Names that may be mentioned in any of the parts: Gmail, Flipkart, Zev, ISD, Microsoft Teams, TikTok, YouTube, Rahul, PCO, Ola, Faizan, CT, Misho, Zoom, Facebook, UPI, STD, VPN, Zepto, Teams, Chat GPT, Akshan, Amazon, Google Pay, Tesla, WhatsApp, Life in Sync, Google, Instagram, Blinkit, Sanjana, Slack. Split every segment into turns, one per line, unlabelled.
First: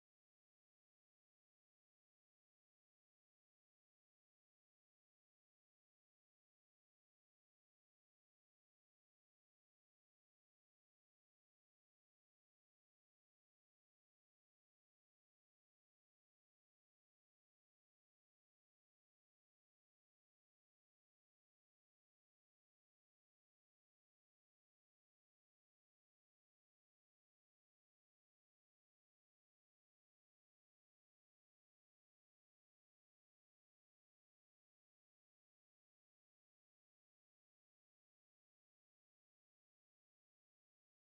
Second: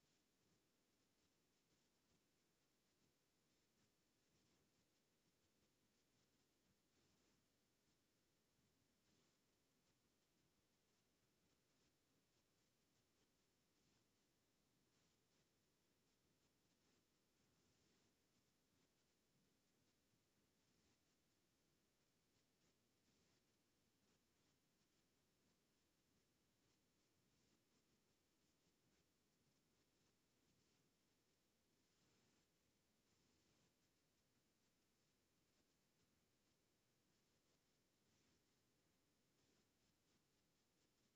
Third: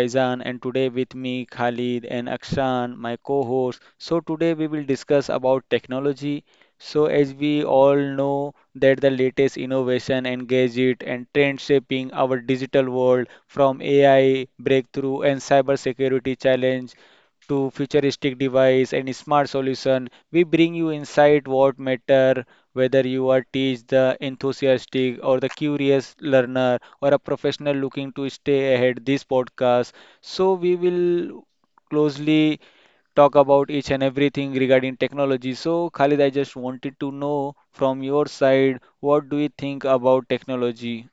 Faizan and today with me Khalid and Akshan, my co-host. So today we will discuss about technology. So as we all know that the latest innovation and gadget and trend shaping our digital world, from AI breakthrough and cybersecurity challenge to futuristic device and smart solution, we bring you insight what matter, whether you are teach the enthusiastic or the curious learner or a professional looking to stay ahead this podcast. So we will closely talk about each and everything regarding technology. So Khalid, I just wanted to know from your side, what do you think about technology?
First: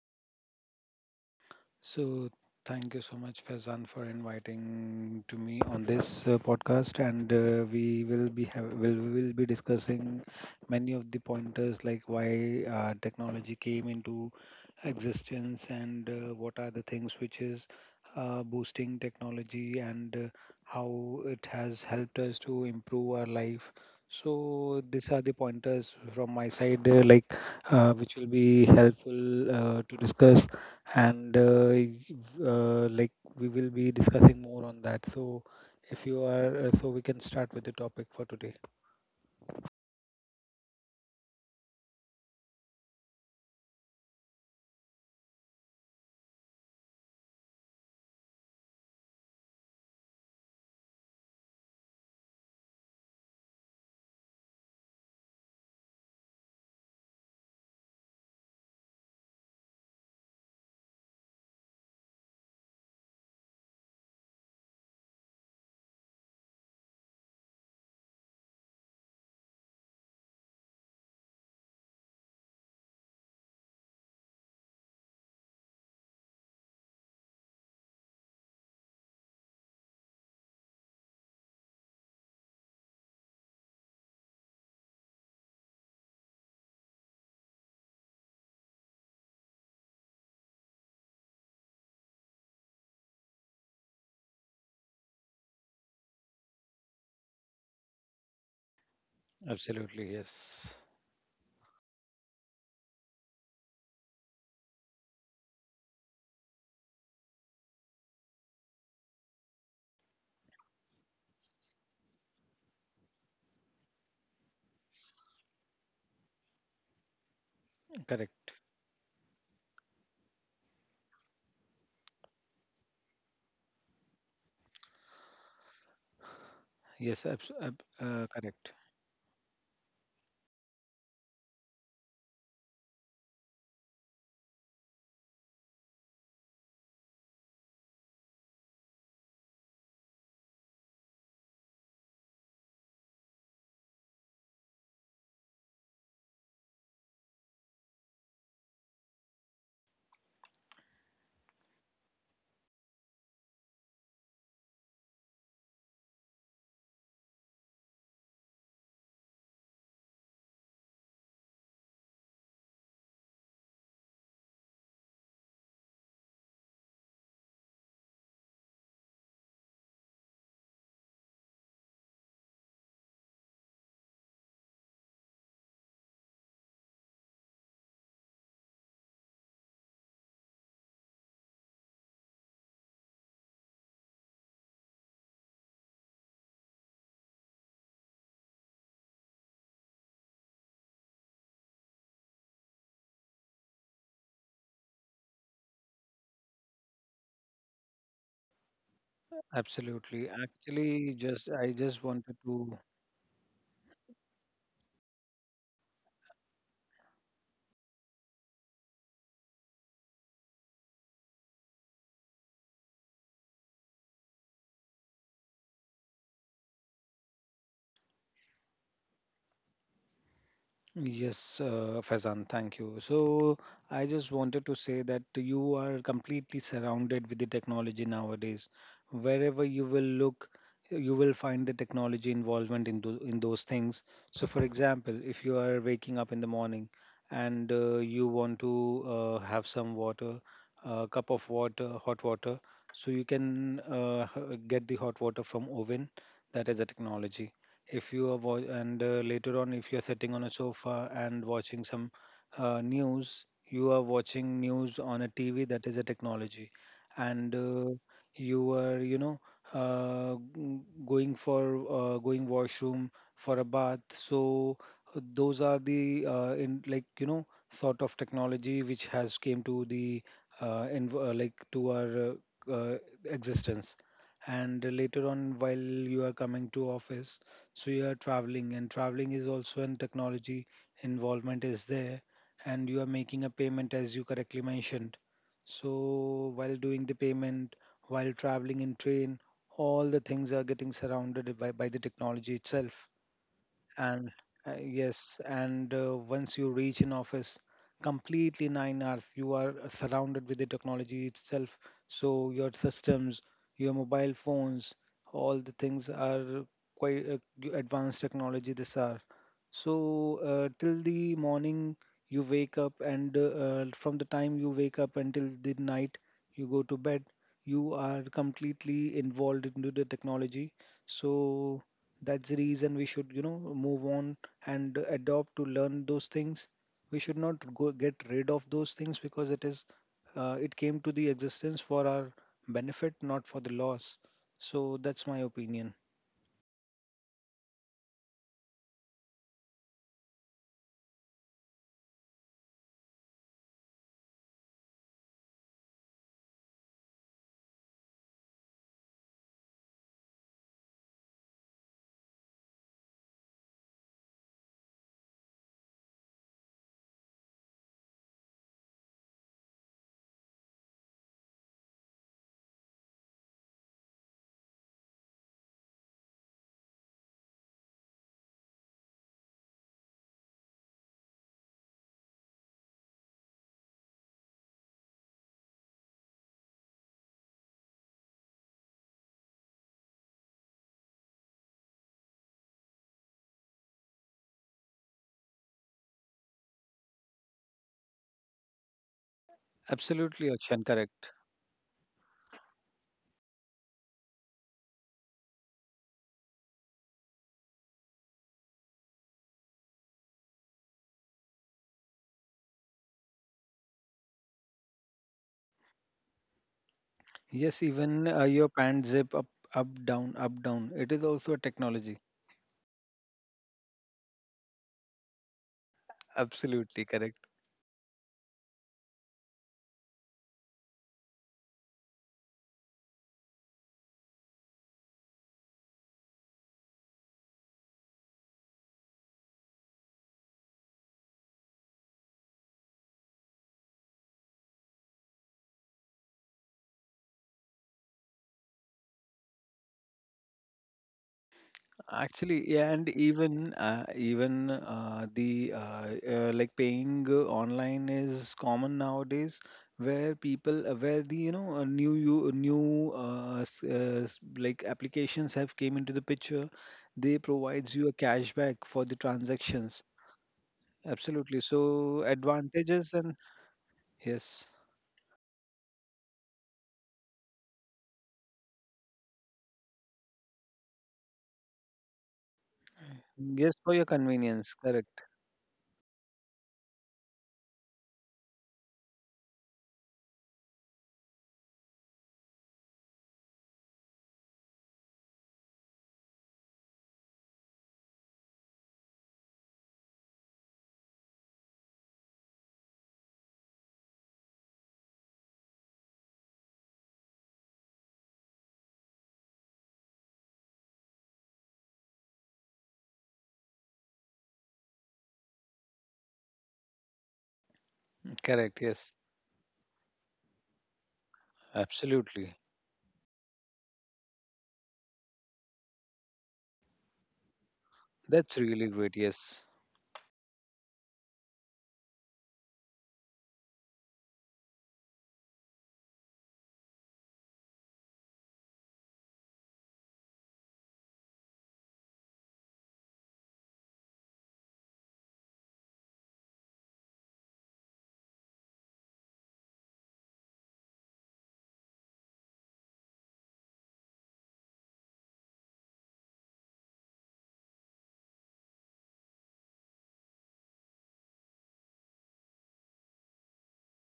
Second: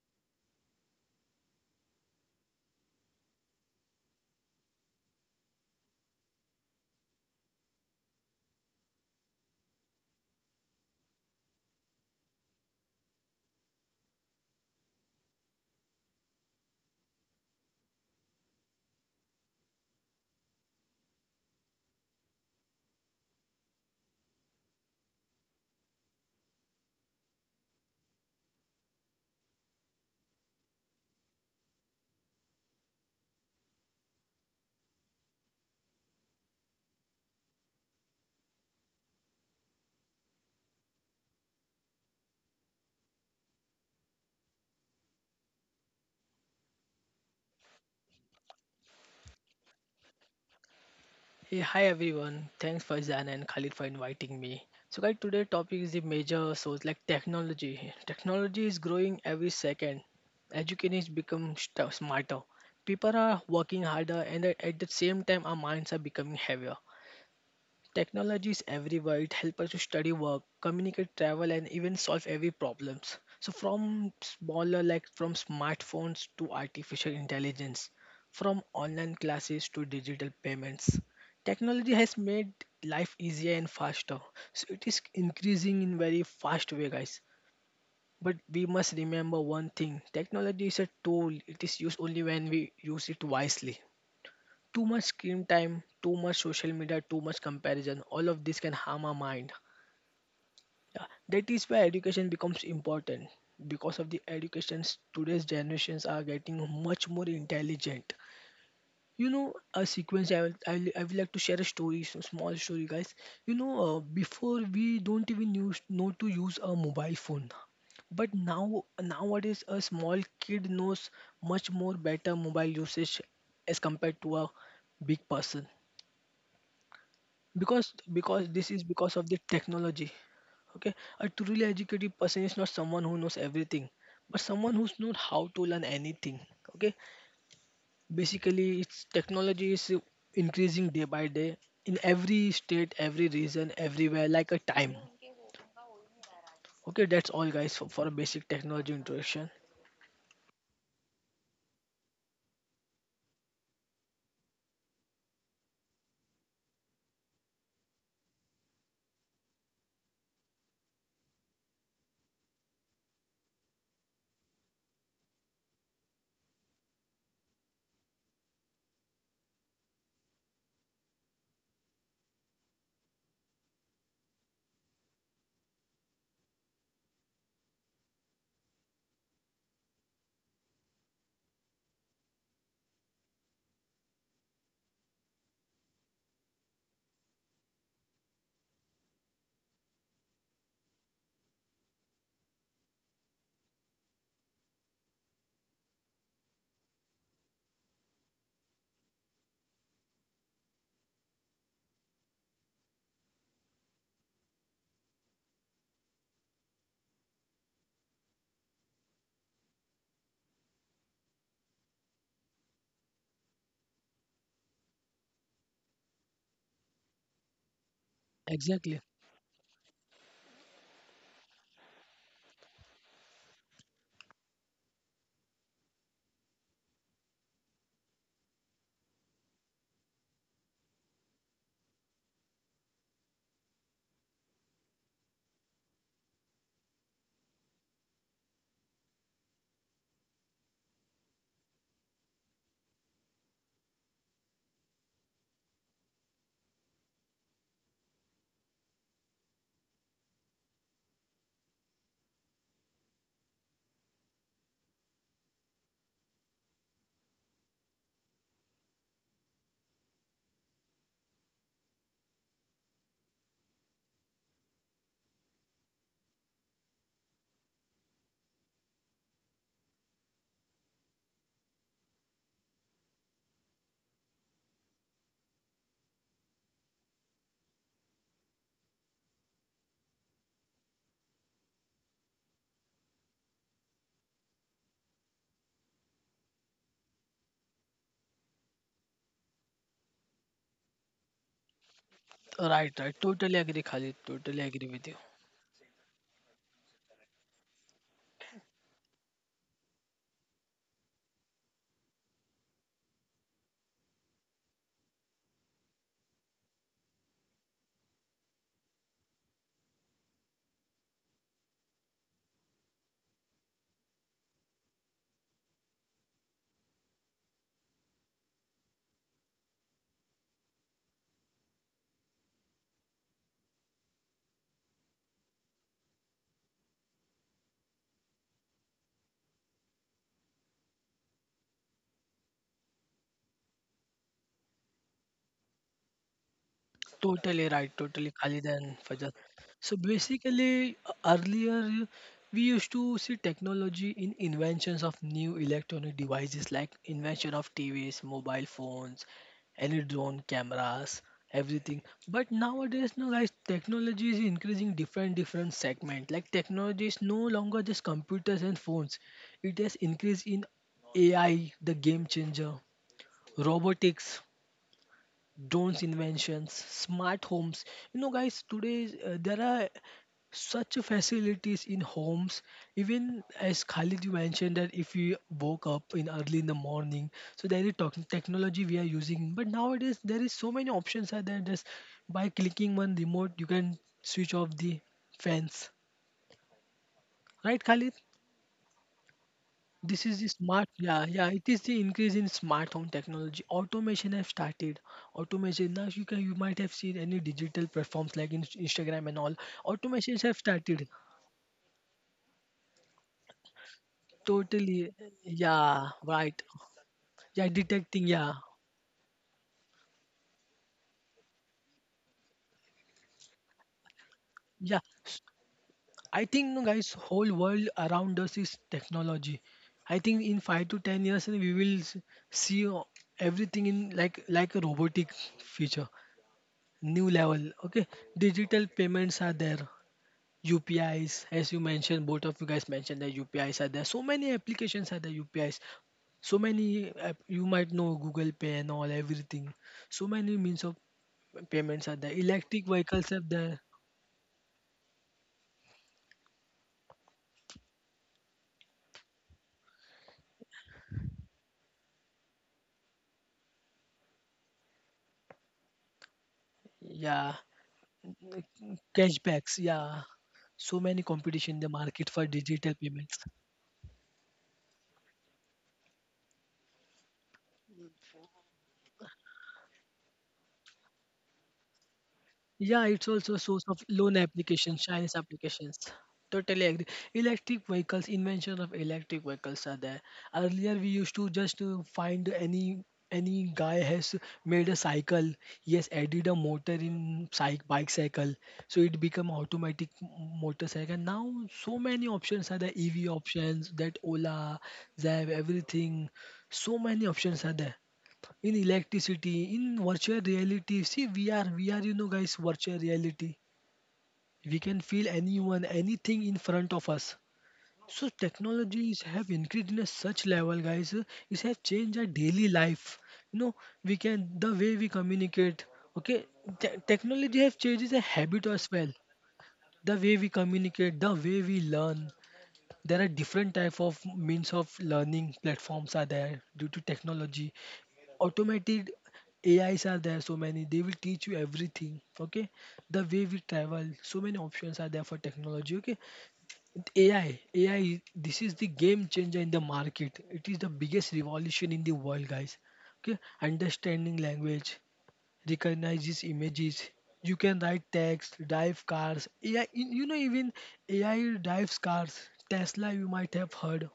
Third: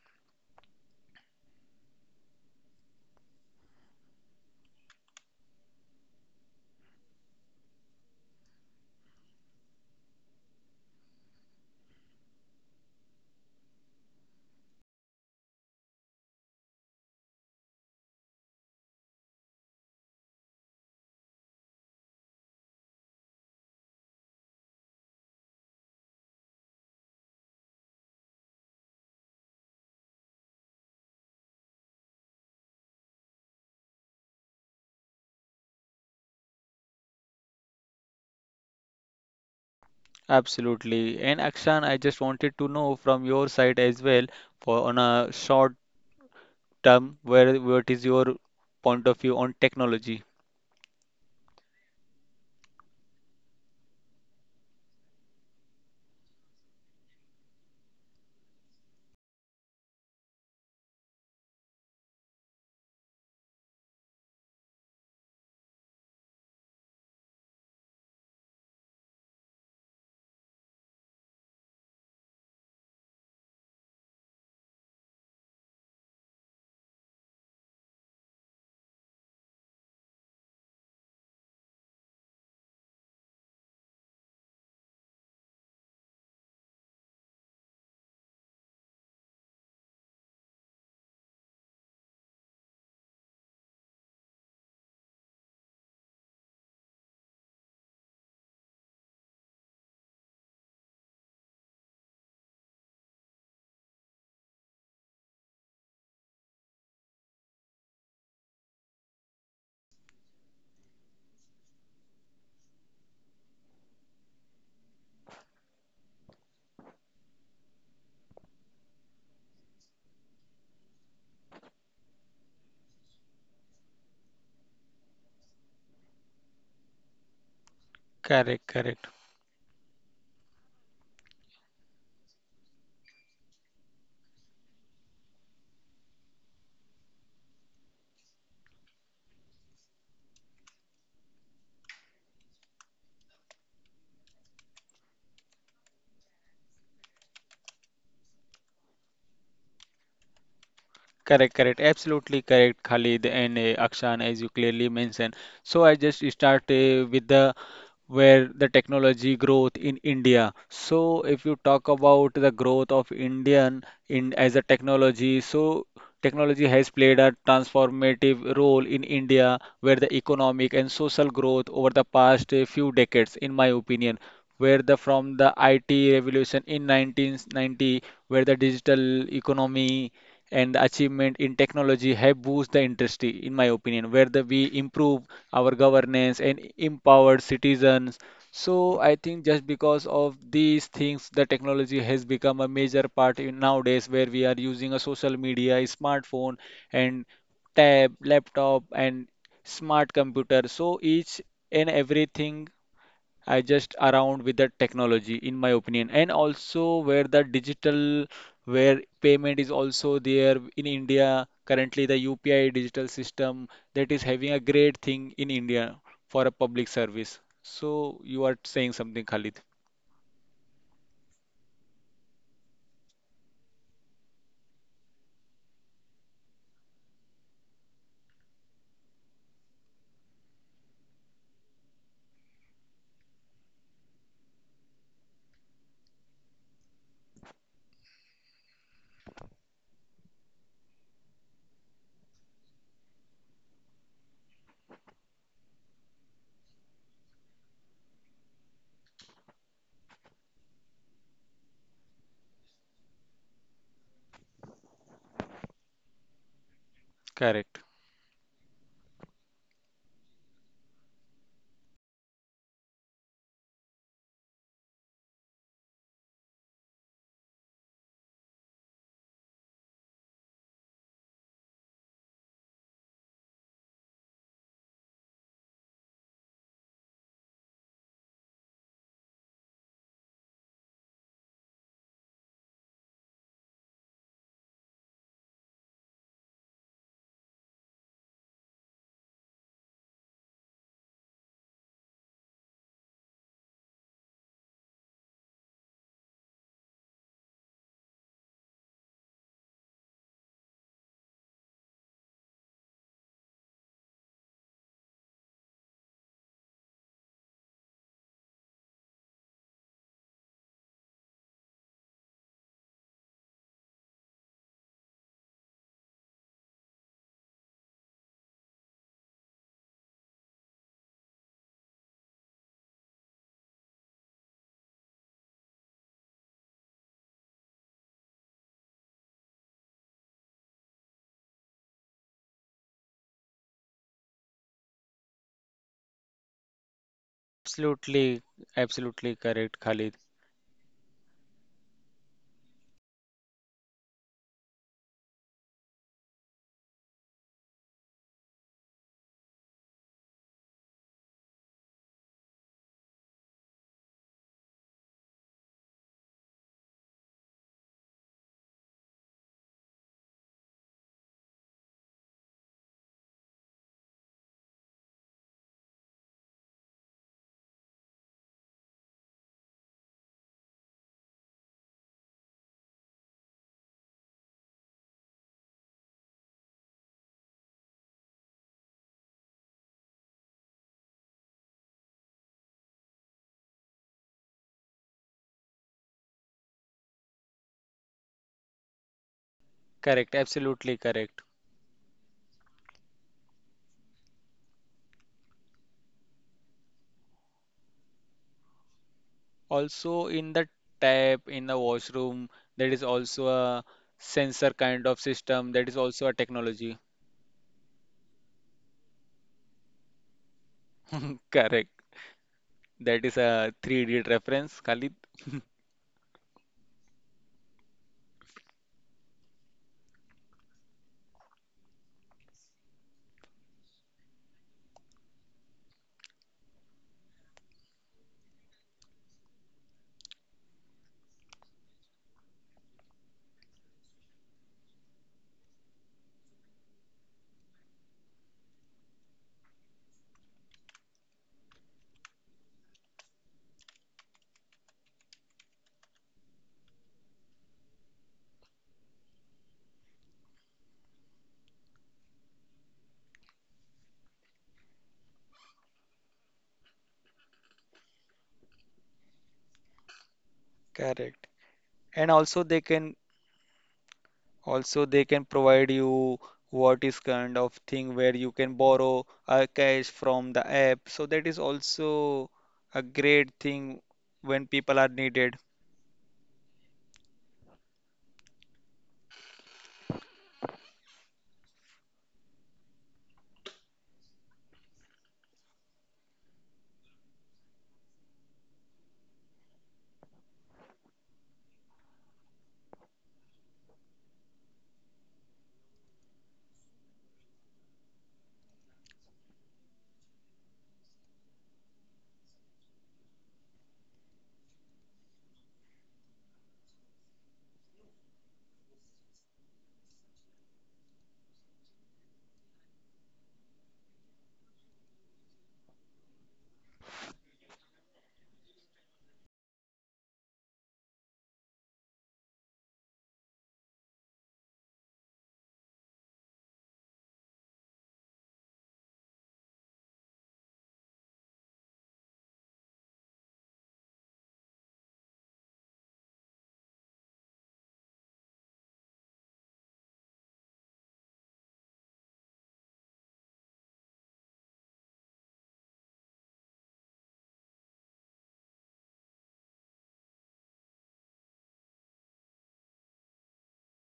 So Thank you so much, Faizan, for inviting to me on this podcast, and we will be have will be discussing many of the pointers like why technology came into existence, and what are the things which is boosting technology, and how it has helped us to improve our life. So these are the pointers from my side, which will be helpful to discuss, and we will be discussing more on that. So if you are, so we can start with the topic for today.
Absolutely. And Akshan, I just wanted to know from your side as well, for on a short term, where what is your point of view on technology?
Hey, hi everyone. Thanks Faizan and Khalid for inviting me. So guys, today topic is the major source like technology. Technology is growing every second. Education is become smarter. People are working harder and at the same time our minds are becoming heavier. Technology is everywhere. It helps us to study, work, communicate, travel, and even solve every problems. So from smaller, like from smartphones to artificial intelligence, from online classes to digital payments, technology has made life easier and faster. So it is increasing in very fast way, guys. But we must remember one thing: technology is a tool. It is used only when we use it wisely. Too much screen time, too much social media, too much comparison, all of this can harm our mind.
Absolutely, yes.
Yeah, that is why education becomes important. Because of the educations, today's generations are getting much more intelligent. A sequence I will like to share a story, so small story, guys. Before we don't even use know to use a mobile phone, but
Correct.
now nowadays a small kid knows much more better mobile usage as compared to a big person,
Yes,
because because this
correct.
Correct,
is because
correct.
of the technology. Okay, a truly educated person is not someone who knows everything, but someone who's known how to learn anything. Okay, basically it's technology is increasing day by day in every state, every region, everywhere like a time. Okay, that's all guys for a basic technology introduction.
Correct, correct, absolutely correct, Khalid, and Akshan, as you clearly mentioned. So I just start with the where the technology growth in India. So if you talk about the growth of Indian in as a technology, so technology has played a transformative role in India, where the economic and social growth over the past few decades, in my opinion, where the from the IT revolution in 1990, where the digital economy and the achievement in technology have boosted the industry, in my opinion, where the we improve our governance and empowered citizens. So I think just because of these things, the technology has become a major part in nowadays, where we are using a social media, a smartphone, and tab, laptop, and smart
Absolutely.
computer. So
Actually, just
each
I
and
just wanted
everything
to.
I just around with the technology, in my opinion, and also where the digital, where payment is also there in India. Currently, the UPI digital system that is having a great thing in India for a public service. So you are saying
Exactly.
something, Khalid?
Yes, Faizan, thank you. So I just wanted to say that you are completely surrounded with the technology nowadays. Wherever you will look, you will find the technology involvement in in those things. So, for example, if you are waking up in the morning and you want to have some water, a cup of water, hot water, so you can get the hot water from oven. That is a technology. If you are wa- and Later on, if you are sitting on a sofa and watching some news, you are watching news on a TV. That is a technology. And
Correct.
You are, you know, uh, g- going for, going washroom for a bath. So those are the, in like you know sort of technology which has came to the in, like to our uh, uh, existence. And later on, while you are coming to office, so you are traveling, and traveling is also in technology. Involvement is there. And you are making a payment as you correctly mentioned. So while doing the payment, while traveling in train, all the things are getting surrounded by the technology
Right,
itself.
right, totally agree khalid
And
totally agree with you
yes, and once you reach in office, completely nine hours you are surrounded with the technology itself. So your systems, your mobile phones, all the things are quite advanced technology this are. So till the morning you wake up, and from the time you wake up until the night you go to bed, you are completely involved into the technology. So that's the reason we should, you know, move on and adopt to learn those things. We should not go get rid of those things because it is, it came to the existence for our benefit, not for the loss. So that's my opinion.
Totally right, totally,
Absolutely,
Khalid and Fajr.
absolutely correct,
So
Khalid.
basically, earlier we used to see technology in inventions of new electronic devices like invention of TVs, mobile phones, any drone cameras, everything. But nowadays, no guys, technology is increasing different different segment. Like technology is no longer just computers and phones. It has increased in AI, the game changer, robotics, drones inventions, smart homes. You know, guys, today there are such facilities in homes. Even as Khalid, you mentioned that if we woke up in early in the morning, so there is technology we are using. But nowadays, there is so many options are there. Just by clicking one remote, you can switch off the fans. Right, Khalid? This
Correct,
is
Absolutely,
the
Akshan,
smart,
absolutely
yeah,
correct.
correct.
yeah. It is the increase in smart home technology. Automation have started. Automation, now you can, you might have seen any digital platforms like in, Instagram and all.
Also
Automations
in
have
the
started.
tap in the washroom, there is also a sensor kind
Totally,
of system. That is
yeah,
also a
right.
technology.
Yeah,
Yes, even
detecting, yeah,
your pant zip up, up, down, up, down. It is also a
Correct.
technology.
That is a 3D reference,
yeah.
Khalid.
I think no,
Absolutely
guys,
correct.
whole world around us is technology. I think in 5 to 10 years we will see o- everything in like a robotic feature, new level. Okay, digital payments are there, UPIs, as you mentioned, both of you guys mentioned that UPIs are there. So many applications are there, UPIs. So many, you might know Google Pay and all, everything. So many means of payments are there.
Actually,
Electric
yeah, and
vehicles are
even
there.
even the like paying online is common nowadays, where people where the you know new you new s- s- like applications have came into the picture. They
Yeah.
provides you a cashback for the
Cashbacks.
transactions.
Yeah. So many
Correct.
Absolutely.
competition in the
So
market
And
for
also they
digital
advantages
can
and
payments.
yes,
also they can provide you what is kind of thing where you can borrow a cash from the app. So that is also
Yeah,
a
it's also
great
a
mm, yes,
source
for
of
your
thing
loan
when
convenience.
applications,
people are
Correct.
Chinese
needed.
applications. Totally agree. Electric vehicles, invention of electric vehicles are there. Earlier, we used to just to find any guy has made a cycle. He has added a motor in cyc bike cycle, so it become automatic motorcycle. Now, so many options are there. EV options, that Ola, Zev, everything. So many options are there in electricity, in virtual reality. See, we are, you know, guys, virtual reality. We can feel anyone, anything in front of us. So
Correct. Yes.
technologies have increased in a such level, guys. It has changed our
Absolutely.
daily life. You know, we can the way we communicate. Okay, technology have changed the
That's
habit
really
as well.
great. Yes.
The way we communicate, the way we learn. There are different type of means of learning platforms are there due to technology, automated AIs are there, so many, they will teach you everything. Okay, the way we travel, so many options are there for technology. Okay, AI this is the game changer in the market, it is the biggest revolution in the world, guys. Okay, understanding language, recognizes images, you can write text, drive cars. AI, you know, even AI drives cars. Tesla, you might have heard,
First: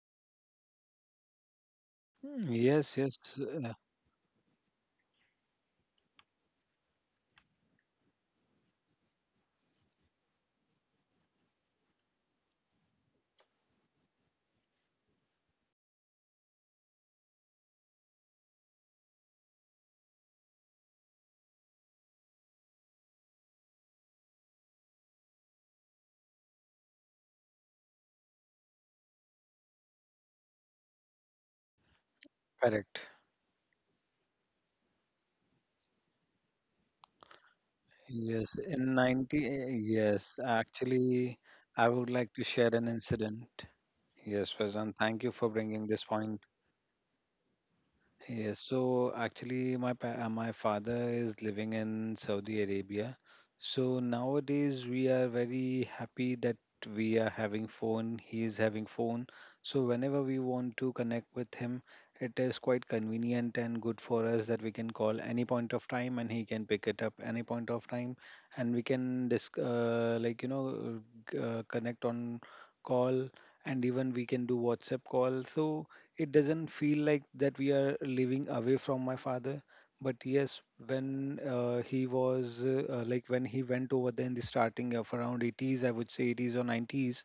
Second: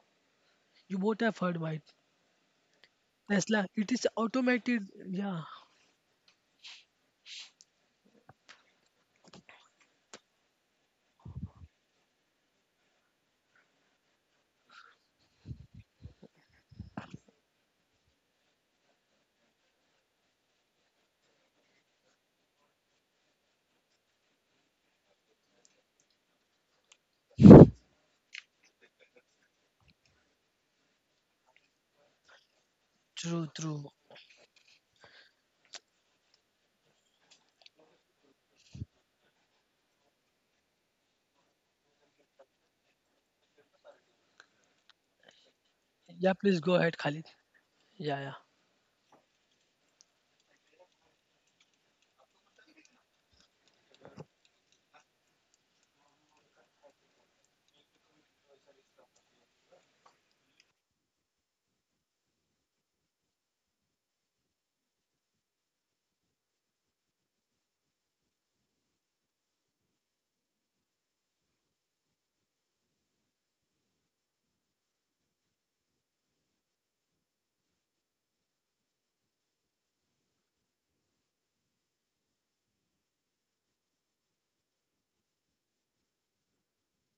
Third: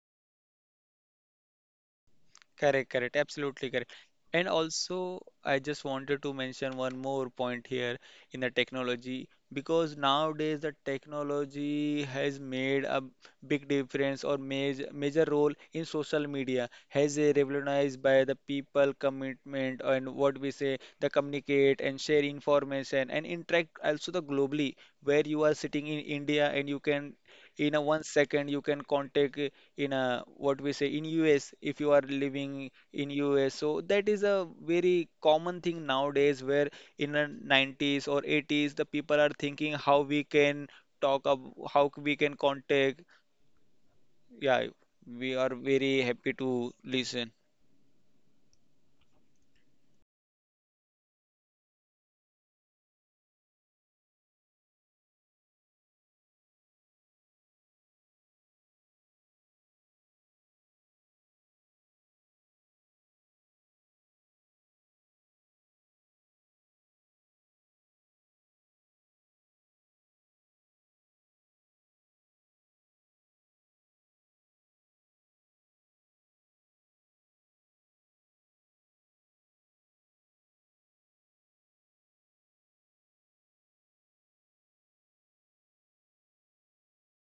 you both have heard, right?
Mm,
Correct,
yes.
correct,
Yes.
Tesla,
absolutely
it
correct.
is
And
automated.
also,
Yeah,
I just wanted to mention one more point here in the technology, because nowadays the technology has made a big difference or major role in social media, has a revolutionized by the people commitment and what we say the communicate and share information and interact also the globally, where you are sitting in India and you can in a 1 second you can contact in a what we say in US, if you are living
Correct.
in US,
true,
so
true.
that is a very common thing nowadays, where in the 90s or
Yes,
80s the
in
people are
90,
thinking how we
yes,
can talk up,
actually,
how
I would
we
like
can
to share an
contact.
incident. Yes,
Yeah,
Fazan, thank
we
you for
are
bringing
very
this
happy
Yeah,
point.
please
to
go ahead,
listen.
Khalid. Yeah, yeah.
Yes, so actually, my father is living in Saudi Arabia. So nowadays we are very happy that we are having phone, he is having phone. So whenever we want to connect with him, it is quite convenient and good for us that we can call any point of time and he can pick it up any point of time, and we can disc like you know g- connect on call. And even we can do WhatsApp call. So it doesn't feel like that we are living away from my father. But yes, when he was like when he went over there in the starting of around 80s, I would say 80s or 90s.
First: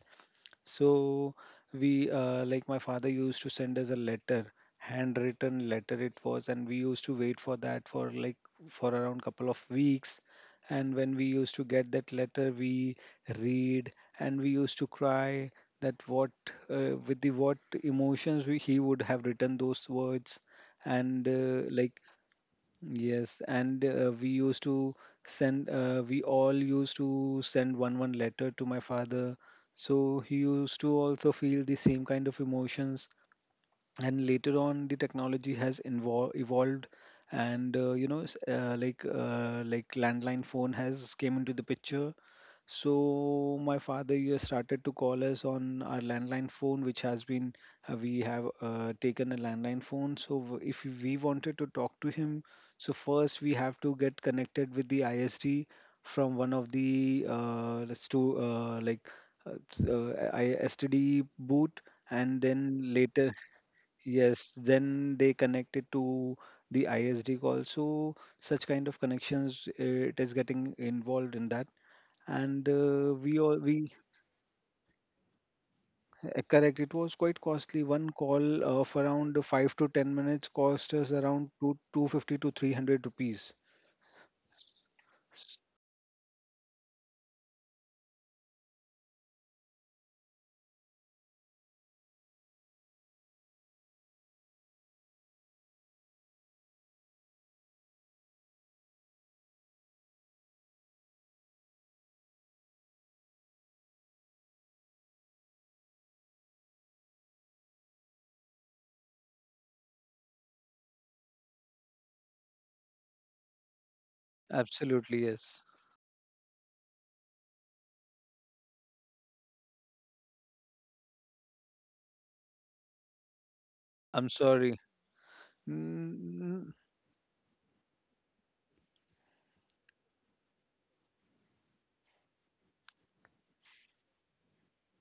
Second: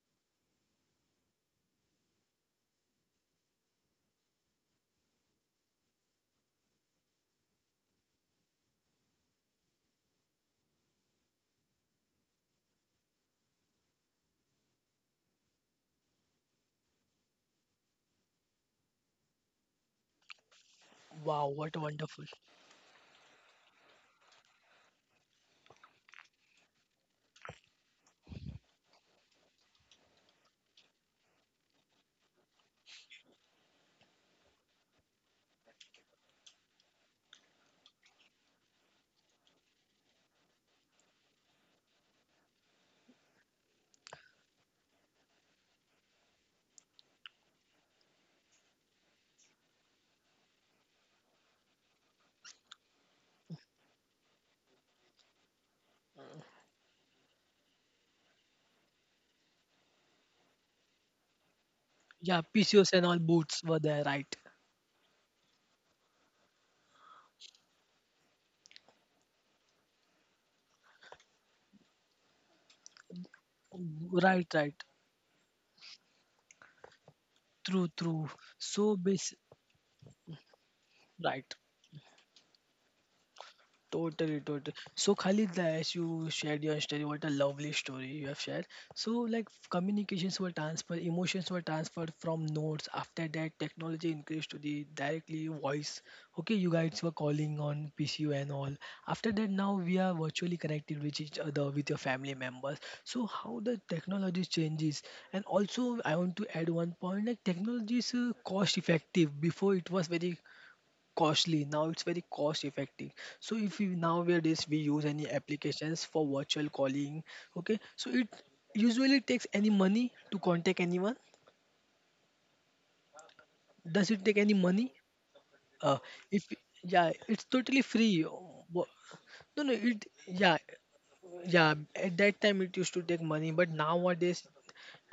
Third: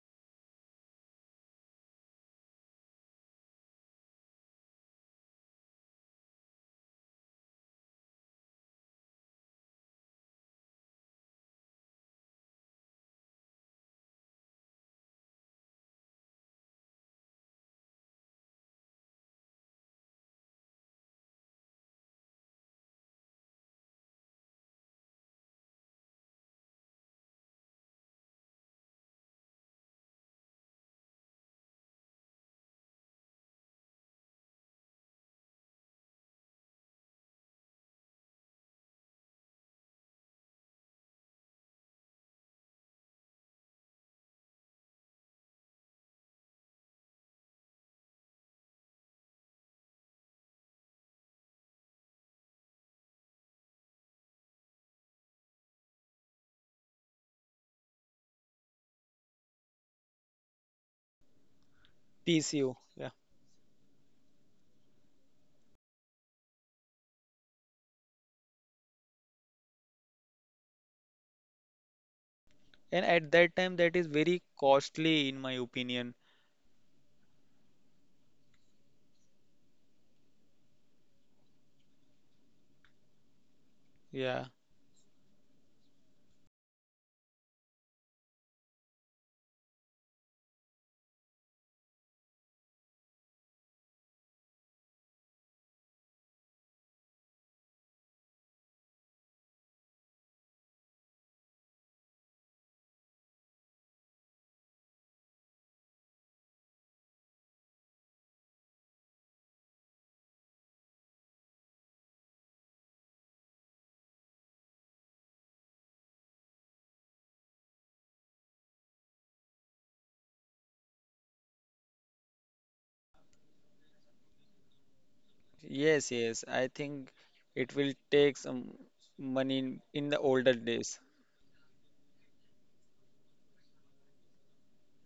So we, my father used to send us a letter, handwritten letter it was, and we used to wait for that for like for around couple of weeks. And when we used to get that letter, we read, and we used to cry that what, with the what emotions he would have written those words. And
Wow, what wonderful.
yes, and we used to send, we all used to send one letter to my father. So he used to also feel the same kind of emotions. And later on, the technology has invol evolved, and you know, landline phone has came into the picture. So my father you started to call us on our landline phone, which has been, we have taken a landline phone. So if we wanted to talk to him, so first we have to get connected with the ISD from one of the, let's do like s- I- STD boot,
Yeah,
and
PCO,
PCOs
then
and
yeah.
all
later
boots were there, right?
yes, then they connect it to the ISD call. So such kind of connections, it is getting involved in that. And
And at
we
that
all
time that
we
is very
Right, right.
costly in my opinion.
correct, it was quite
True,
costly. One
true.
call
So
of
basic,
around 5 to 10 minutes cost us
right.
around 2 250 to 300 rupees.
Totally,
Yeah.
totally. So, Khalid,
S-
as you shared your story, what a lovely story you have shared. So, like communications were transferred, emotions were transferred from notes. After that, technology increased to the directly voice. Okay, you guys were calling on PCU and all. After that, now we are virtually connected with each other, with your family members. So, how the technology changes, and also I want to add one point like technology is cost effective. Before it was very costly, now it's very cost effective. So if you, nowadays we use any
Absolutely, yes.
applications for virtual calling, okay, so it usually takes any money to contact anyone, does it take
I'm
any
sorry.
money? uh
Yes,
if,
yes. I
Mm,
yeah,
think
it's
it
totally
will
free.
take
Oh,
some
no,
money
no,
in,
it
in the
yeah,
older days.
yeah, at that time it used to take money, but nowadays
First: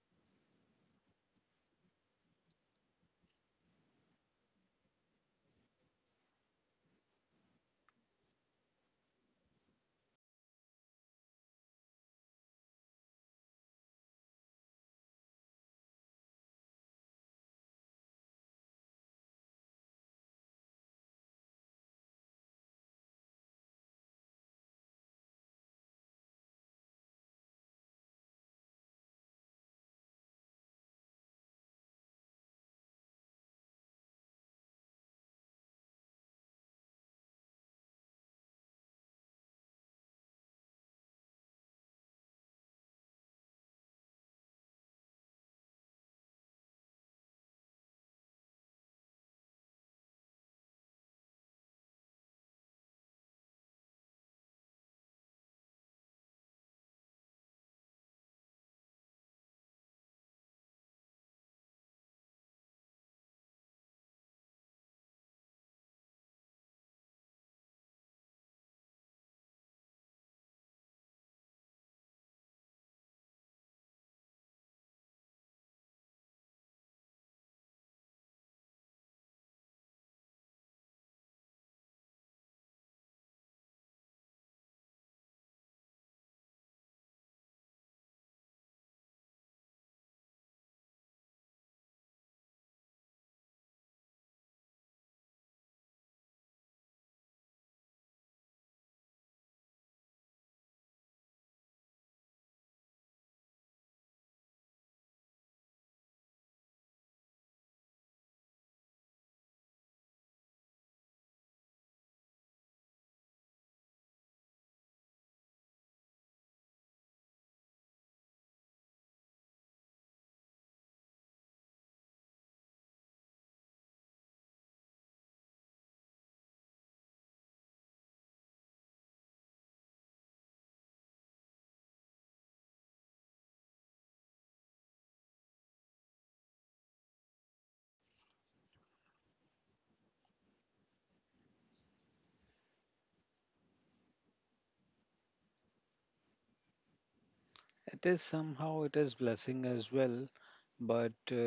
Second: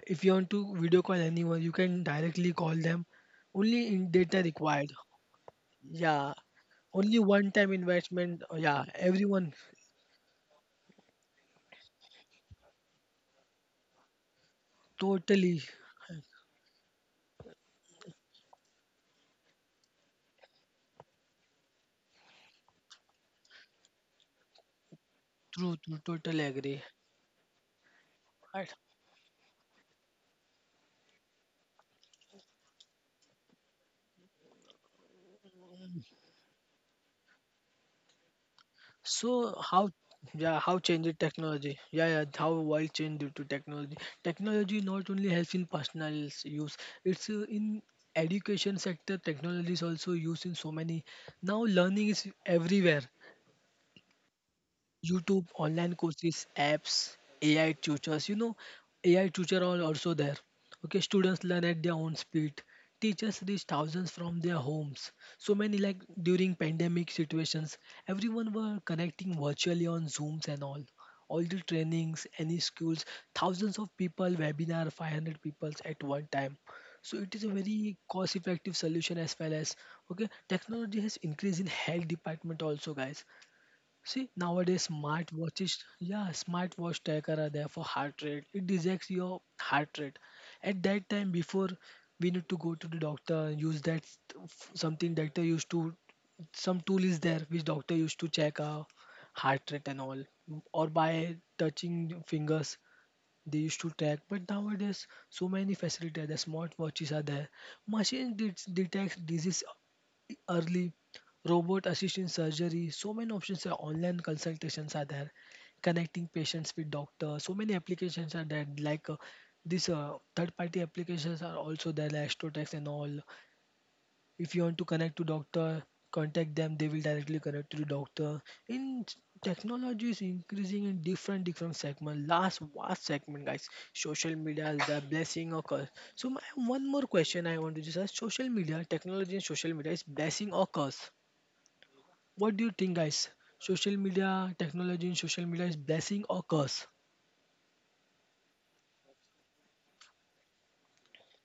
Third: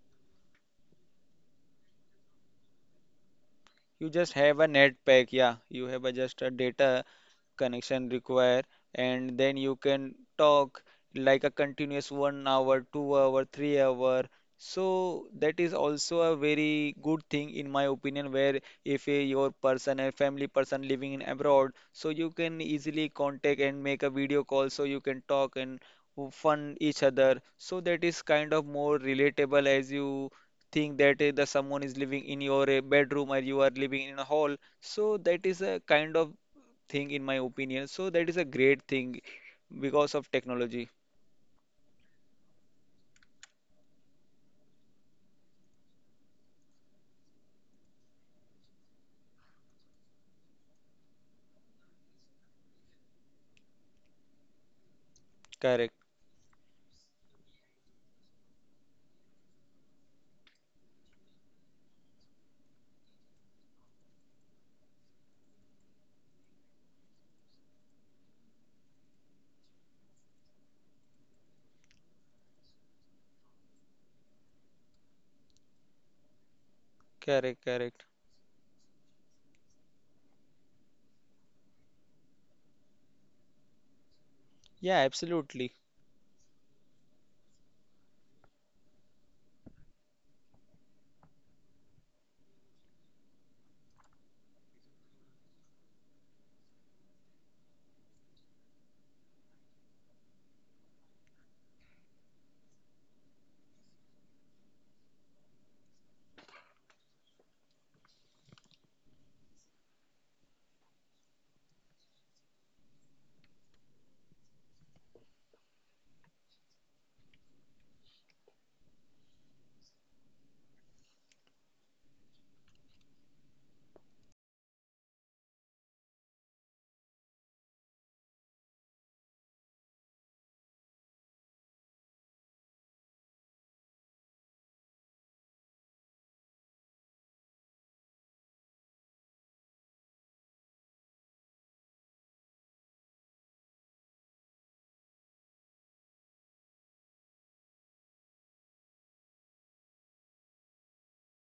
if you want to video call anyone you can directly call them, only
You
in
just
data
have a
required.
net pack, yeah. You have a,
Yeah,
just a data
only one time
connection
investment,
require,
yeah,
and
everyone.
then you can talk like a continuous 1 hour, 2 hour, 3 hour. So
Totally
that is also a very good thing in my opinion, where if a, your person, a family person living in abroad, so you can easily contact and make a video call, so you can talk
true,
and
true, totally
fun
agree.
each other. So that is kind of
Right.
more relatable, as you think that the someone is living in your bedroom, or you are living in a hall, so that is a kind of thing in my opinion, so that is a great thing
So how,
because of
yeah, how
technology.
changes technology? Yeah, yeah, how world change due to technology. Technology not only helps in personal use, it's in education sector technology is also used in so many, now learning is everywhere: YouTube,
Correct,
online courses, apps, AI tutors. You know, AI tutor are also there. Okay, students learn at their own speed. Teachers reach thousands from their homes. So many like during pandemic situations, everyone were connecting virtually on Zooms and all. All the trainings, any schools, thousands of people, webinar, 500 people at one time. So it is a
correct,
very
correct.
cost-effective solution as well as okay. Technology has increased in health department also, guys. See, nowadays
Yeah, absolutely.
smartwatches, yeah, smartwatch tracker are there for heart rate. It detects your heart rate. At that time, before, we need to go to the doctor, use that something doctor used to, some tool is there which doctor used to check our heart rate and all, or by touching fingers they used to track, but nowadays so many facilities, the smartwatches are there, machine detects disease early, robot assisted surgery, so many options, are online consultations are there, connecting patients with doctors, so many applications are there like this third party applications are also there like astrotex and all. If you want to connect to doctor, contact them, they will directly connect to the doctor. In technology is increasing in different different segment, last vast segment, guys. Social media is a blessing or curse. So my one more question I want to just ask, social media, technology and social media is blessing or curse, what do you think guys? Social media, technology and social media is blessing or curse?
it is somehow it is blessing as well, but uh,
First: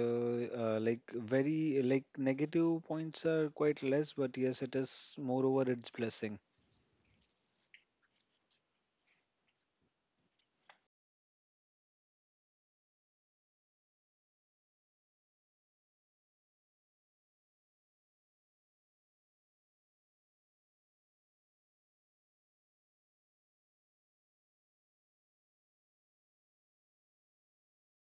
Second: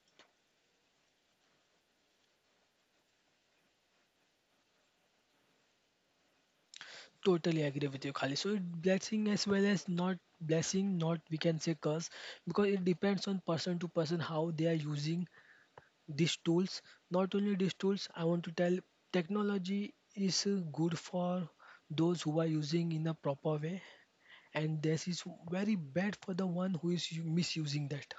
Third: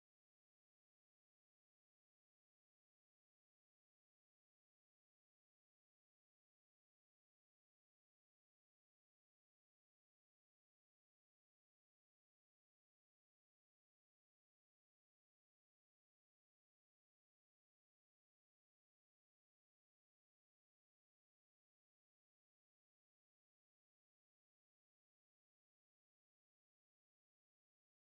uh, like very like negative points are quite less, but yes, it is moreover it's blessing.
Totally agree with you, Khali. So it blessing as well as not blessing, not we can say curse, because it depends on person to person how they are using these tools. Not only these tools, I want to tell technology is good for those who are using in a proper way, and this is very bad for the one who is misusing that.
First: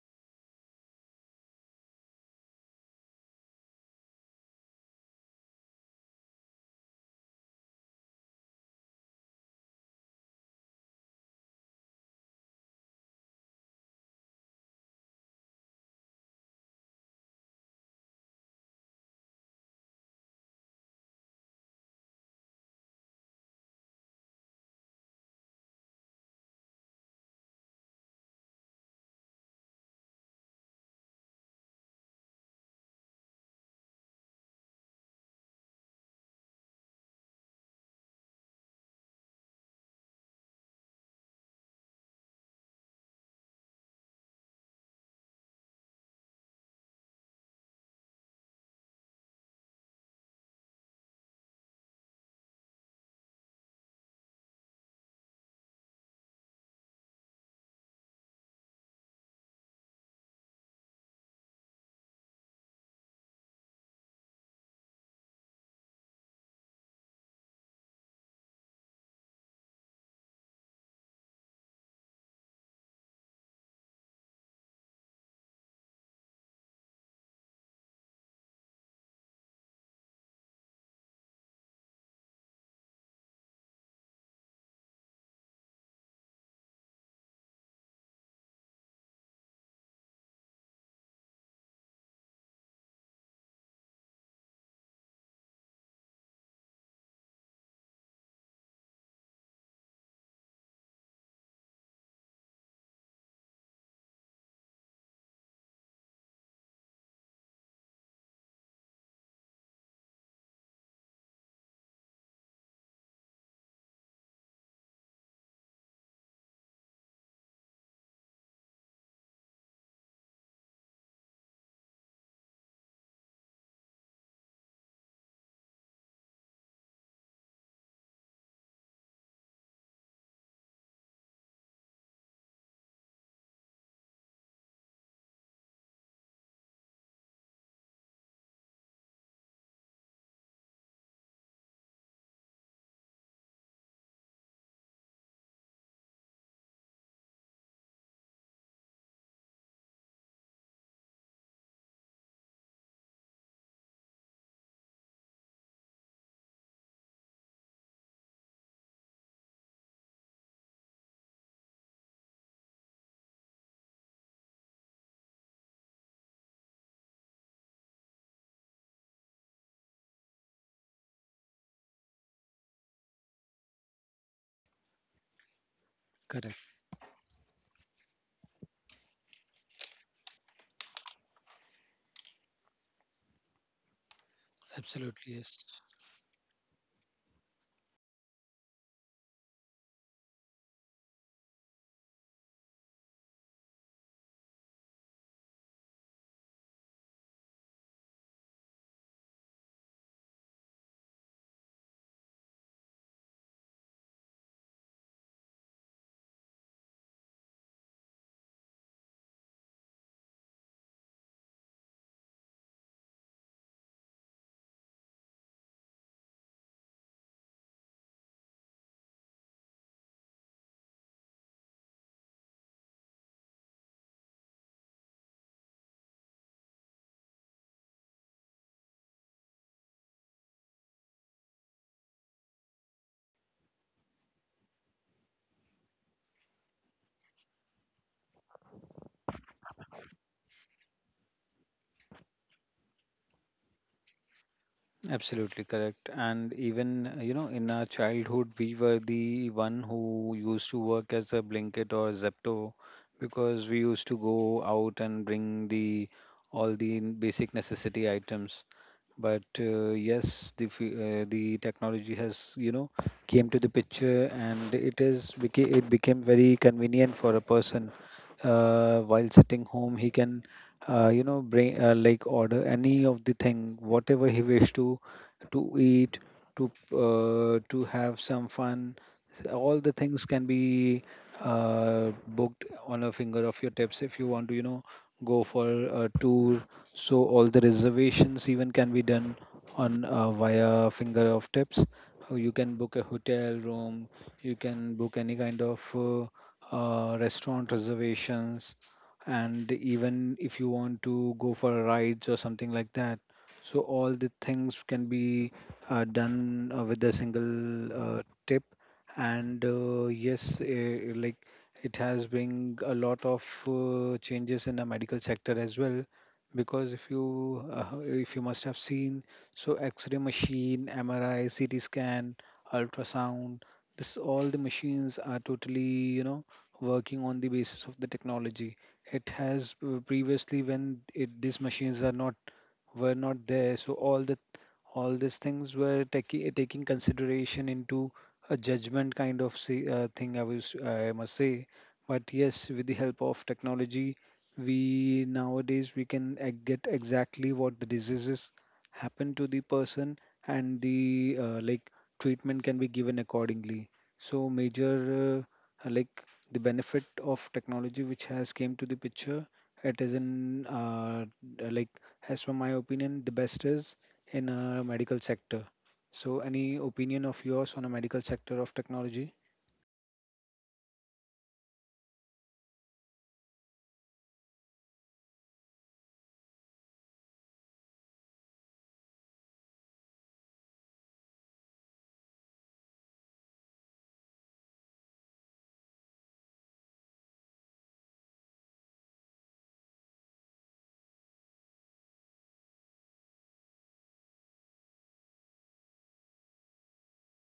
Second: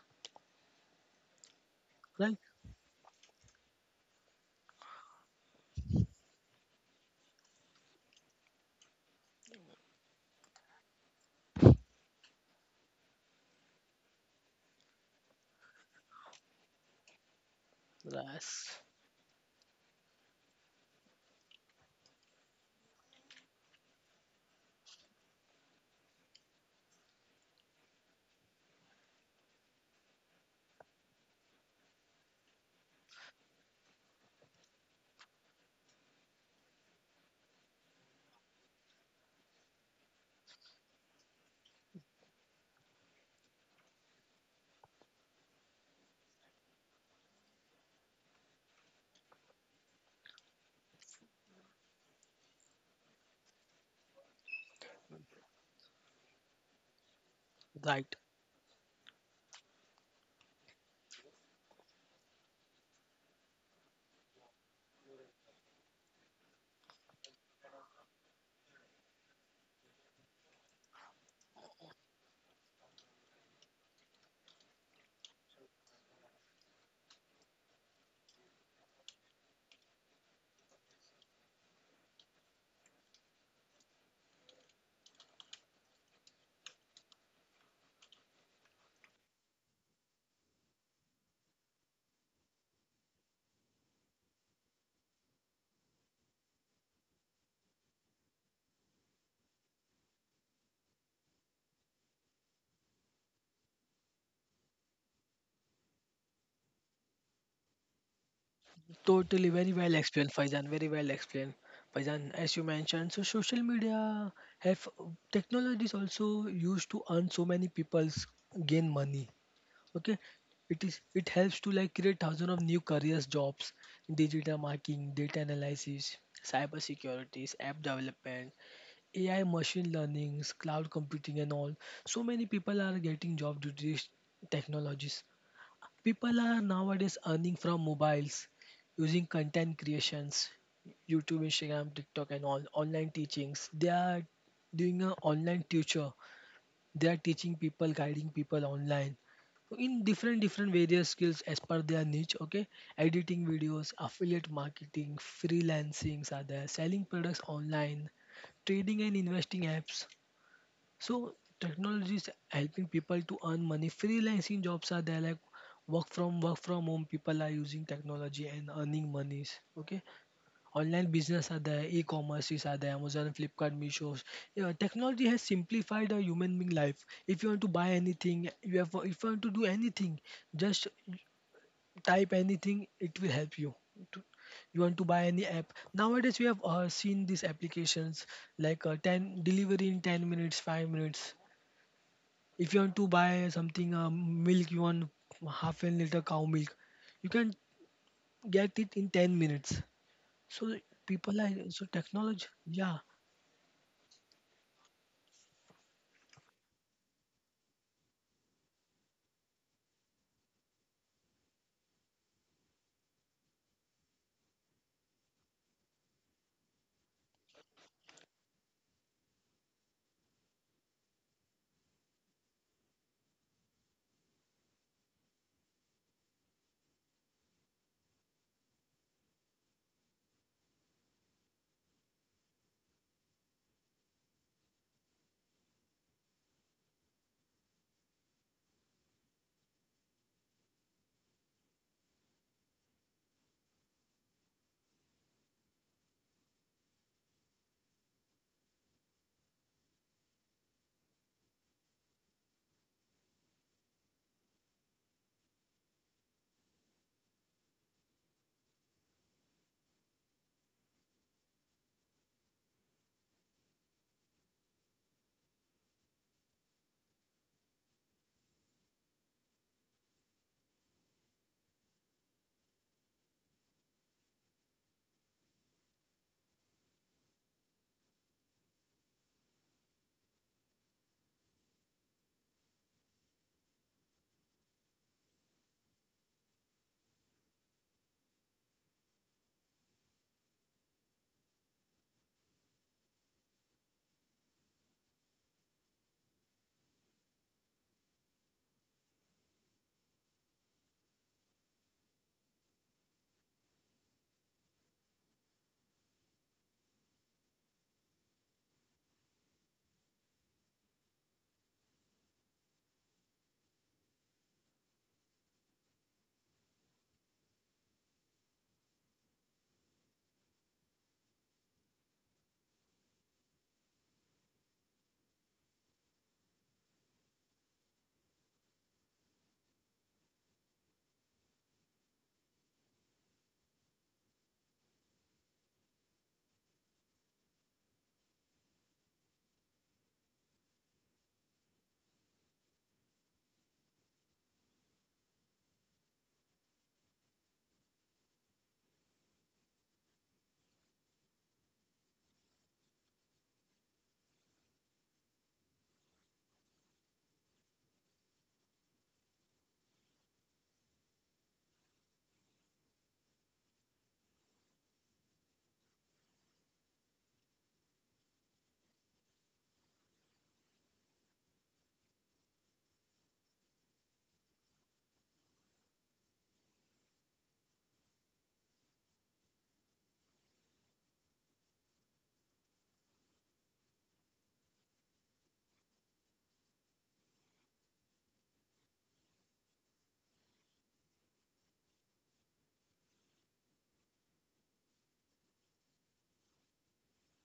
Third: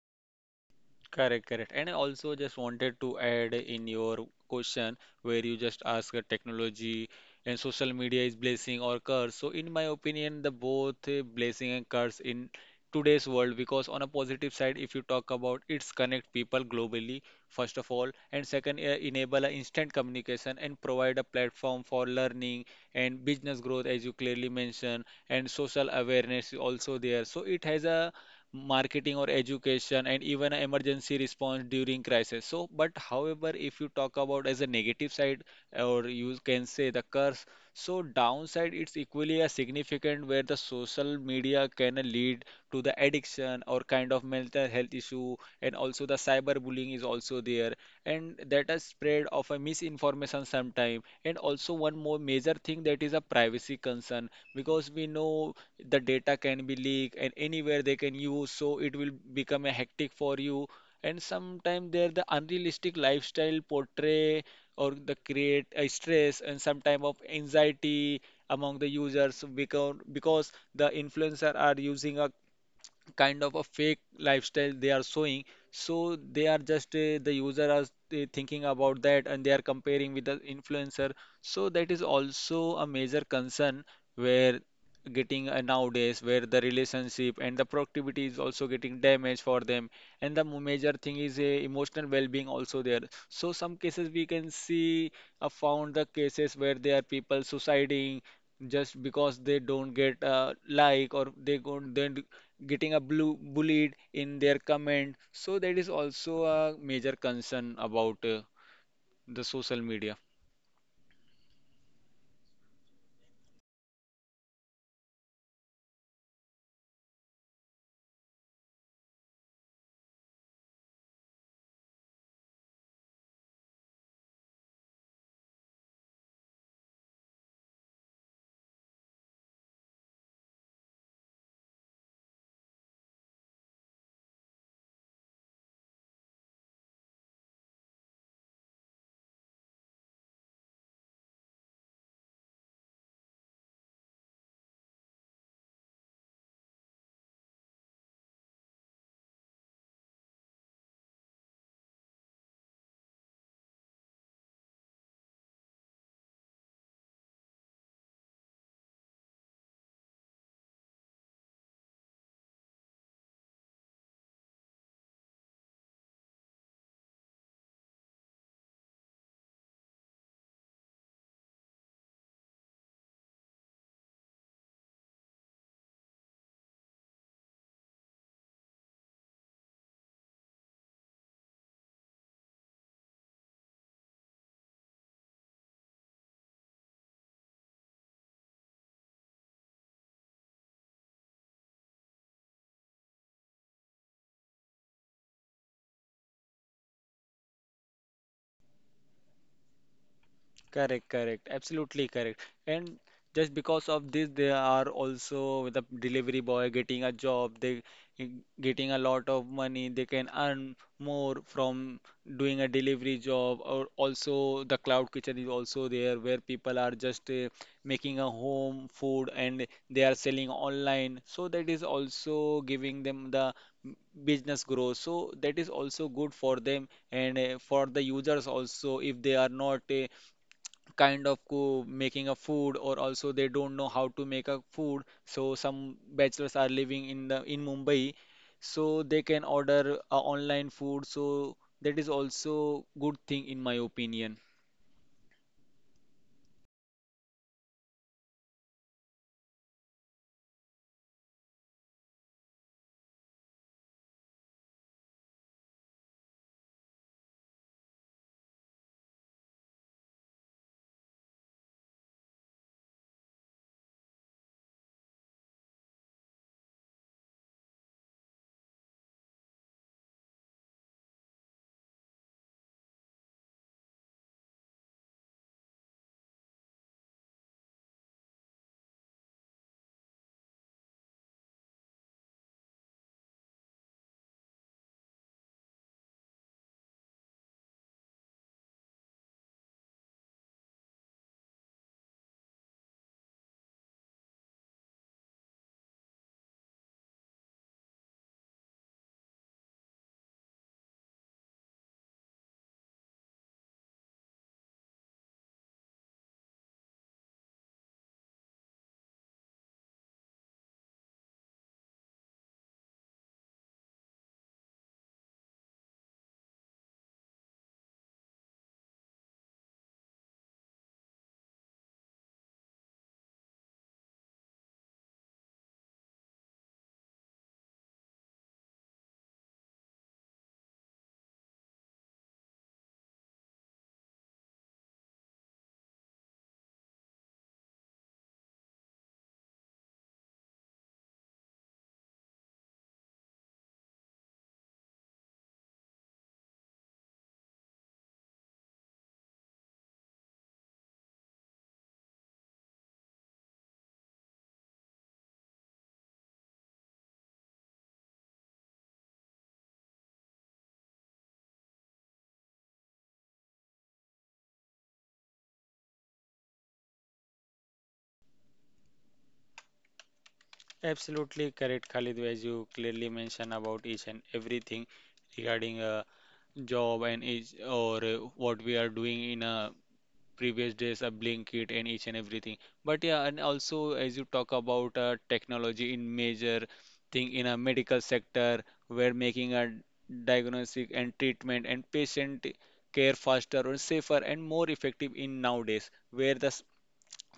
Correct, correct. And I also
Right?
just wanted to add in your question where you just ask a technology and social media is blessing or curse. So in my opinion, the both blessing and curse in today's world, because on a positive side, if you talk about, it's connect people globally, first of all, and
Yes.
second, enable a instant communication and provide a platform for learning and business growth, as you clearly mentioned, and social awareness also there. So it has a marketing or education and even a emergency response during crisis, so but however if you talk about as a negative side, or you can say the curse, so downside it's equally as significant, where the social media can lead to the addiction or kind of mental health issue, and also the cyberbullying is also there, and that is spread of a misinformation sometime, and also one more major thing that is a privacy concern, because we know the data can be leaked and anywhere they
Right.
can use, so it will become a hectic for you. And sometimes there the unrealistic lifestyle portray or the create a stress and some type of anxiety among the users, because the influencer are using a kind of a fake lifestyle they are showing, so they are just the user are thinking about that and they are comparing with the influencer. So that is also a major concern, where getting nowadays, where the relationship and the productivity is also getting damaged for them, and the major thing is emotional well-being also there. So some cases we can see, found the cases where there are people suiciding just because they don't get like, or they go then getting a blue bullied in their comment, so that is also a major concern about the
Totally, very
social
well
media.
explained, Faizan. Very well explained, Faizan. As you mentioned, so social media have technology is also used to earn so many people's gain money. Okay, it is it helps to like create thousands of new careers, jobs, digital marketing, data analysis, cyber securities, app development, AI, machine learnings, cloud computing, and all. So many people are getting job due to these technologies. People are nowadays earning from mobiles using content creations, YouTube, Instagram, TikTok, and all online teachings. They are doing a online tutor. They are teaching people, guiding people online in different different various skills as per their niche. Okay, editing videos, affiliate marketing, freelancings are there, selling products online, trading and investing apps, so technology is helping people to earn money. Freelancing jobs are there like work from home. People are using technology and earning monies. Okay. Online business are there, e-commerces are there, Amazon, Flipkart, Misho. Yeah, technology has simplified a human being
Correct,
life. If you want to buy anything, you have if you want to do anything, just type anything, it will help you. to- you want to buy
absolutely,
any app
yes.
nowadays. We have seen these applications like 10 delivery in 10 minutes, 5 minutes. If you want to buy something, milk you want, half a liter cow milk, you can get it in 10 minutes. So
Correct,
people
correct,
are so
absolutely correct.
technology, yeah.
And just because of this, they are also with a delivery boy getting a job, they eh, getting a lot of money, they can earn more from doing a delivery job. Or also, the cloud kitchen is also there, where people are just making a home food and they are selling online. So that is also giving them the business growth. So that is also good for them, and for the users also, if they are not kind of making a food, or also they don't know how to make a food, so some bachelors are living in the in Mumbai, so they can order online food, so that is also good thing in my opinion.
Absolutely correct. And even, you know, in our childhood, we were the one who used to work as a Blinkit or Zepto, because we used to go out and bring the all the basic necessity items. But yes, the technology has, you know, came to the picture, and it became very convenient for a person. While sitting home, he can, bring, order any of the thing whatever he wish to eat, to have some fun. All the things can be booked on a finger of your tips. If you want to, you know, go for a tour, so all the reservations even can be done on, via finger of tips. You can book a hotel room, you can book any kind of restaurant reservations. And even if you want to go for a rides or something like that, so all the things can be done with a single uh, tip. And yes, like it has bring a lot of changes in the medical sector as well. Because if you, if you must have seen, so x-ray machine, MRI, CT scan, ultrasound, this all the machines are totally, you know, working on the basis of the technology. It has, previously when it, these machines are not, were not there. So all the all these things were taking consideration into a judgment kind of say, thing. I must say. But yes, with the help of technology, we nowadays we can get exactly what the diseases happen to the person, and the, treatment can be given accordingly. So major uh, like the benefit of technology which has came to the picture, it is an, like as for my opinion, the best is in a medical sector. So, any opinion of yours on a medical sector of technology?
Absolutely correct, Khalid, as you clearly mentioned about each and everything regarding a job and each, or what we are doing in a previous days, a blinkit and each and everything. But yeah, and also as you talk about technology in major thing in a medical sector, where making a diagnostic and treatment and patient care faster or safer and more effective in nowadays, where the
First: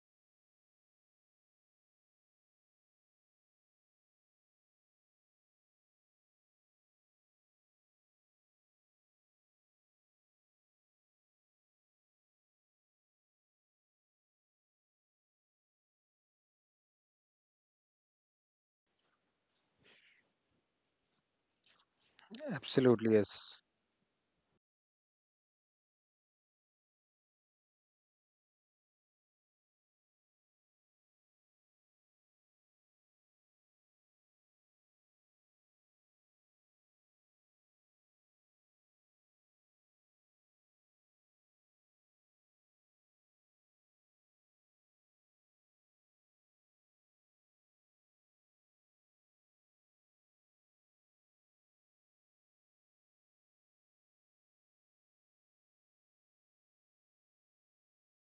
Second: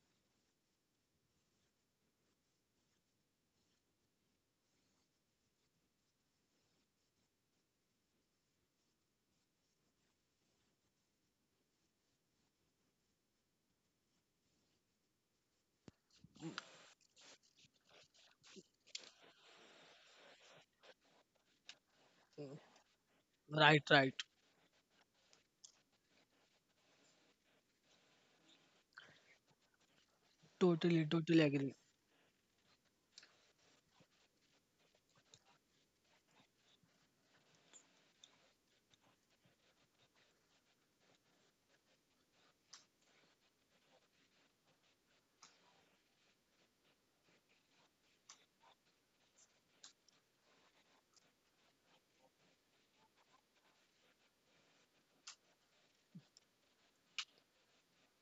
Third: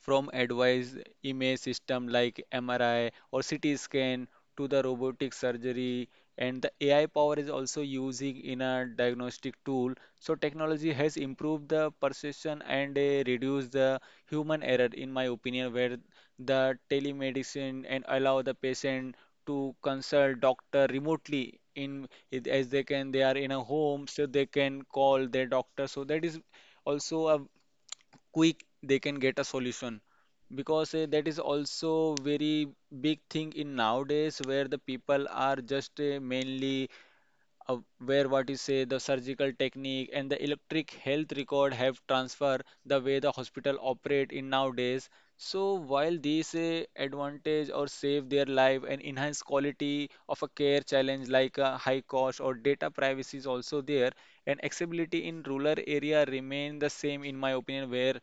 from advanced image system like MRI or CT scan to the robotic surgery, and the AI power is also using in a diagnostic tool. So technology has improved the perception and reduced the human error in my opinion, where the telemedicine and allow the patient to consult doctor remotely, as they
Absolutely,
can, they are in
yes.
a
Right,
home,
right.
so they can call their doctor, so that is also a quick they can get a solution, because
Totally,
that is
totally agree.
also very big thing in nowadays, where the people are just mainly, uh, where what you say the surgical technique and the electric health record have transfer the way the hospital operate in nowadays. So while these advantage or save their life and enhance quality of a care, challenge like a high cost or data privacy is also there, and accessibility in rural area remain the same in my opinion, where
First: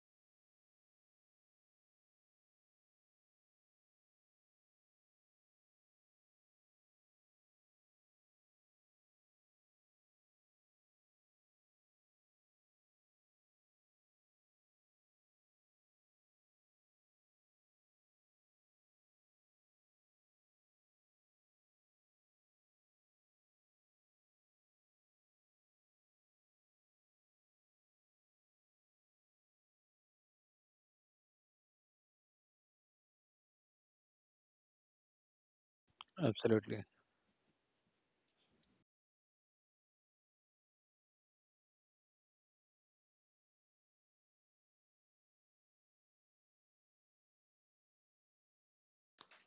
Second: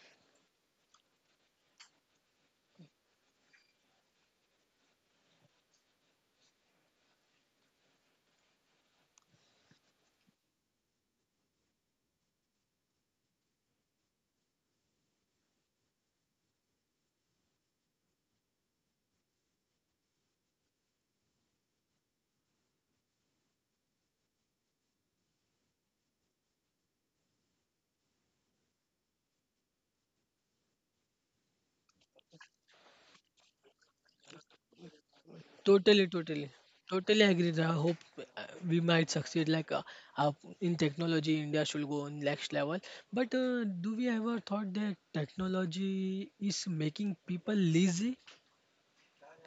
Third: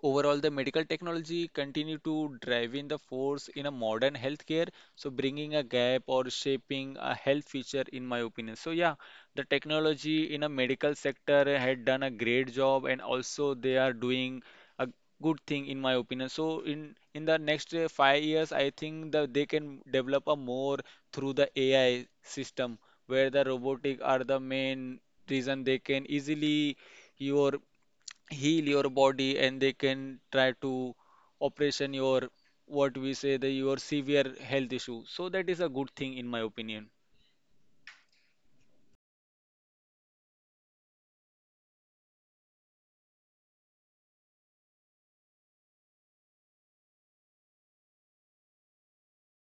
overall, the medical technology continue to drive in the force in a modern healthcare, so bringing a gap or shaping a health feature, in my opinion. So yeah, the technology in a medical sector had done a great job, and also they are doing a good thing, in my opinion. So in the next 5 years, I think that they can develop a more through the AI system, where the robotic are the main reason they can easily your heal your body, and they can try to operation your what we say the your severe health issue, so that is a good
Totally,
thing in my
totally,
Absolutely.
opinion.
totally agree. I hope we might succeed, like uh, in technology India should go on next level. But do we ever thought that technology is making people lazy?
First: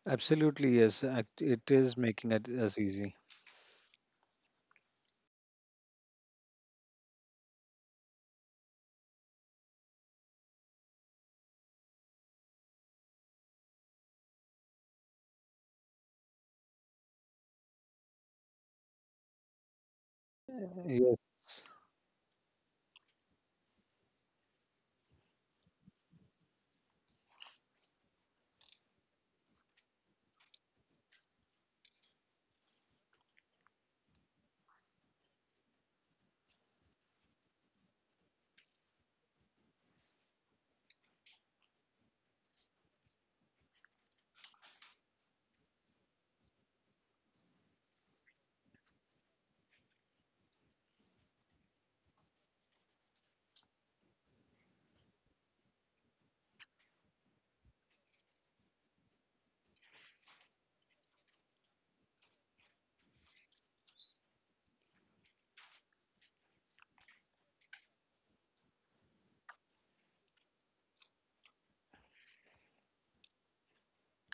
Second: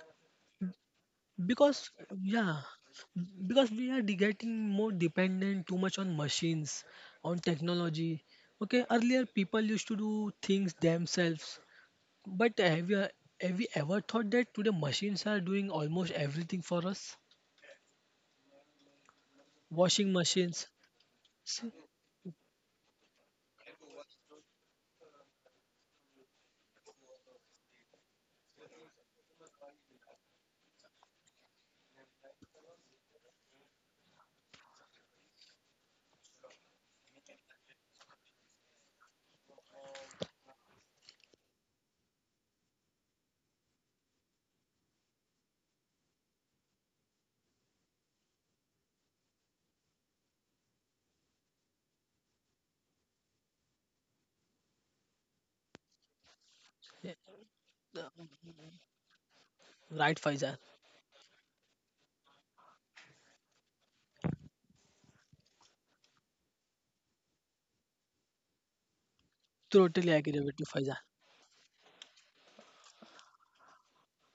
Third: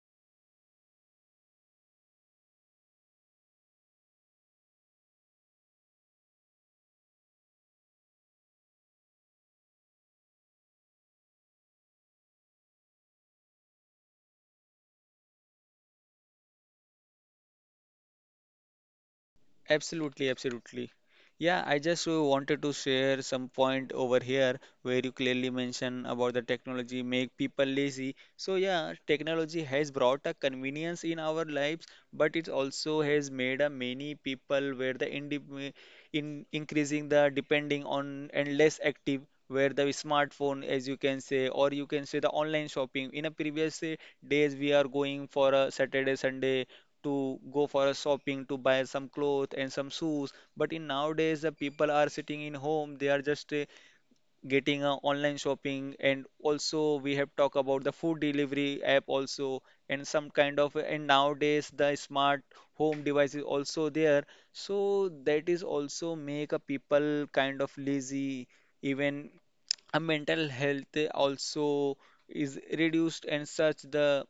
Absolutely, yes. It
Because,
is making it
yeah,
as easy.
because we are getting more dependent too much on machines, on technology. Okay, earlier people used to do things themselves, but have we ever thought that today machines are doing almost everything for us? Washing
Absolutely,
machines.
absolutely. Yeah,
See,
I just wanted to share some point over here where you clearly mention about the technology make people lazy. So yeah, technology has brought a convenience in our lives, but it also has made a many people where the in increasing the depending on and less active where the smartphone, as you can say, or you can say the online shopping in a previous days we are going for a Saturday Sunday to go for a shopping to buy some clothes and some shoes, but in nowadays the people are sitting in home, they are just getting online shopping, and also
yeah,
we have talked about the
uh,
food delivery app also, and
right,
some
Faizan?
kind of, and nowadays the smart home device is also there, so that is also make a people kind of lazy, even a
Totally agree
mental
with you, Faizan.
health also is reduced, and such the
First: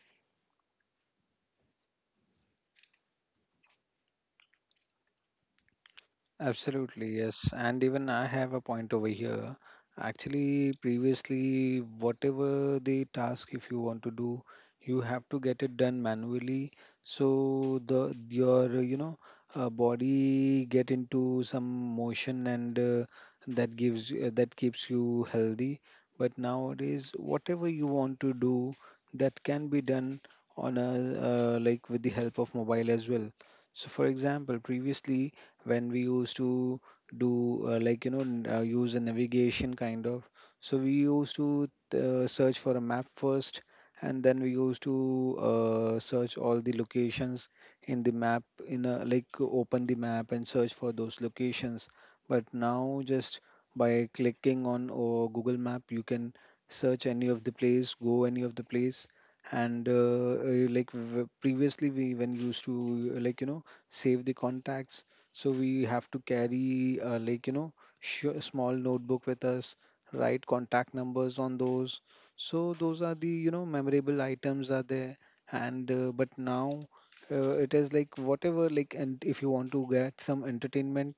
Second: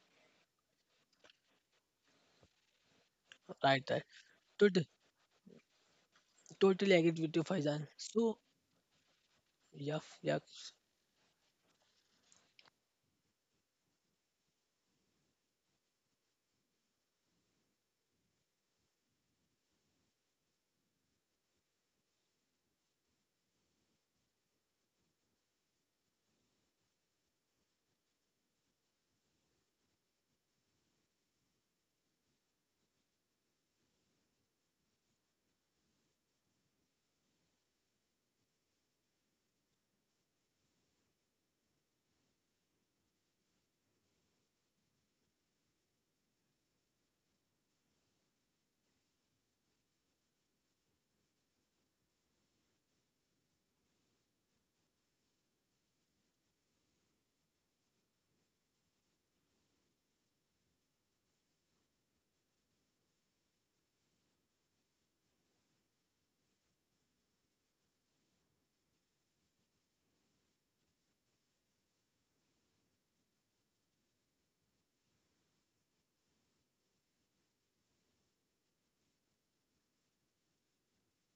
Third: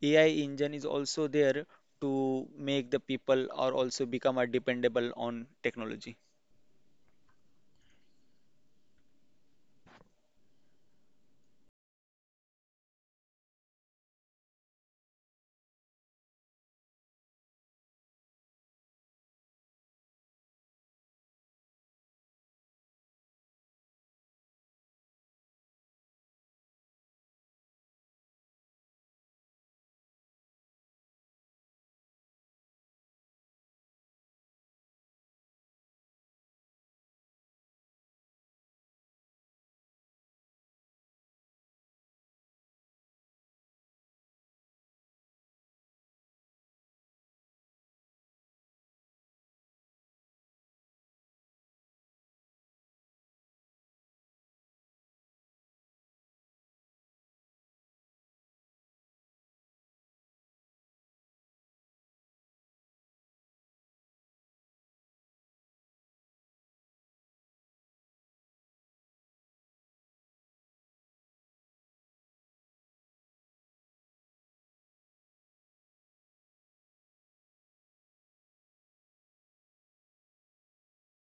AI engine is also there to make the people are
Right, right.
also become are
Totally,
dependable on technology.
totally
Absolutely,
agree with you,
yes. And
Faizan.
even I
So,
have a point over here.
yeah, yeah.
Actually, previously, whatever the task if you want to do, you have to get it done manually. So the your, you know, body get into some motion, and that keeps you healthy. But nowadays, whatever you want to do, that can be done on a, with the help of mobile as well. So, for example, previously, when we used to do, use a navigation kind of, so we used to search for a map first, and then we used to search all the locations in the map, in a like open the map and search for those locations. But now just by clicking on or Google Map, you can search any of the place, go any of the place. And previously we when used to, save the contacts, so we have to carry, small notebook with us, write contact numbers on those. So those are the, you know, memorable items are there. And but now it is like whatever, like, and if you want to get some entertainment,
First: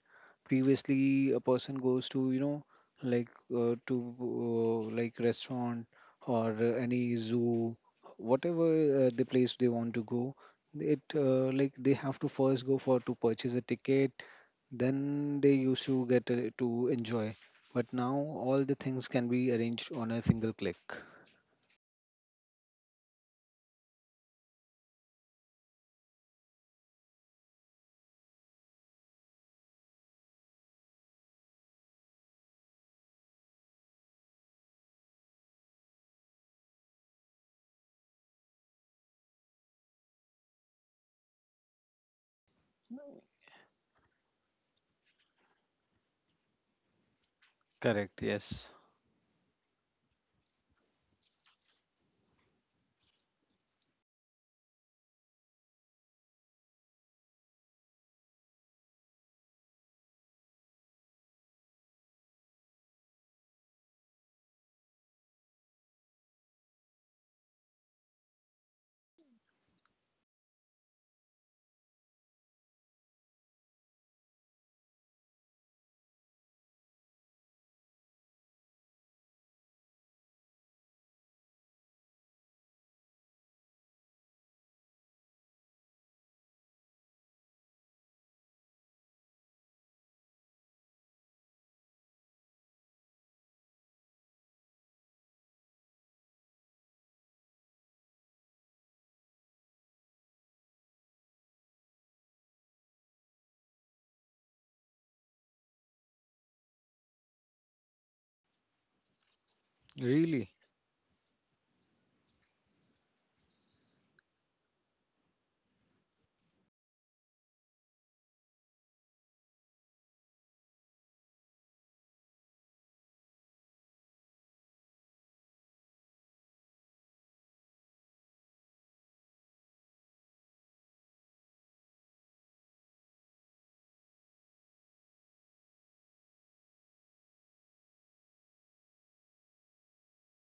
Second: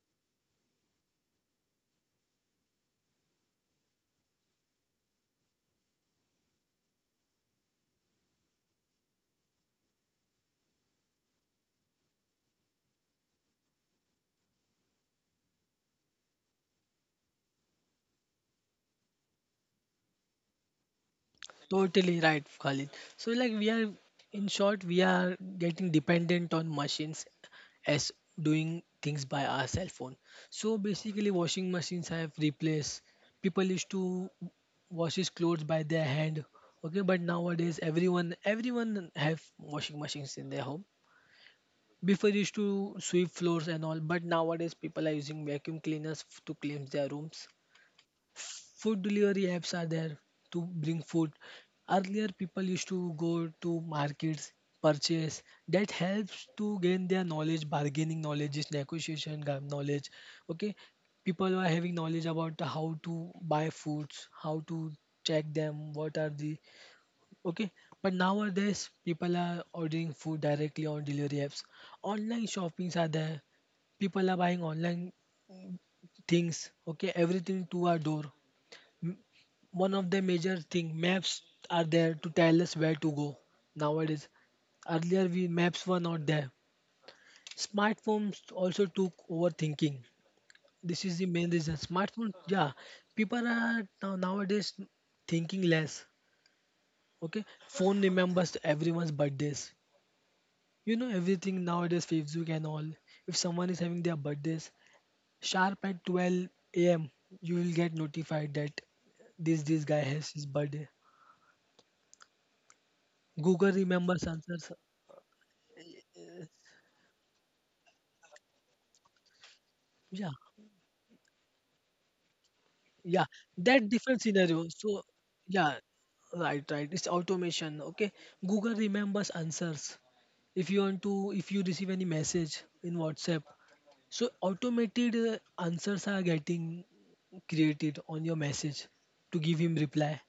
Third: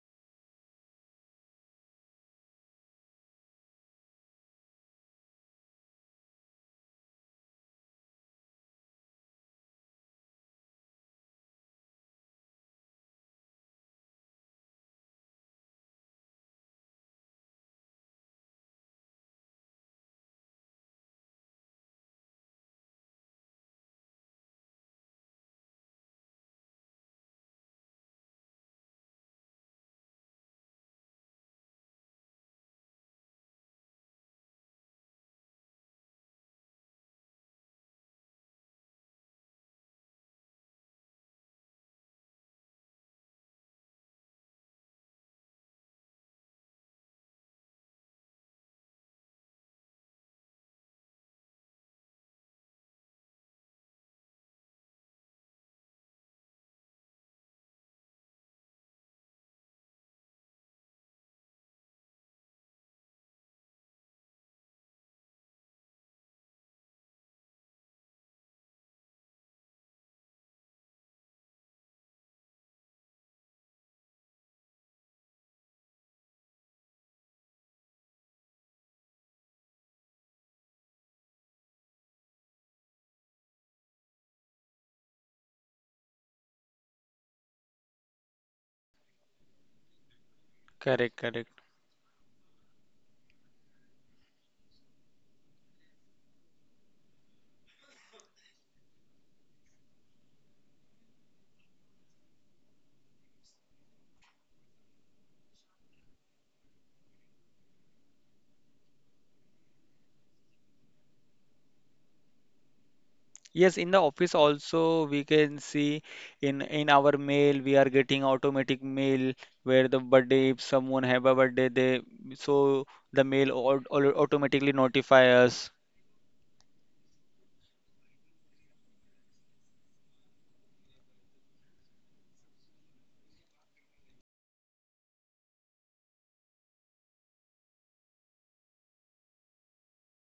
previously a person goes to, like to like restaurant or any zoo, whatever the place they want to go it like they have to first go for to purchase a ticket, then they used to get to enjoy. But now all the things can be arranged on a single click.
Totally right, Khalid. So like we are, in short, we are getting dependent on machines, as doing things by our cell phone. So basically washing machines have replaced, people used to wash his clothes by their hand. Okay, but nowadays everyone have washing machines in their home. Before used to sweep floors and all, but nowadays people are using vacuum cleaners to cleanse their rooms.
Correct, yes.
Food delivery apps are there to bring food. Earlier, people used to go to markets, purchase. That helps to gain their knowledge, bargaining knowledge, knowledge. Okay, people are having knowledge about the how to buy foods, how to check them, what are the, okay. But nowadays, people are ordering food directly on delivery apps. Online shoppings are there, people are buying online things, okay, everything to our door. One of the major thing, maps are there to tell us where to go nowadays. Earlier we, maps were not there. Smartphones also took over thinking. This
Correct,
is the
correct.
main reason, smartphone, yeah. People are now nowadays thinking less. Okay, phone remembers everyone's birthdays, you know everything nowadays, Facebook and all. If someone is having their birthdays, sharp at 12 a.m. you will get notified that this guy
Really?
has his birthday.
Yes,
Google
in the office
remembers answers.
also we can see in our mail we are getting automatic mail where the
Yeah,
birthday, if someone have a birthday they, so the
yeah, that different scenario.
automatically
So,
notify us.
yeah, right, right. It's automation. Okay, Google remembers answers. If you want to, if you receive any message in WhatsApp, so automated answers are getting created on your message to give him reply.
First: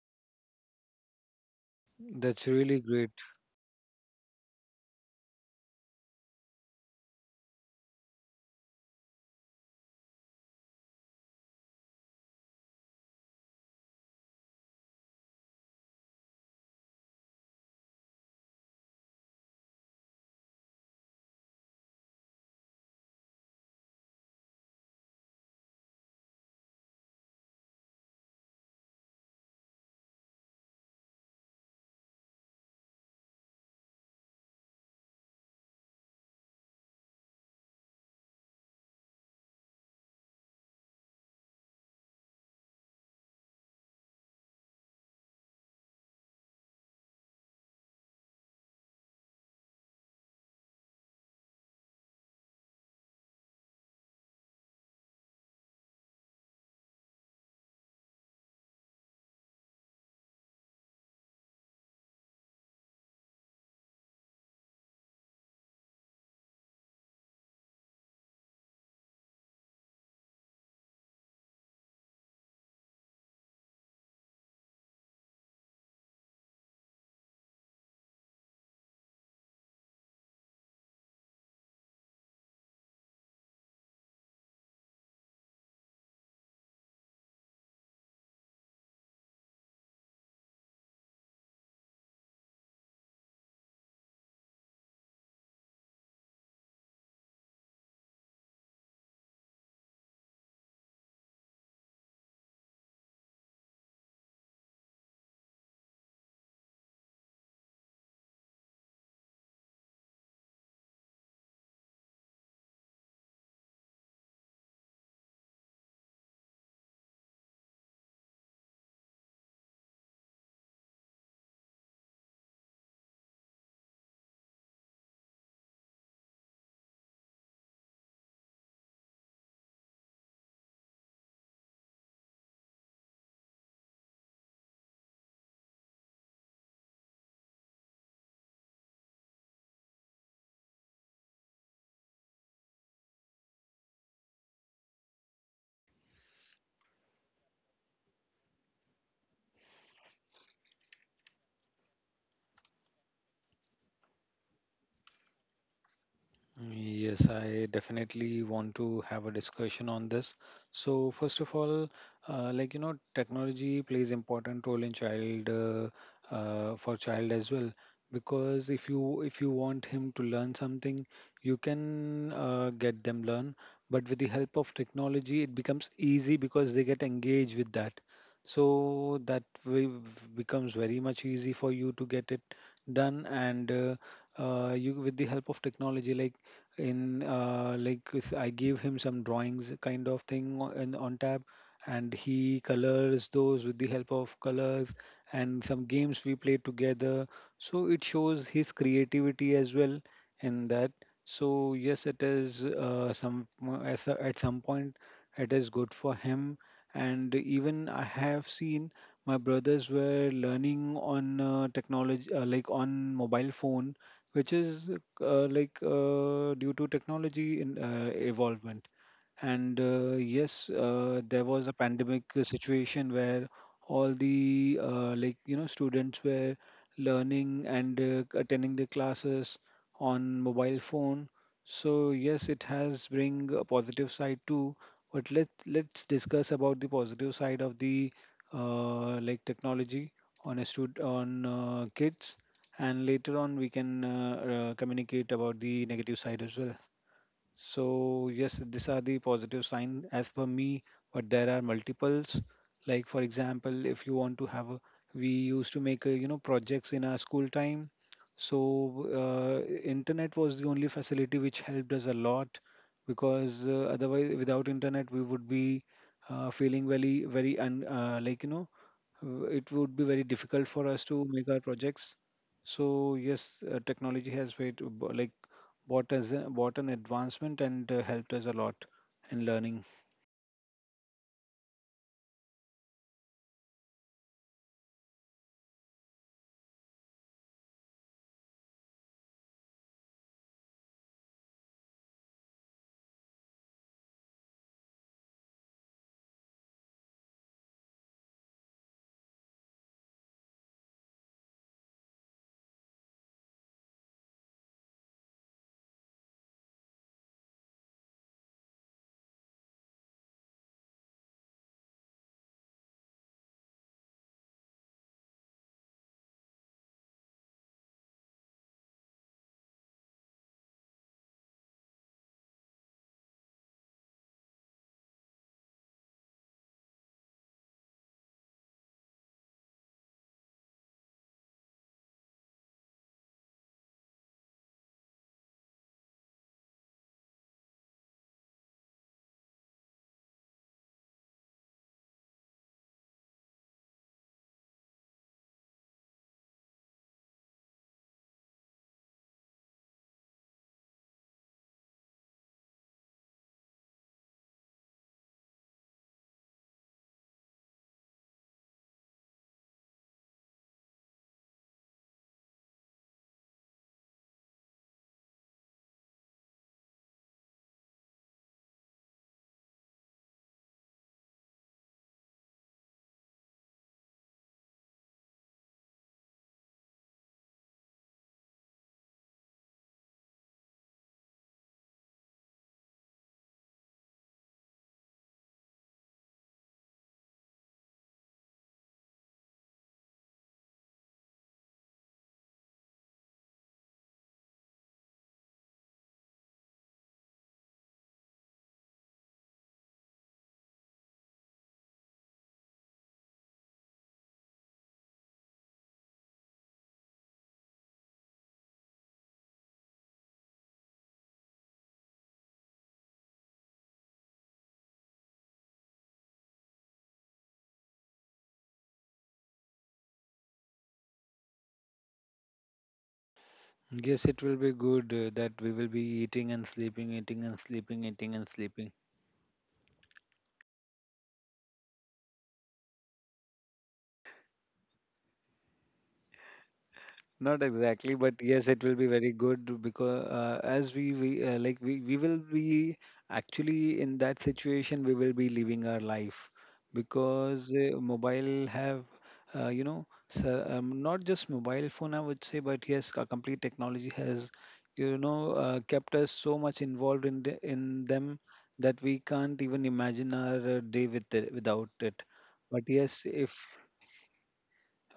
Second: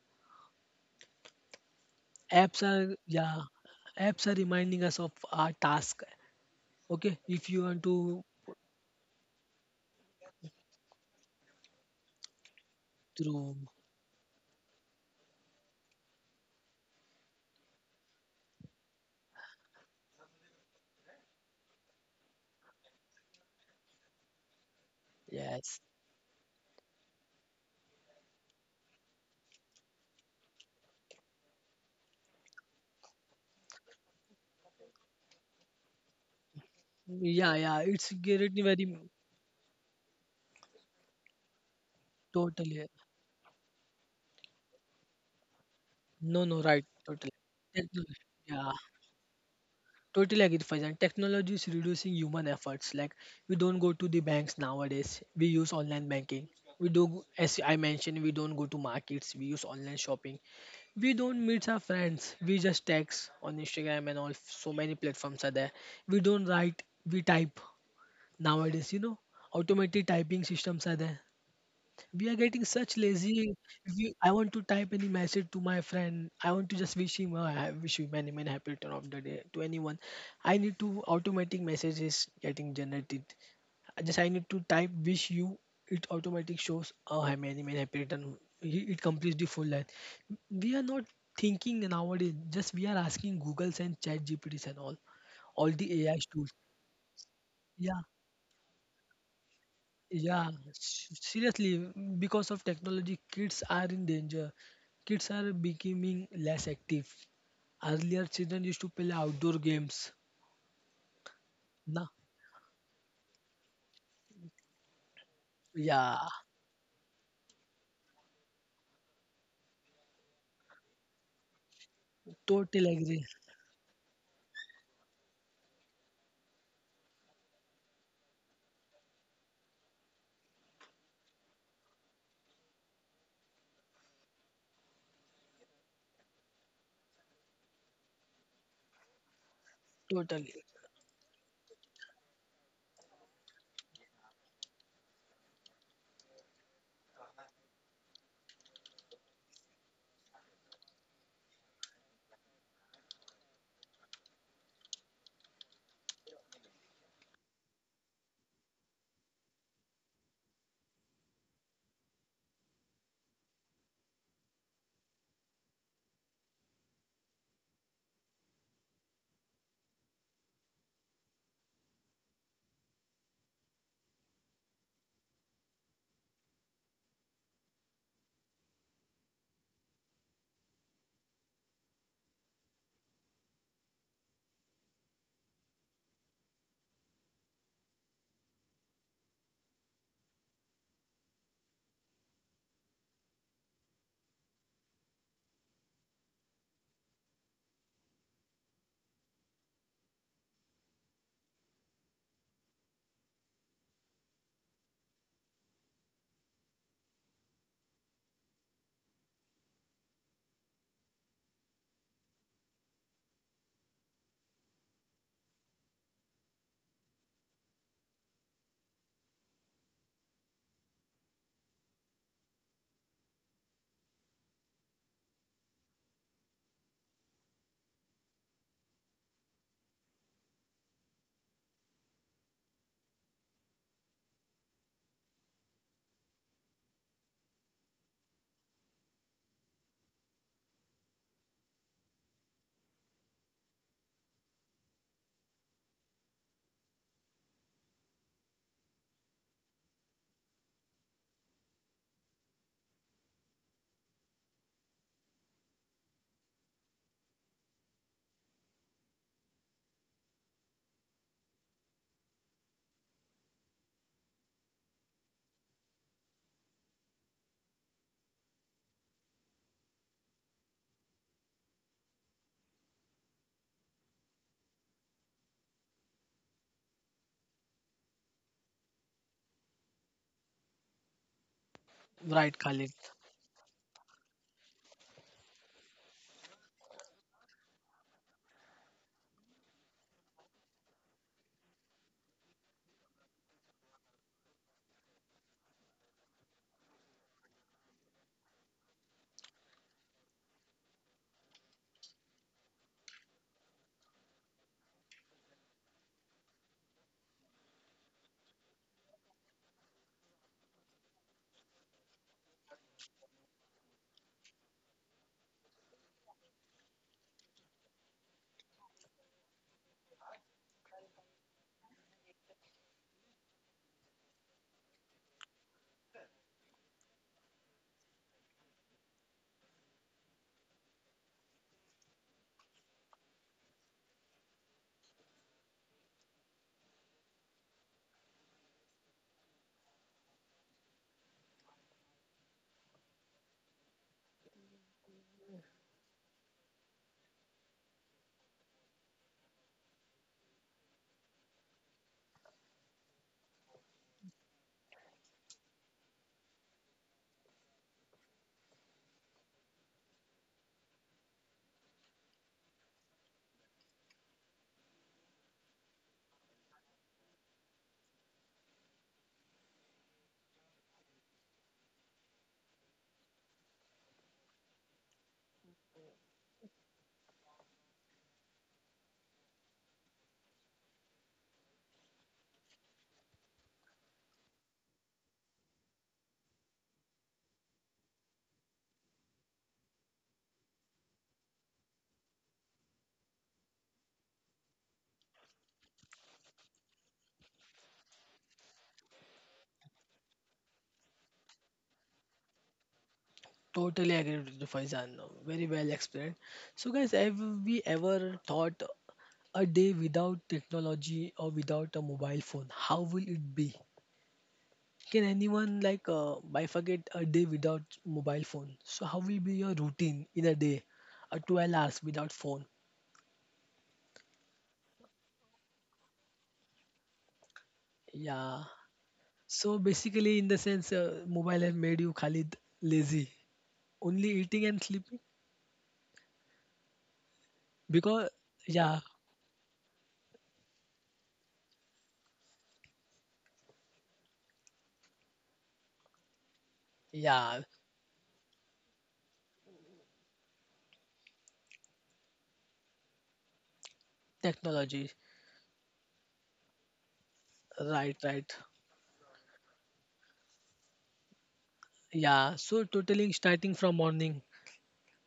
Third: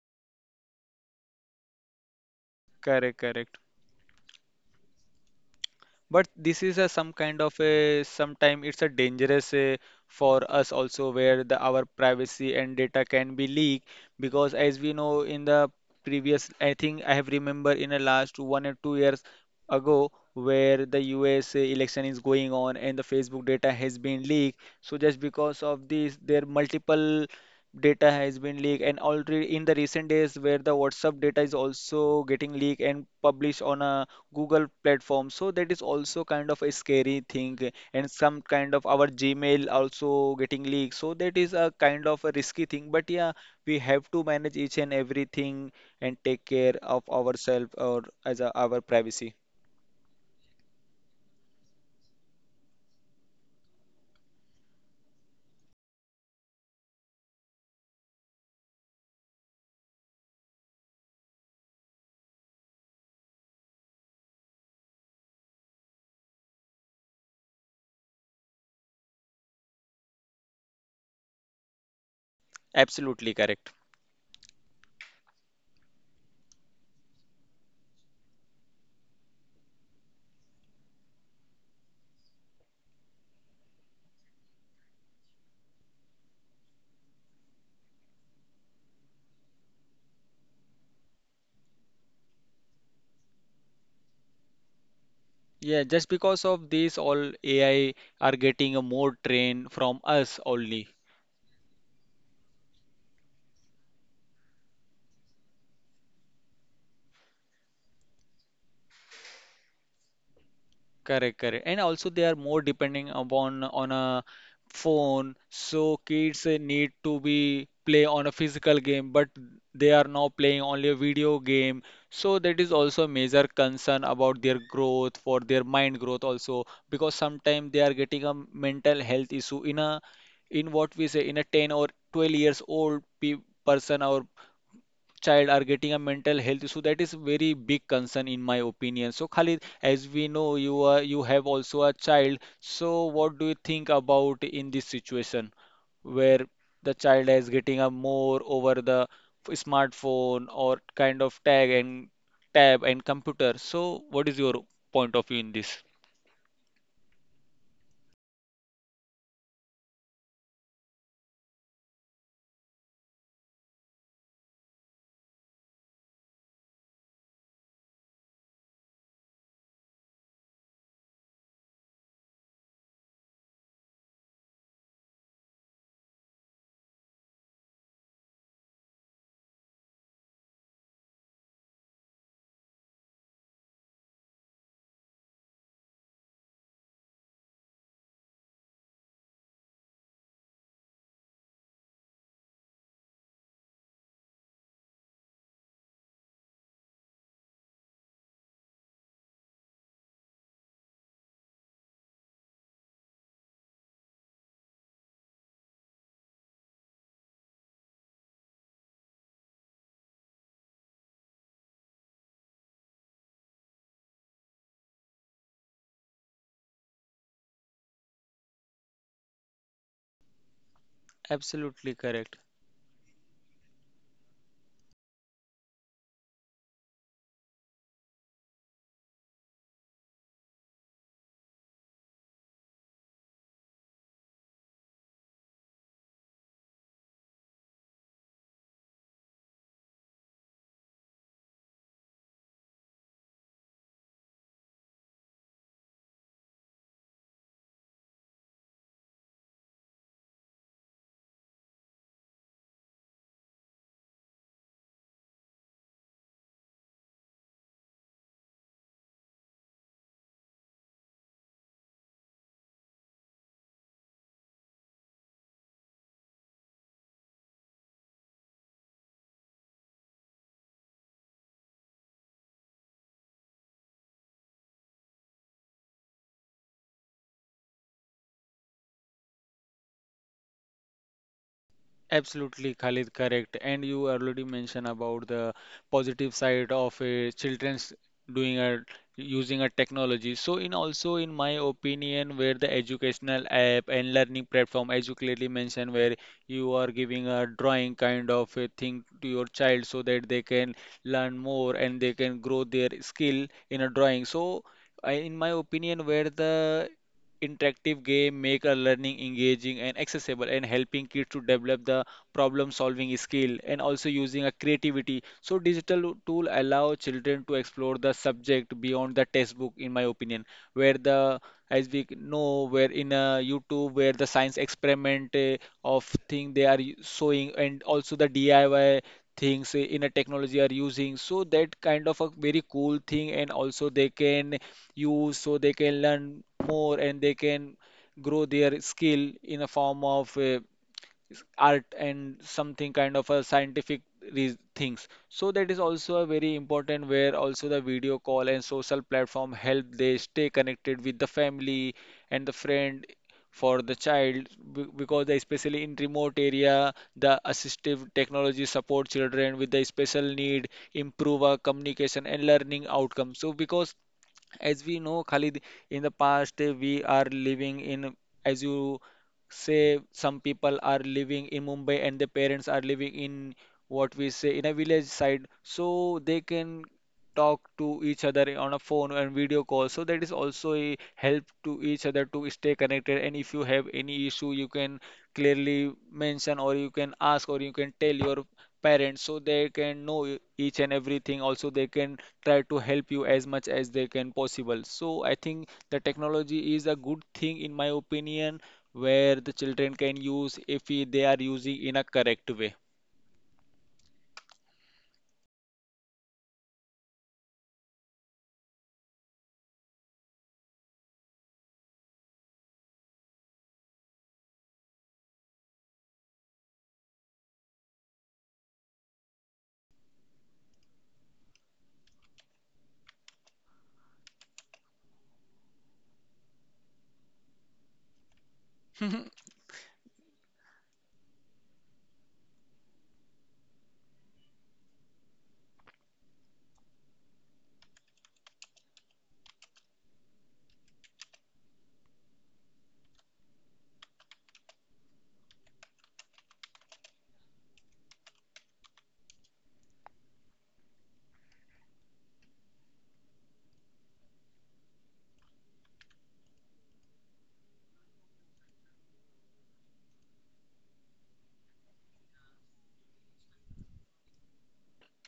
That's
Apps
really
are,
great.
Correct,
yeah,
correct.
apps are reminding us of our task.
But this is a some
Okay,
kind
if
of
you want
a
to
sometime it's a dangerous for us also, where the our privacy and data can be
through,
leaked, because as we know, in the previous, I think I have remember in the last 1 or 2 years ago where the US election is going on and the Facebook data has been leaked. So just because
yes,
of this, there multiple data has been leaked, and already in the recent days where the WhatsApp data is also getting leaked and published on a Google platform. So that is also kind of a scary
yeah,
thing,
yeah.
and
It's
some
getting
kind of
very
our Gmail also getting leaked. So that is a kind of a risky
totally.
thing. But yeah, we have to manage each and everything and
No,
take
no,
care
right,
of
totally.
ourselves or
Techno-.
as a,
Yeah,
our privacy.
totally agree, Faizan. Technology is reducing human efforts. Like we don't go to the banks nowadays. We use online banking. We do, as I mentioned, we don't go to markets. We use online shopping. We don't meet our friends. We just text on Instagram and all. So many platforms are there. We don't write. We type nowadays. You know, automatic typing systems are there. We are getting such
Absolutely
lazy.
correct.
We, I want to type any message to my friend. I want to just wish him, I wish you many, many happy return of the day to anyone. I need to automatic messages getting generated. I, just I need to type wish you. It automatic shows, oh, hi, many, many happy return. It completes the full line. We are not thinking nowadays. Just we are asking Googles and Chat GPTs and all
Yeah,
the
just
AI
because
tools.
of this, all AI
Yeah,
are getting a more train from us
yeah,
only.
seriously, because of technology, kids are in danger. Kids are becoming less active. Earlier, children used to play outdoor games.
Correct, correct. And also
Na?
they are more depending upon on a phone. So
Yeah,
kids need to be play on a physical game, but they are now playing only a video game. So that is
totally
also a
agree.
major concern about their growth, for their mind growth also, because sometimes they are getting a mental health issue in a in what we say in a 10 or 12 years old pe person or child are getting a mental health issue. That is very big concern in my opinion. So Khalid, as we know,
Totally
you are, you have also a child, so what do you think about in this situation where the child is getting a more over the smartphone or kind of tag and tab and computer? So what is your point of view in this?
Yes, I definitely want to have a discussion on this. So first of all, like you know, technology plays important role in child for child as well because if you want him to learn something, you can get them learn. But with the help of technology, it becomes easy because they get engaged with that. So that way becomes very much easy for you to get it done and you with the help of technology like in like if I gave him some drawings kind of thing in on tab, and he colors those with the help of colors and some games we play together. So it shows his creativity as well in that. So yes, it is some as at some point it is good for him. And even I have seen my brothers were learning on technology like on mobile phone which is due to technology in evolvement. And yes, there was a
Absolutely
pandemic
correct.
situation where all the like you know students were learning and attending the classes on mobile phone. So yes, it has bring a positive side too. But let's discuss about the positive side of the like technology on a stud on kids, and later on we can communicate about the negative side as well. So yes, these are the positive sign as per me, but there are multiples, like for example, if you want to have a, we used to make you know projects in our school time. So internet was the only facility which helped us a lot because otherwise without internet we would be feeling very very like you know it would be very difficult for us to make our projects. So yes, technology has made like bought us bought an advancement and helped us a lot in learning.
right,
Absolutely,
Khalid.
Khalid, correct. And you already mentioned about the positive side of children's doing a using a technology. So in also in my opinion, where the educational app and learning platform, as you clearly mentioned, where you are giving a drawing kind of a thing to your child so that they can learn more and they can grow their skill in a drawing. So in my opinion, where the interactive game make a learning engaging and accessible and helping kids to develop the problem solving skill and also using a creativity, so digital tool allow children to explore the subject beyond the textbook, in my opinion, where the, as we know, where in YouTube where the science experiment of thing they are showing, and also the DIY things in a technology are using, so that kind of a very cool thing, and also they can use, so they can learn more and they can grow their skill in a form of art and something kind of a scientific re things. So that is also a very important where also the video call and social platform help they stay connected with the family and the friend for the child, because they especially in remote area, the assistive technology support children with the special need, improve our communication and learning outcome. So because as we know Khalid, in the past we are living in, as you say, some people are living in Mumbai and their parents are living in what we say in a village side, so they can talk to each other on a phone and video call. So that is also a help to each other to stay connected. And if you have any issue, you can clearly mention or you can ask or you can tell your parents so they can know e- each and everything, also they can try to help you as much as they can possible. So I think the technology is a good thing in my opinion, where the children can use if they are using in a correct way.
Totally agree with you, Faizan. Very well explained. So, guys, have we ever thought a day without technology or without a mobile phone? How will it be? Can anyone like bifurcate a day without mobile phone? So how will be your routine in a day, a 12 hours without phone?
Yes, it will be good that we will be eating and sleeping, eating and sleeping, eating and
Yeah.
sleeping.
So basically, in the sense, mobile has made you Khalid lazy, only eating and sleeping.
Not exactly,
Because
but yes, it will
yeah,
be very good because as we like we will be actually in that situation we will be living our life
yeah,
because mobile have you know so, not just mobile phone I would say, but yes a complete technology has
technology.
you know kept us so much involved in
Right,
them
right.
that we can't even imagine our day with it, without it.
Yeah. So
But
totaling
yes, if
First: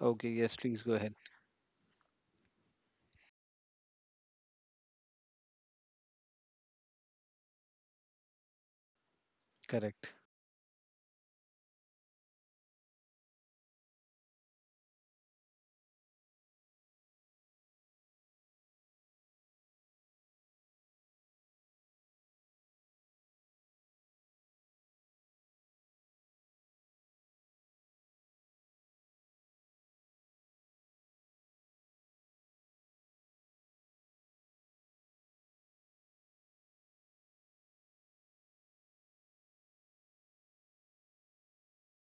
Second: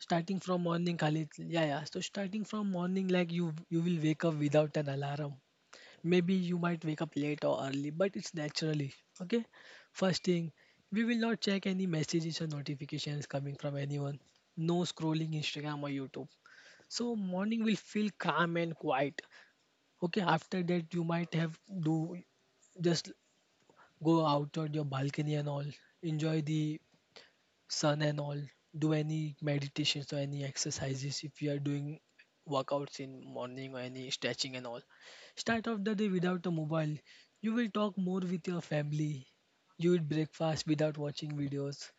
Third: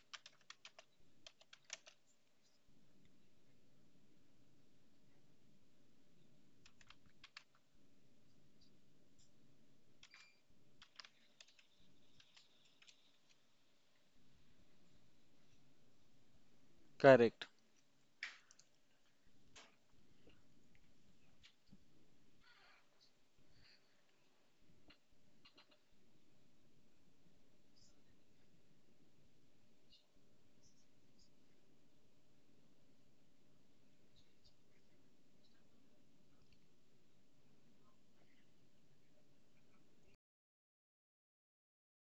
okay, yes,
from
please go
morning,
ahead.
Khalid. Yeah, yeah. So starting from morning, like you will wake up without an alarm. Maybe you might wake up late or early, but it's naturally. Okay?
Correct.
First thing, we will not check any messages or notifications coming from anyone. No scrolling Instagram or YouTube. So
Correct.
morning will feel calm and quiet. Okay, after that you might have do, just go out on your balcony and all. Enjoy the sun and all, do any meditations or any exercises if you are doing workouts in morning or any stretching and all. Start off the day without a mobile. You will talk more with your family. You will breakfast without watching videos.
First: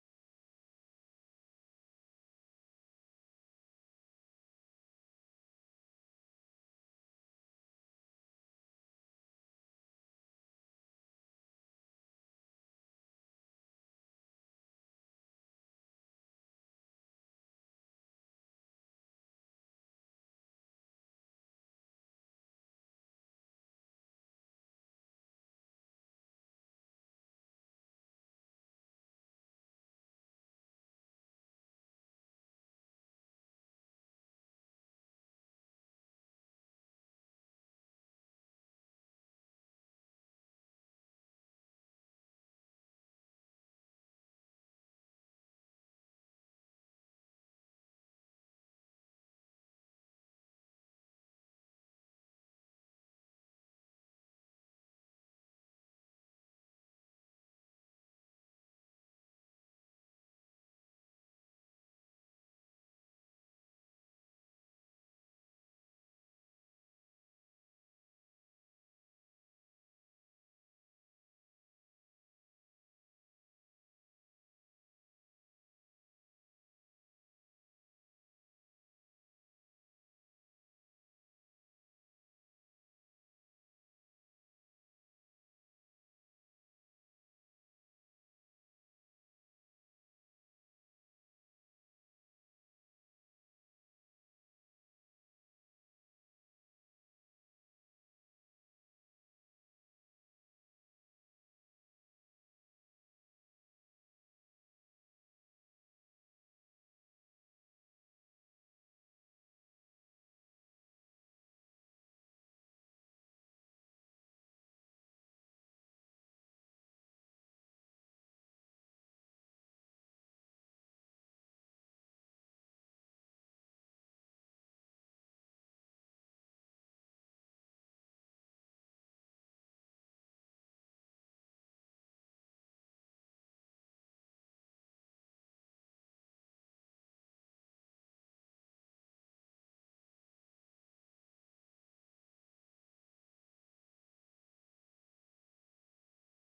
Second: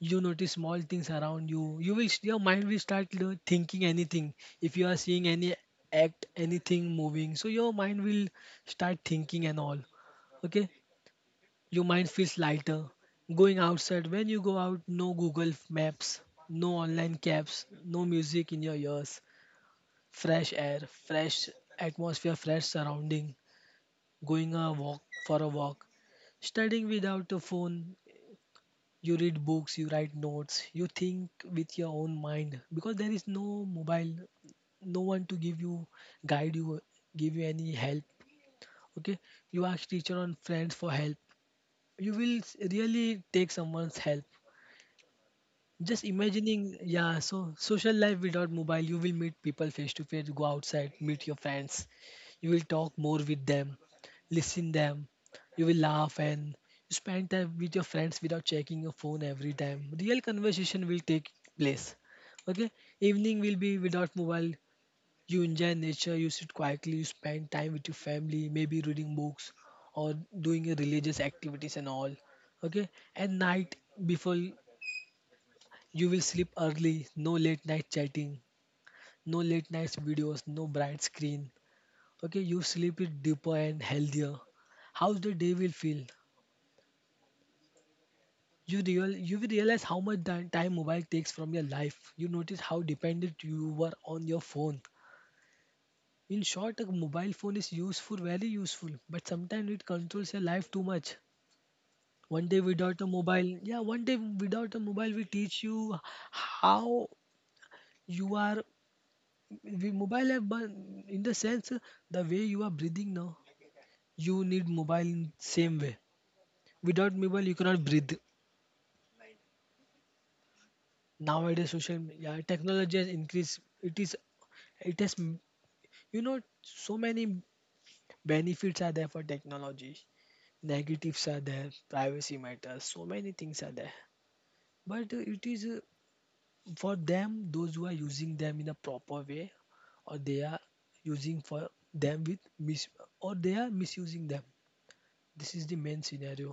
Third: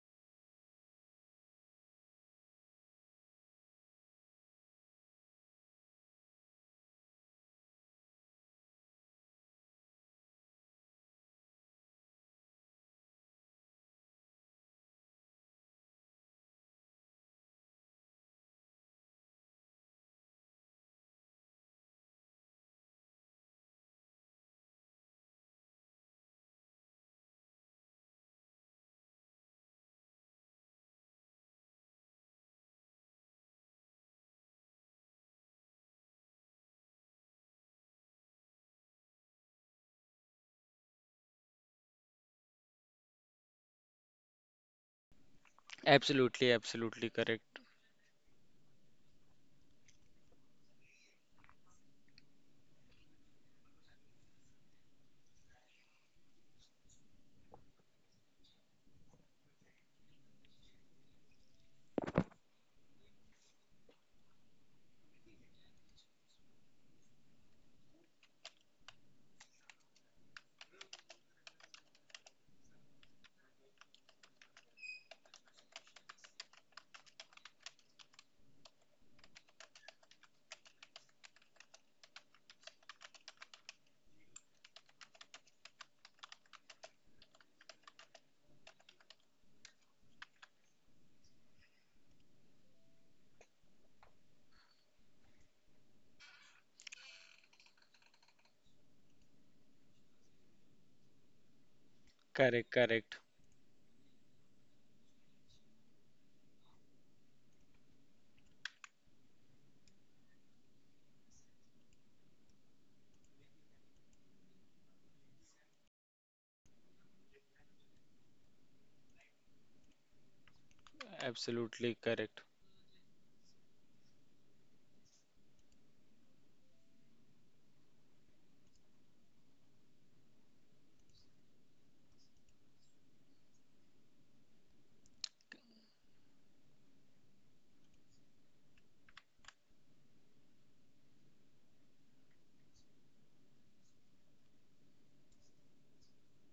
You notice small things around you. You will, your mind will start, you thinking anything. If you are seeing any act anything moving, so your mind will start thinking and all. Okay, your mind feels lighter. Going outside, when you go out, no Google Maps, no online cabs, no music in your ears. Fresh air, fresh atmosphere, fresh surrounding. Going a walk for a walk. Studying without a phone, you read books, you write notes, you think with your own mind, because there is no mobile, no one to give you, guide you, give you any help. Okay, you ask teacher and friends for help. You will really take someone's help. Just
Absolutely,
imagining,
absolutely
yeah, so
correct.
social life without mobile, you will meet people face to face, go outside, meet your friends. You will talk more with them, listen them. You will laugh and spend time with your friends without checking your phone every time. Real conversation will take place. Okay, evening will be without mobile. You enjoy nature, you sit quietly, you spend time with your family, maybe reading books or doing a religious activities and all. Okay, and night before, you will sleep early, no late night chatting, no late night videos, no bright screen. Okay, you sleep it deeper and healthier. How's the day will feel? You will realize how much time mobile takes from your life. You notice how dependent you were on your phone. In short, a mobile phone is useful, very useful, but sometimes it controls your life too much. One day
Correct,
without a
correct.
mobile, yeah, one day without a mobile will teach you how you are, we mobile have but in the sense, the way you are breathing now, you need mobile in same way. Without mobile you cannot breathe nowadays.
Absolutely
Social yeah,
correct.
technology has increased. It is, it has m- you know, so many benefits are there for technology. Negatives are there, privacy matters, so many things are there. But it is for them those who are using them in a proper way, or they are using for them with mis, or they are misusing them. This is the main scenario.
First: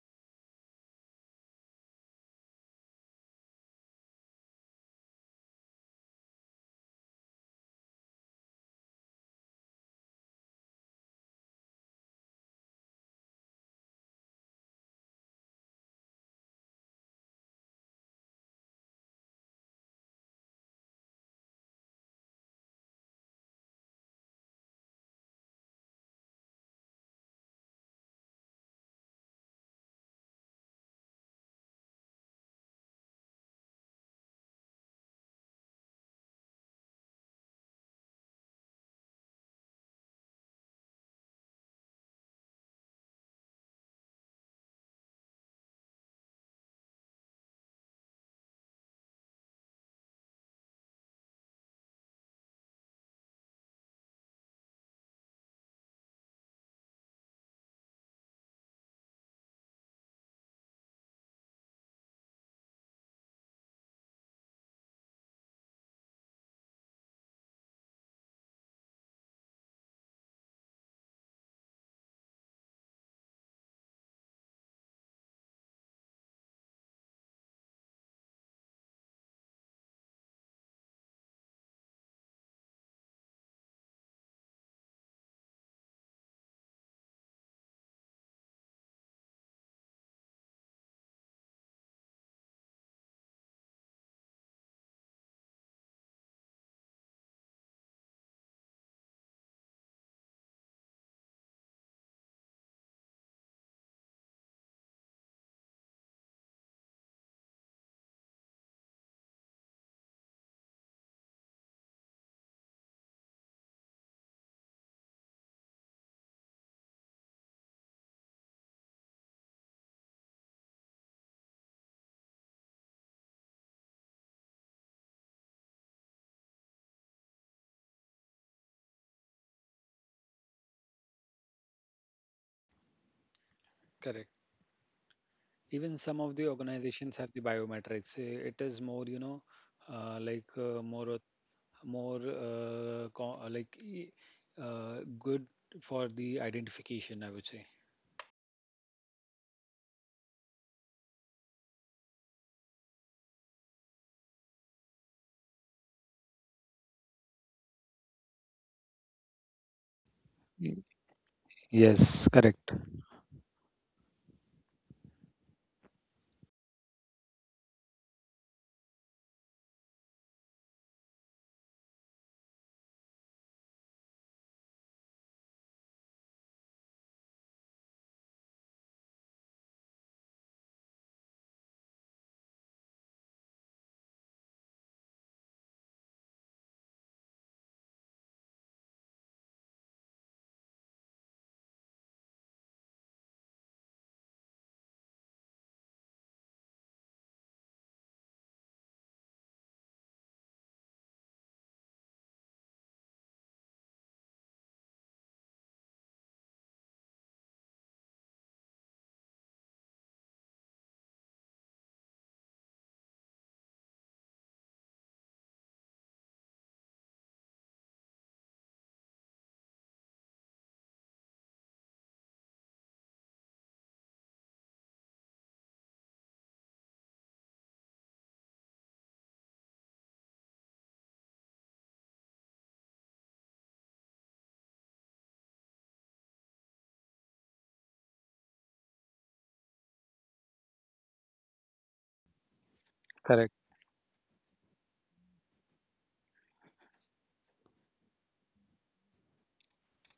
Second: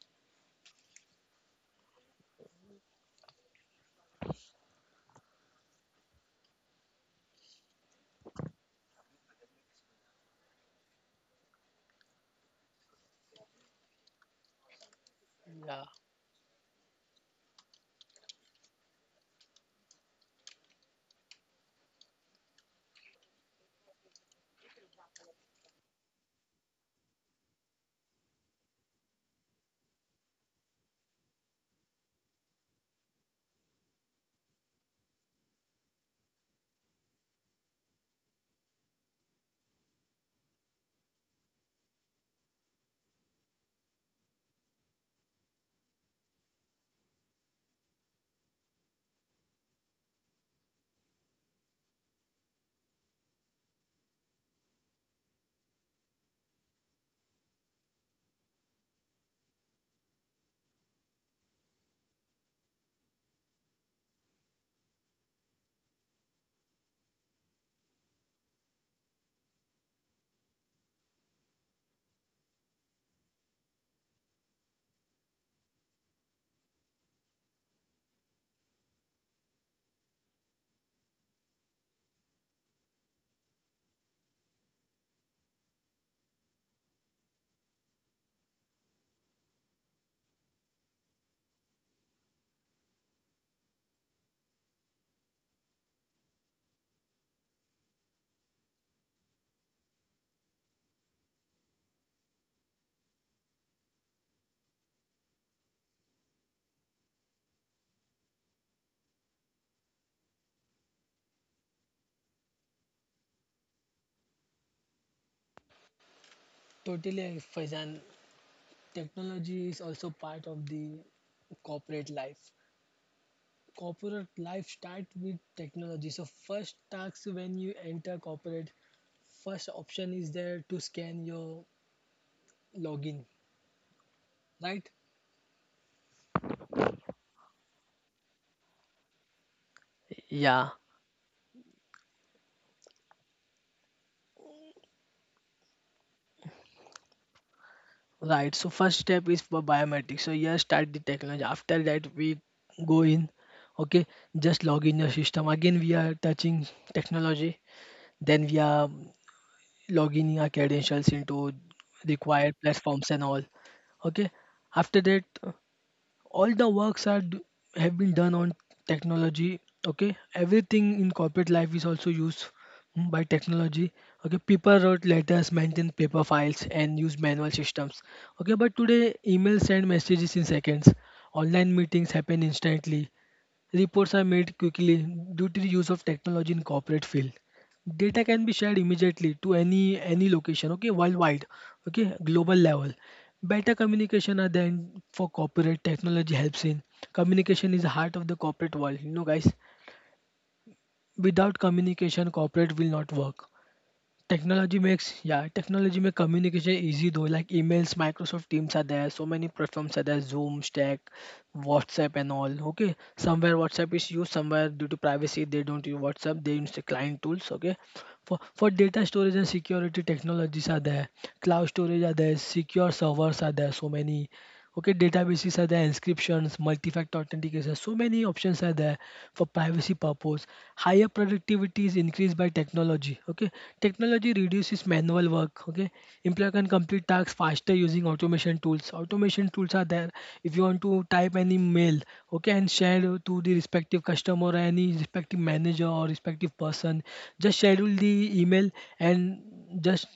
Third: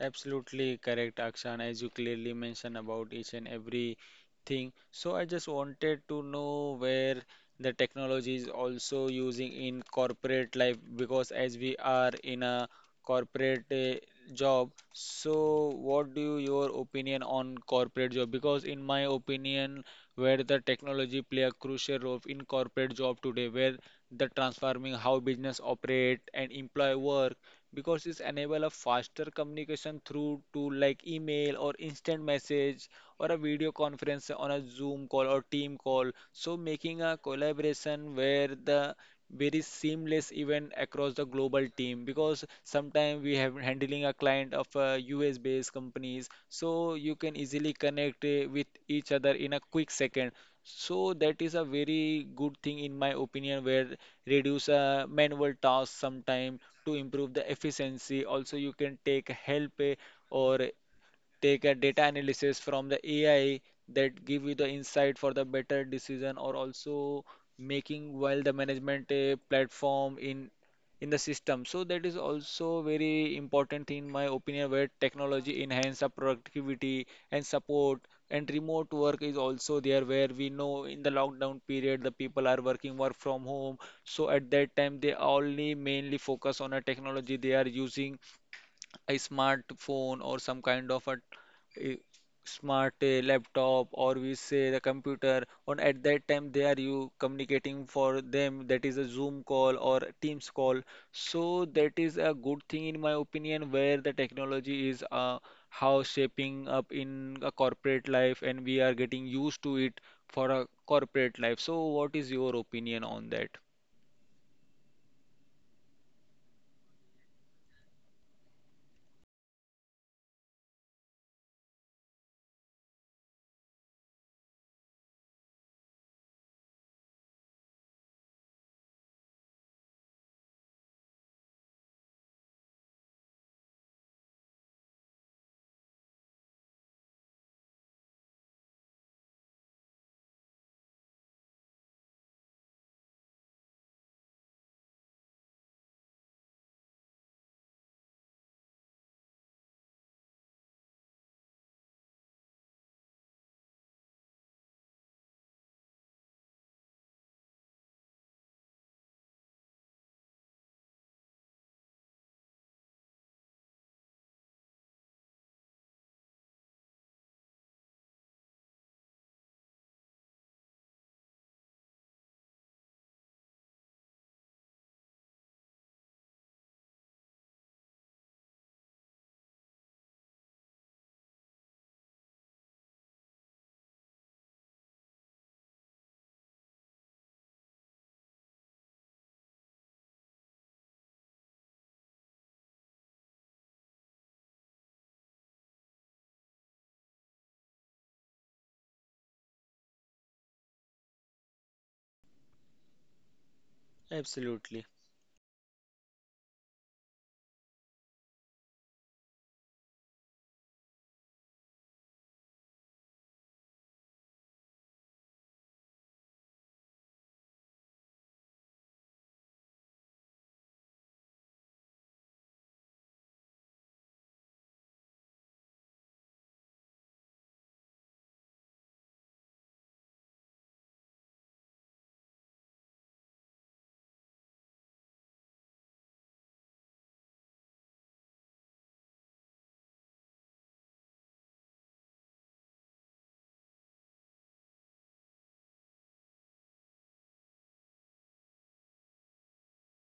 Absolutely correct, Akshan, as you clearly mentioned about each and every thing. So I just wanted to know where the technology is also using in corporate life, because as we are in a corporate job, so
Yeah,
what do you, your opinion on corporate job? Because in my opinion, where the technology play a crucial role in corporate job today, where the transforming how business operate and employ work, because it's enable a faster communication through to like email or instant message or a video conference on a Zoom call or team call. So making a collaboration where the very seamless event across the global team, because sometimes we have handling a client of US based companies, so you can easily connect with each other in a quick second. So that is a very good thing in my opinion, where reduce manual tasks sometime to improve the efficiency. Also you can take help or take a data analysis from the AI that give you the insight for the better decision, or also making while the management a platform in the system. So that is also very important in my opinion, where technology enhance our productivity and support, and remote work is also there, where we know in the lockdown period the people are working work from home. So at that time they only mainly focus on a technology. They are using a smartphone or some kind of a smart laptop or we say the computer. On at that time they are you communicating for them, that is a Zoom call or a Teams call. So that is a good thing in my opinion, where the technology is how shaping up in a corporate life, and we are getting used to it for a corporate life. So what is your opinion on that?
totally, Faizan. Technology is also part of the corporate life. Corporate life starts with technology. So first task when you enter corporate, first option is there to scan your login,
Correct.
right?
Even some of the organizations have the biometrics. It is more you know like
Yeah,
more o- more co- like uh, good for the identification, I would say.
right. So first step is for biometrics. So here start the technology. After that we go in. Okay, just log in your system. Again we are touching technology. Then we are logging our
Y-
credentials into
Yes,
required
correct.
platforms and all. Okay. After that, all the works are have been done on technology. Okay. Everything in corporate life is also used, mm, by technology. Okay. People wrote letters, maintained paper files, and used manual systems. Okay. But today, emails send messages in seconds. Online meetings happen instantly. Reports are made quickly due to the use of technology in corporate field. Data can be shared immediately to any location, okay, worldwide, okay, global level. Better communication are then for corporate technology helps in. Communication is the heart of the corporate world. You know, guys, without communication, corporate will not work. Technology
Absolutely.
makes, yeah, technology make communication easy though. Like emails, Microsoft Teams are there. So many platforms are there. Zoom, Slack, WhatsApp, and all. Okay, somewhere WhatsApp is used. Somewhere due to privacy, they don't use WhatsApp. They use the client tools. Okay, for data storage and security technologies are there, cloud storage are there, secure servers are there, so many. Okay, databases are there, inscriptions, multi-factor authentication, so many options are there for privacy purpose. Higher productivity is increased by technology. Okay, technology reduces manual work. Okay, employer can complete tasks faster using automation tools. Automation tools are there. If you want to type any mail, okay, and share to
Correct.
the respective customer or any respective manager or respective person, just schedule the email and just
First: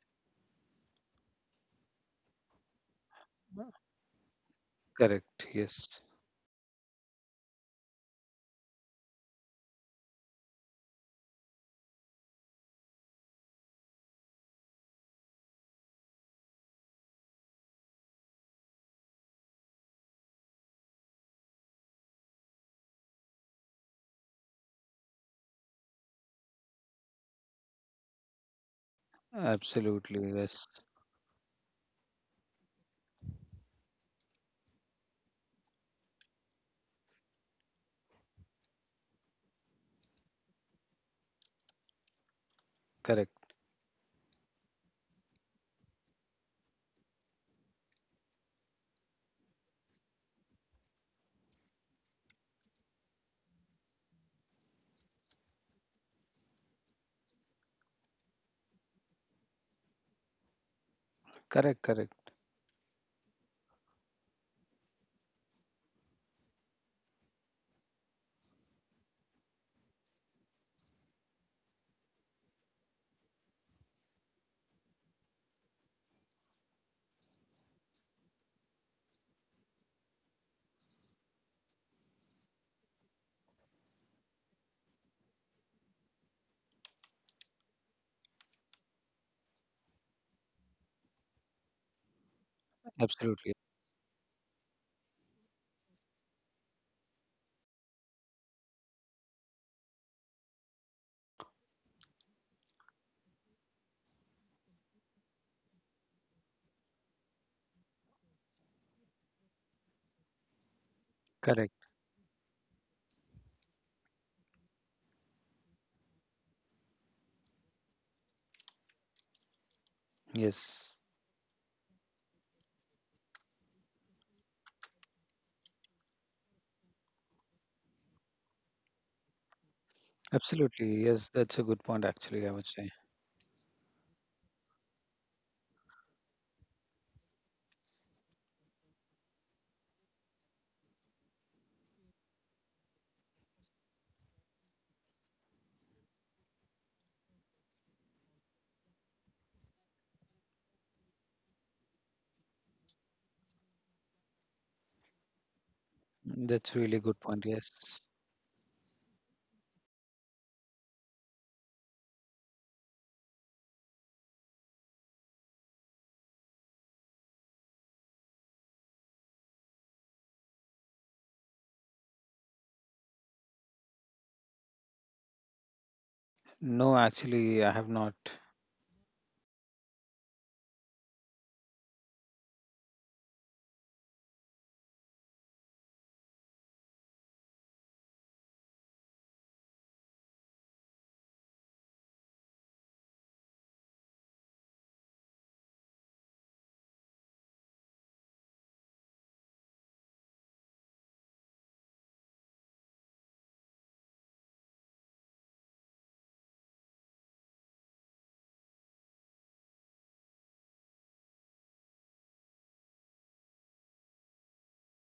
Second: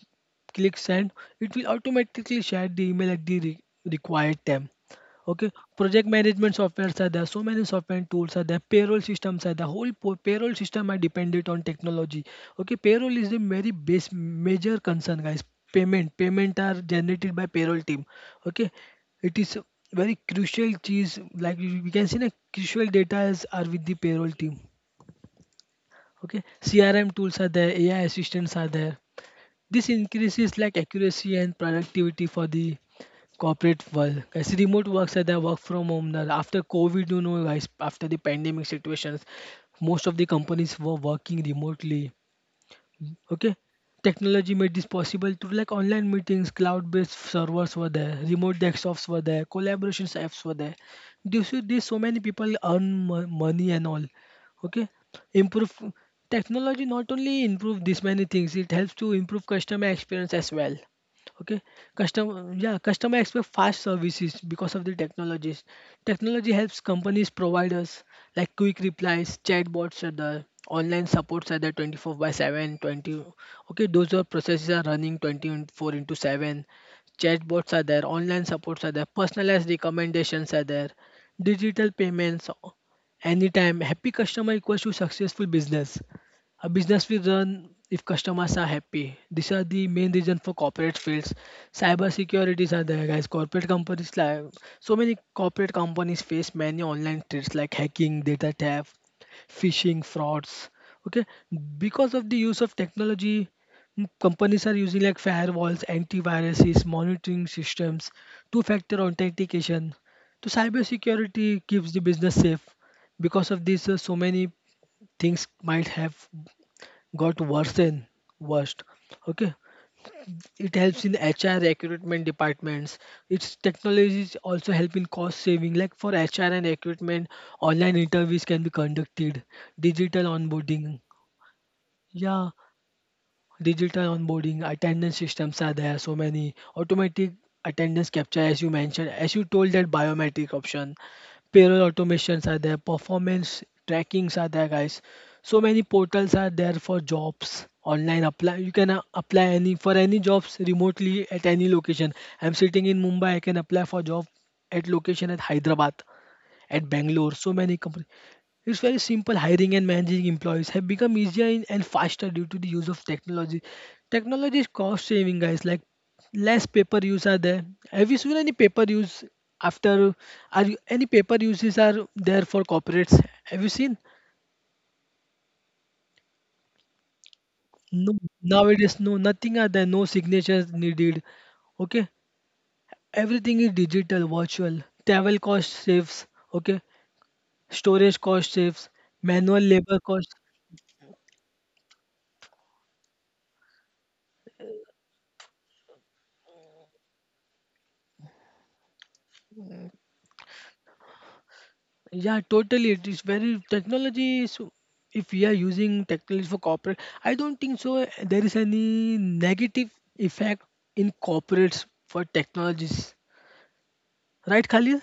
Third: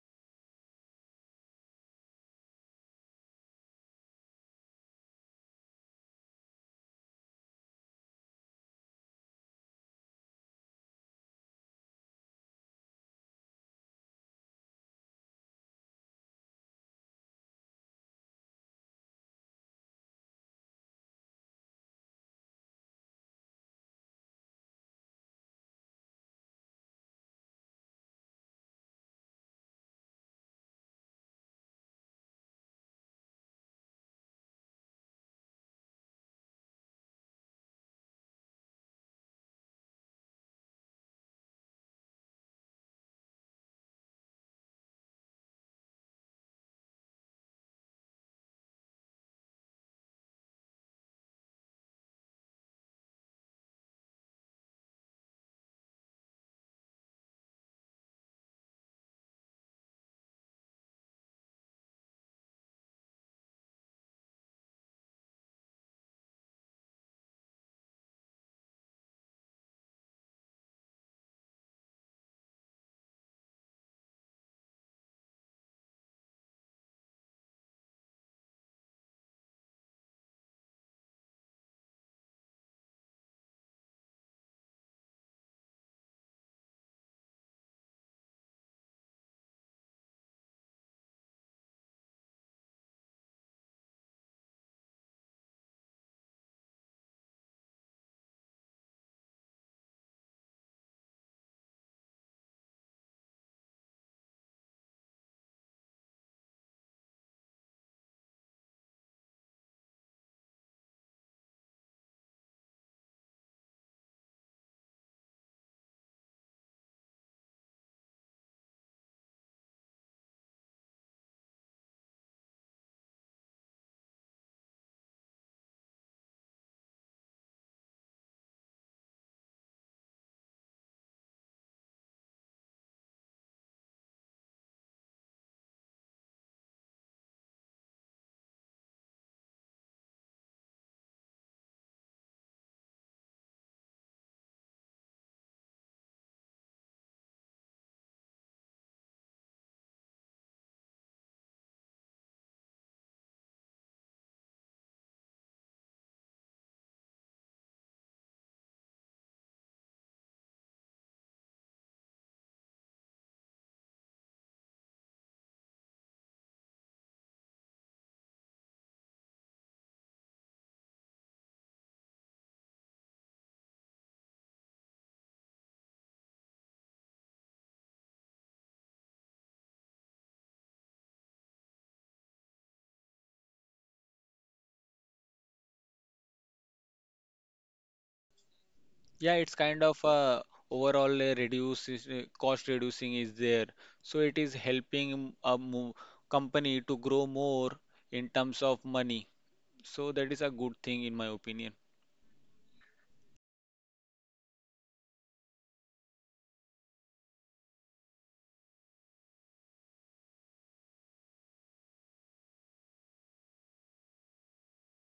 click send. It will automatically share the email at the required time.
Correct.
Okay,
Yes.
project management softwares are there, so many software and tools are there, payroll systems are there, whole payroll system are dependent on technology. Okay, payroll is the very base major concern, guys. Payment, payment are generated by payroll team. Okay, it is very crucial cheese, like we can see na crucial data is are with the payroll team. Okay, CRM tools are there, AI assistants are there. This
Absolutely.
increases
Yes.
like accuracy and productivity for the corporate world. As remote works are the work from home now. After COVID, you know, guys, after the pandemic situations, most of the companies were working remotely,
Correct.
okay. Technology made this possible through like online meetings, cloud-based servers were there, remote desktops were there, collaborations apps were there. You see this, so many people earn money and all, okay. improve Technology not only improve this many things, it helps to improve customer experience as well. Okay,
Correct. Correct.
customer, yeah, customer expect fast services because of the technologies. Technology helps companies providers like quick replies, chatbots are there, online supports are there 24 by 7, 20. Okay, those are processes are running 24 into 7. Chatbots are there, online supports are there, personalized recommendations are there, digital payments anytime. Happy customer equals to successful business. A business will run if customers are happy. These are the main reason for corporate fields. Cyber securities are there, guys.
Absolutely.
Corporate companies like so many corporate companies face many online threats like hacking, data theft, phishing, frauds. Okay, because of the use of technology, companies are using like firewalls, antiviruses, monitoring systems, two-factor authentication. So cyber security
Correct.
keeps the business safe. Because of this, so many things might have got worse and worst. Okay, it
Yes.
helps in HR recruitment departments. Its technologies also help in cost saving. Like for HR and recruitment, online interviews can be conducted, digital onboarding.
Absolutely. Yes. That's a good point, actually,
Yeah,
I would say.
digital onboarding, attendance systems are there, so many automatic attendance capture, as you mentioned, as you told that biometric option, payroll automations are there, performance trackings are there, guys. So many portals are there for jobs, online apply. You can apply any for any jobs remotely at any location. I'm sitting in Mumbai, I can apply for job at location at Hyderabad,
That's
at
really good
Bangalore,
point.
so many
Yes.
companies. It's very simple. Hiring and managing employees have become easier and faster due to the use of technology. Technology is cost saving, guys. Like less paper use are there. Have you seen any paper use after? Are you, any paper uses are there for corporates? Have you seen?
No, actually, I have not.
No, nowadays no nothing are there. No signatures needed. Okay, everything is digital, virtual. Travel cost saves. Okay, storage cost saves.
Yeah, it's
Manual
kind of
labor cost.
a overall reduce is, cost reducing is there. So it is helping a mo company to grow more in terms of money. So that is a good thing in my opinion.
Yeah, totally. It is very, technology is, if we are using technology for corporate, I don't think so. There is any negative effect in corporates for technologies, right, Khalid?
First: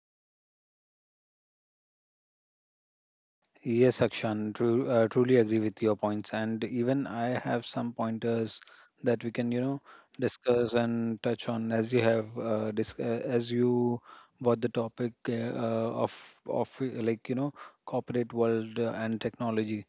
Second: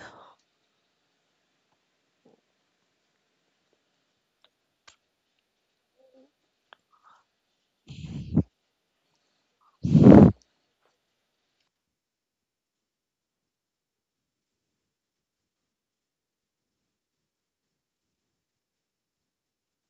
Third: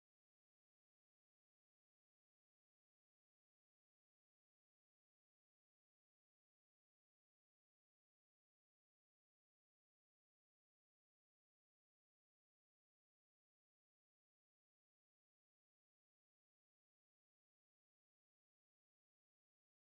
Yes, Akshan, truly agree with your points, and even I have some pointers that we can, you know, discuss and touch on, as you have as you brought the topic of like you know corporate world and technology.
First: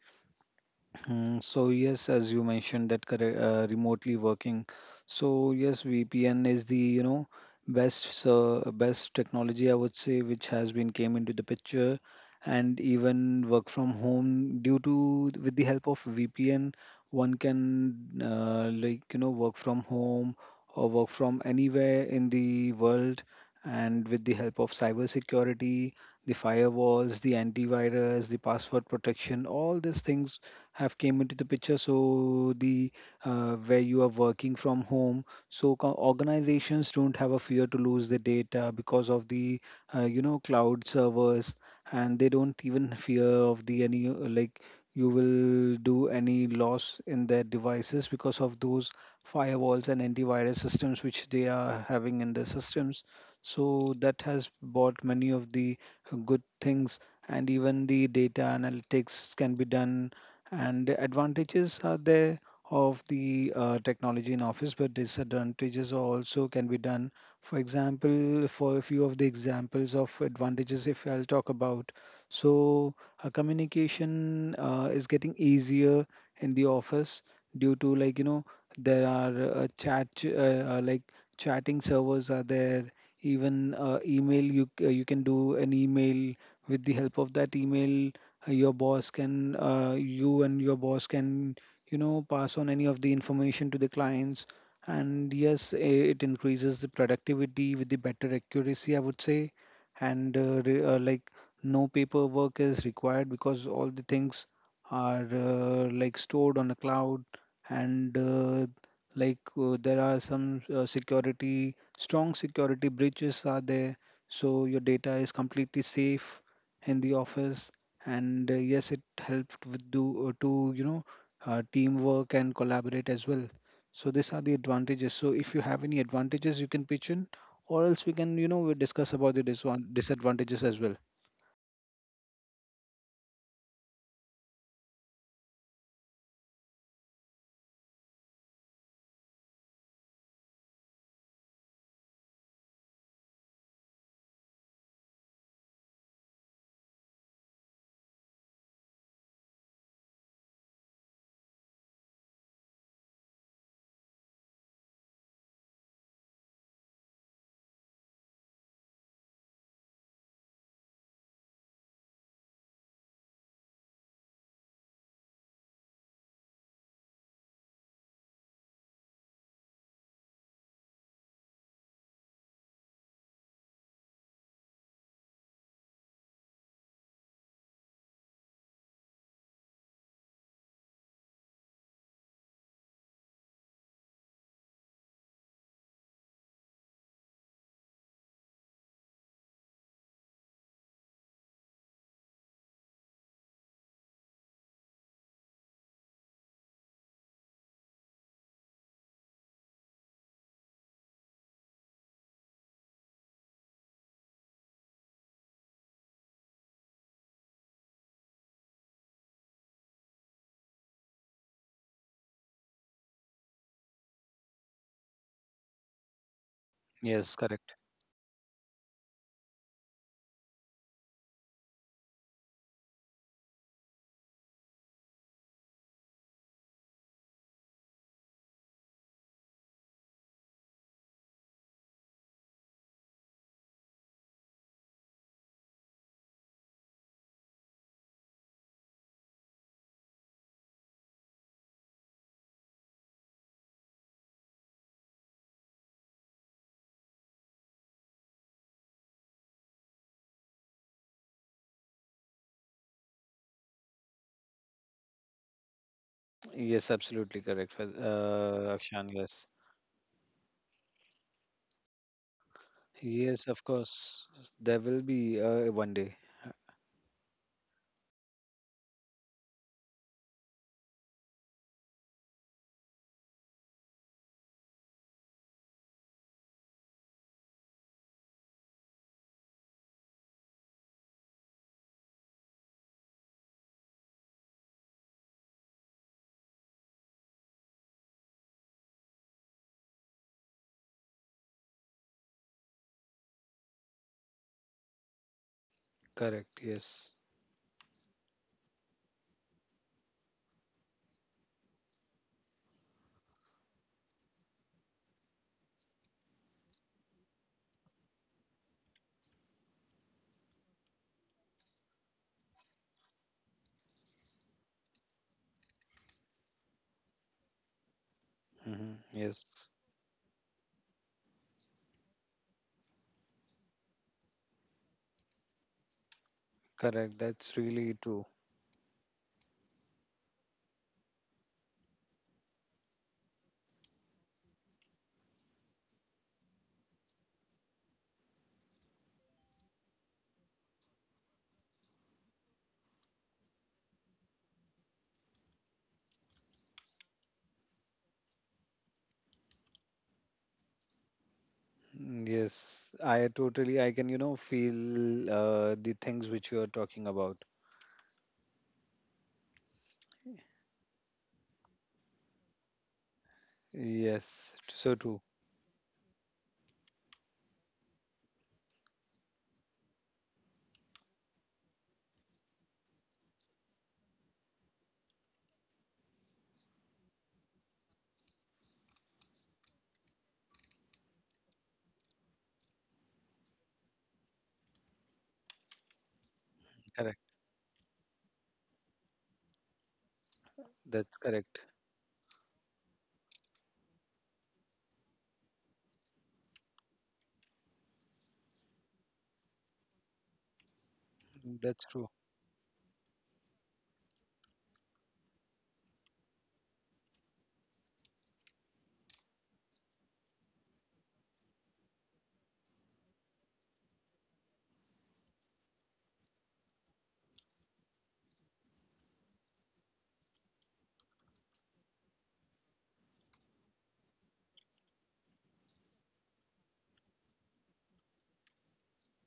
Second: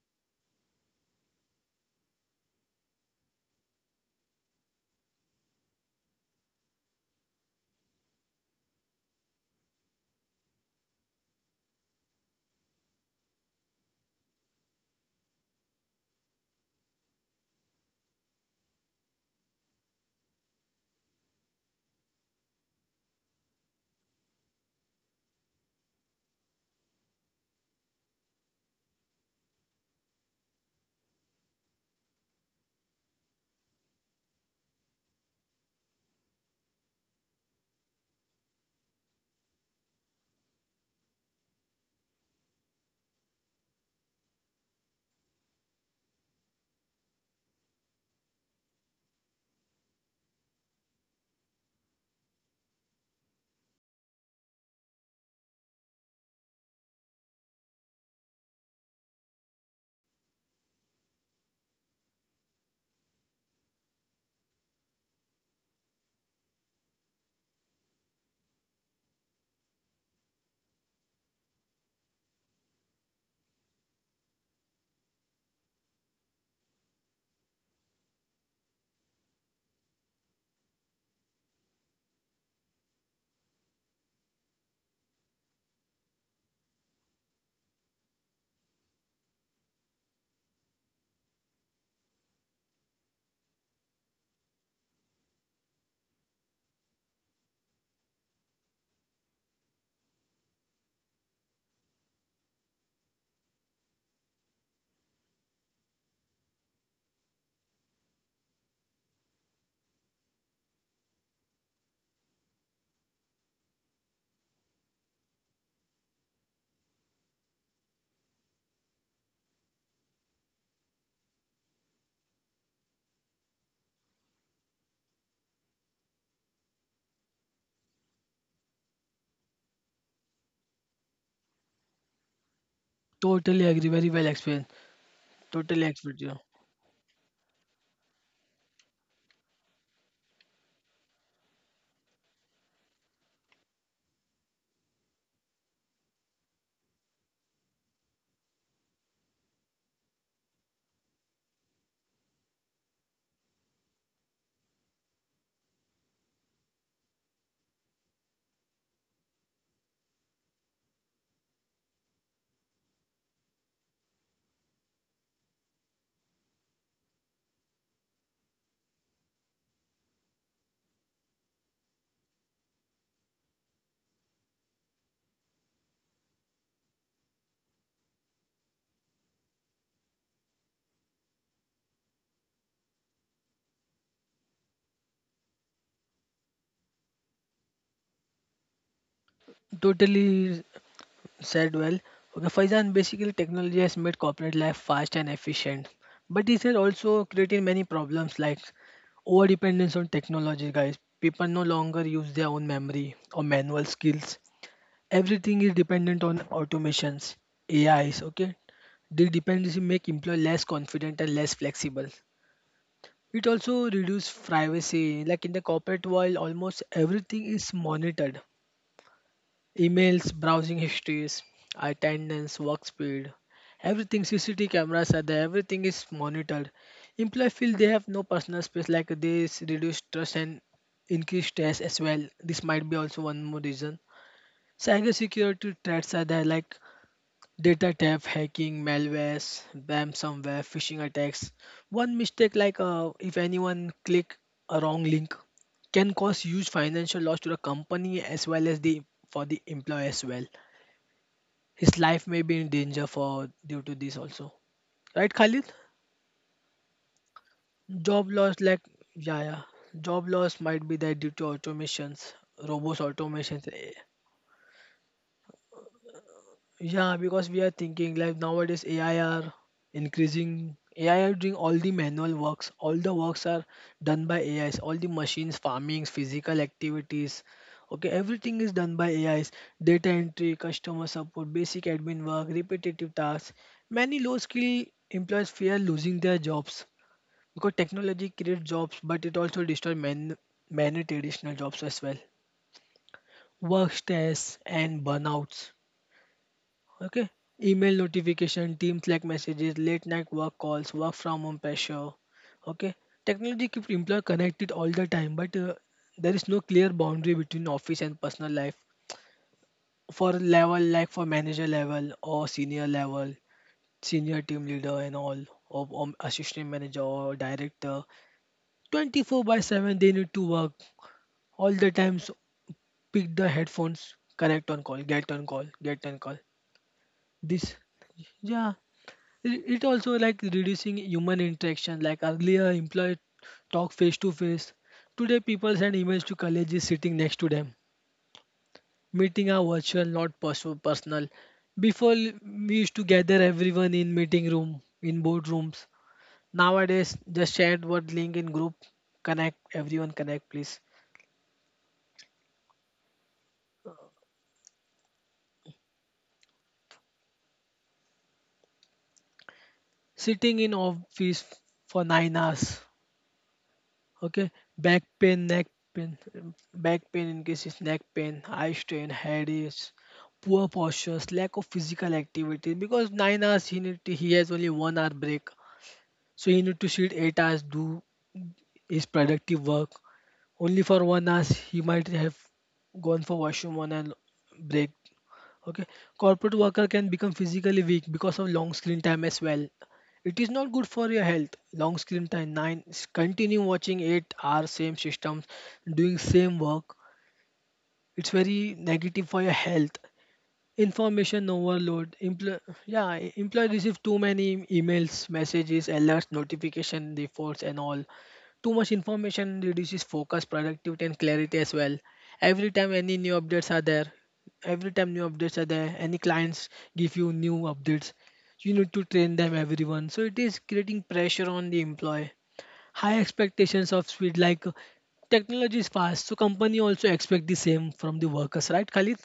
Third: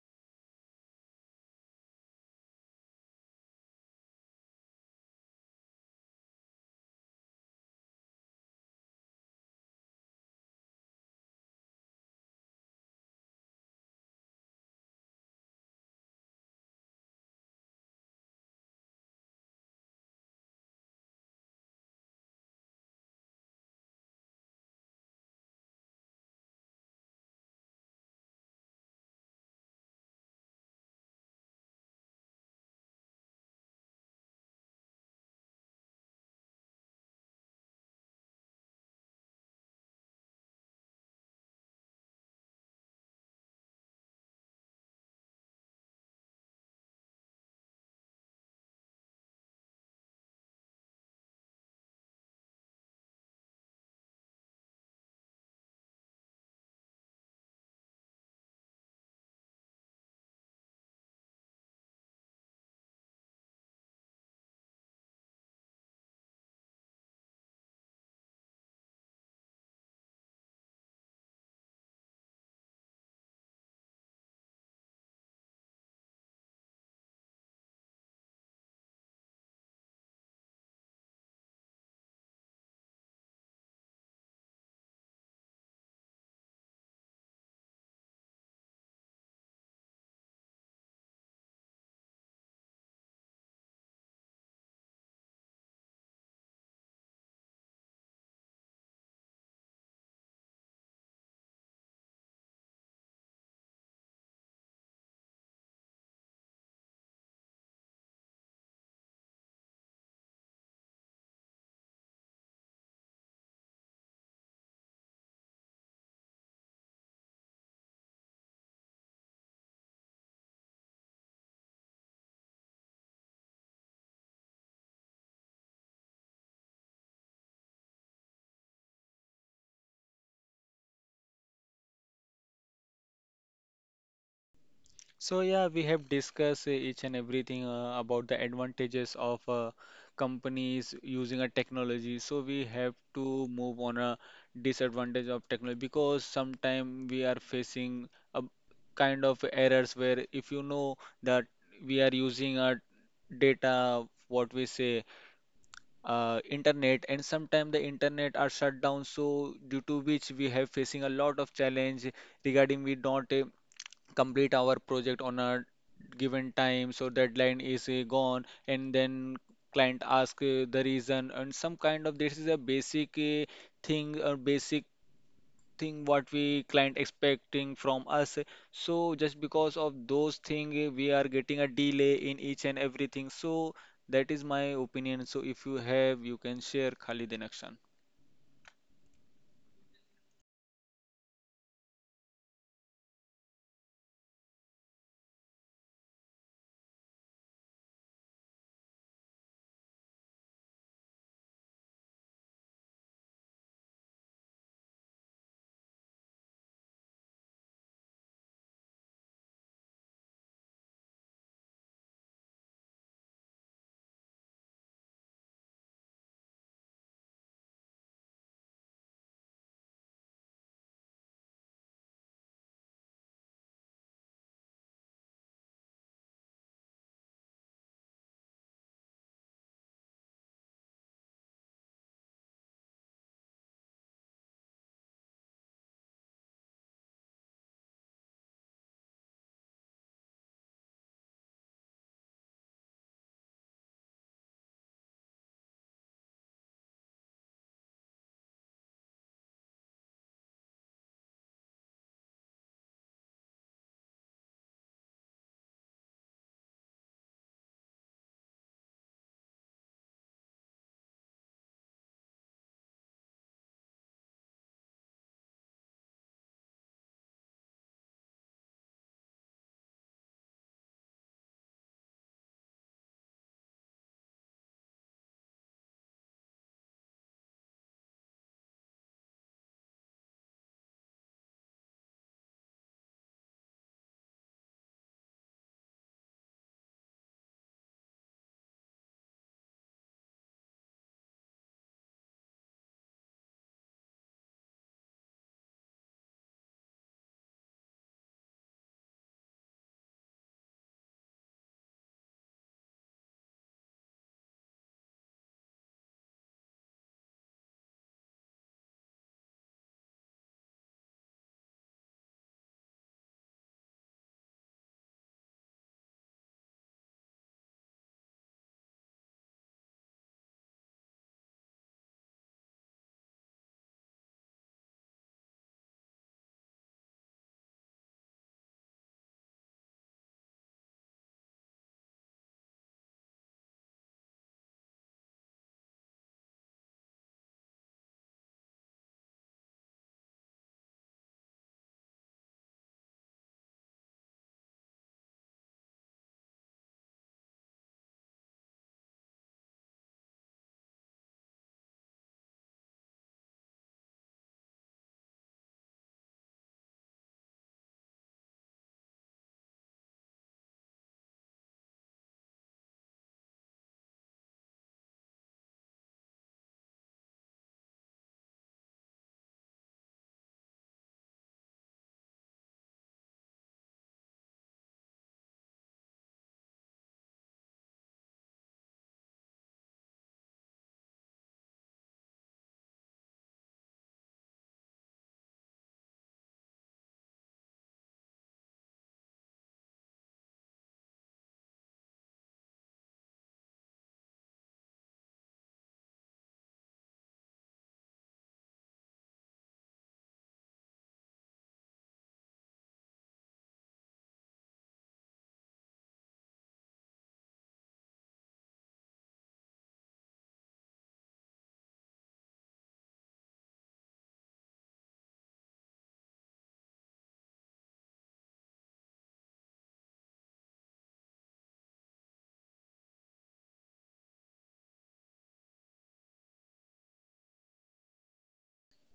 Mm, so yes, as you mentioned that correct, remotely working. So yes, VPN is the you know best technology I would say which has been came into the picture, and even work from home due to with the help of VPN, one can like you know work from home or work from anywhere in the world, and with the help of cybersecurity, the firewalls, the antivirus, the password protection, all these things have came into the picture. So the where you are working from home, so organizations don't have a fear to lose the data because of the you know cloud servers, and they don't even fear of the any like you will do any loss in their devices because of those firewalls and antivirus systems which they are having in their systems. So that has brought many of the good things, and even the data analytics can be done, and the advantages are there of the technology in office, but disadvantages are also can be done. For example, for a few of the examples of advantages, if I'll talk about, so communication is getting easier in the office due to like you know there are chat like chatting servers are there. Even email you you can do an email. With the help of that email, your boss can you and your boss can you know pass on any of the information to the clients. And yes, it increases the productivity with the better accuracy I would say. And like no paperwork is required because all the things are like stored on a cloud, and there are some security, strong security breaches are there, so your data is completely safe in the office. And yes, it helped with do to you know teamwork and collaborate as well. So these are the advantages. So if you have any advantages, you can pitch in, or else we can you know we discuss about the disadvantages as well.
Totally agree. Very well explained.
So yeah, we
Totally
have
explained. Yeah.
discussed each and everything about the advantages of companies using a technology. So we have to move on a disadvantage of technology, because sometimes we are facing a kind of errors where if you know that we are using a data, what we say, internet, and sometimes the internet are shut down. So due to which we have facing a lot of challenge regarding we don't complete our project on a given time, so deadline is gone, and then client ask the reason, and some kind of, this is a basic thing or basic thing what we client expecting from us. So just because of those thing we are getting a delay in each and everything. So that is my opinion. So if you have you can share Khalid in action.
Totally said well. Okay, Faizan, basically technology has made corporate life fast and efficient, but it has also created many problems like over dependence on technology, guys. People no longer use their own memory or manual skills, everything is dependent on automations, AIs, okay? The dependency make employee less confident and less flexible. It also reduce privacy. Like in the corporate world, almost
Yes,
everything
correct.
is monitored. Emails, browsing histories, attendance, work speed, everything, CCTV cameras are there, everything is monitored. Employee feel they have no personal space like this, reduce trust and increase stress as well. This might be also one more reason. Cybersecurity threats are there like data theft, hacking, malwares, BAM somewhere, phishing attacks. One mistake, like, if anyone click a wrong link, can cause huge financial loss to the company as well as the for the employee as well. His life may be in danger for due to this also. Right, Khalid?
Yes, absolutely correct,
Job loss, like,
Akshan. Yes,
yeah, yeah. Job loss might be that due to automations, robots,
yes, of
automations.
course. There will be one day.
Yeah, because we are thinking like nowadays AI are increasing. AI are doing all the manual works. All the works are done by AIs. All the machines, farmings, physical activities. Okay, everything is done by AIs. Data entry, customer support, basic admin work, repetitive tasks. Many low-skill employees fear losing their jobs because technology creates jobs, but it also destroys man, many traditional jobs as well. Work stress and burnouts.
Correct. Yes.
Okay. Email notification, Teams like messages, late night work calls, work from home pressure. Okay. Technology keeps employer connected all the time, but there is no clear boundary between office and personal life. For level, like for manager level or senior level, senior team leader and all, or assistant manager or director,
Hmm.
24 by
Yes.
7 they need to work all the time. So pick the headphones, connect on call, get on call, get on call.
Correct. That's
This,
really true.
yeah, it also like reducing human interaction. Like earlier, employee talk face to face. Today, people send emails to colleagues sitting next to them. Meeting are virtual, not personal. Before, we used to gather everyone in meeting room, in board rooms. Nowadays, just share what link in group. Connect, everyone connect, please.
Mm, yes, I totally. I can, you know, feel the things which you are talking about.
Sitting in office for 9 hours. Okay,
Yes, so
back
true.
pain, neck pain, back pain increases, neck pain, eye strain, headaches, poor postures, lack of physical activity. Because 9 hours he need to, he has only one hour break, so he need to sit 8 hours do his productive work. Only for one hour he might have gone for washroom one and break. Okay, corporate worker can
Correct.
become physically weak because of long screen time as well. It is not good for
That's
your health.
correct.
Long screen time, nine, continue watching 8 hours, same systems, doing same work. It's very negative for your health. Information
That's true.
overload. Yeah, employee receive too many emails, messages, alerts, notification, reports, and all. Too much information reduces focus, productivity, and clarity as well. Every time any new updates are there, every time new updates are there, any clients give you new updates, you need to train them everyone. So it is creating pressure on the employee. High expectations of speed, like, technology is fast, so company also expect the same from the workers, right, Khalid?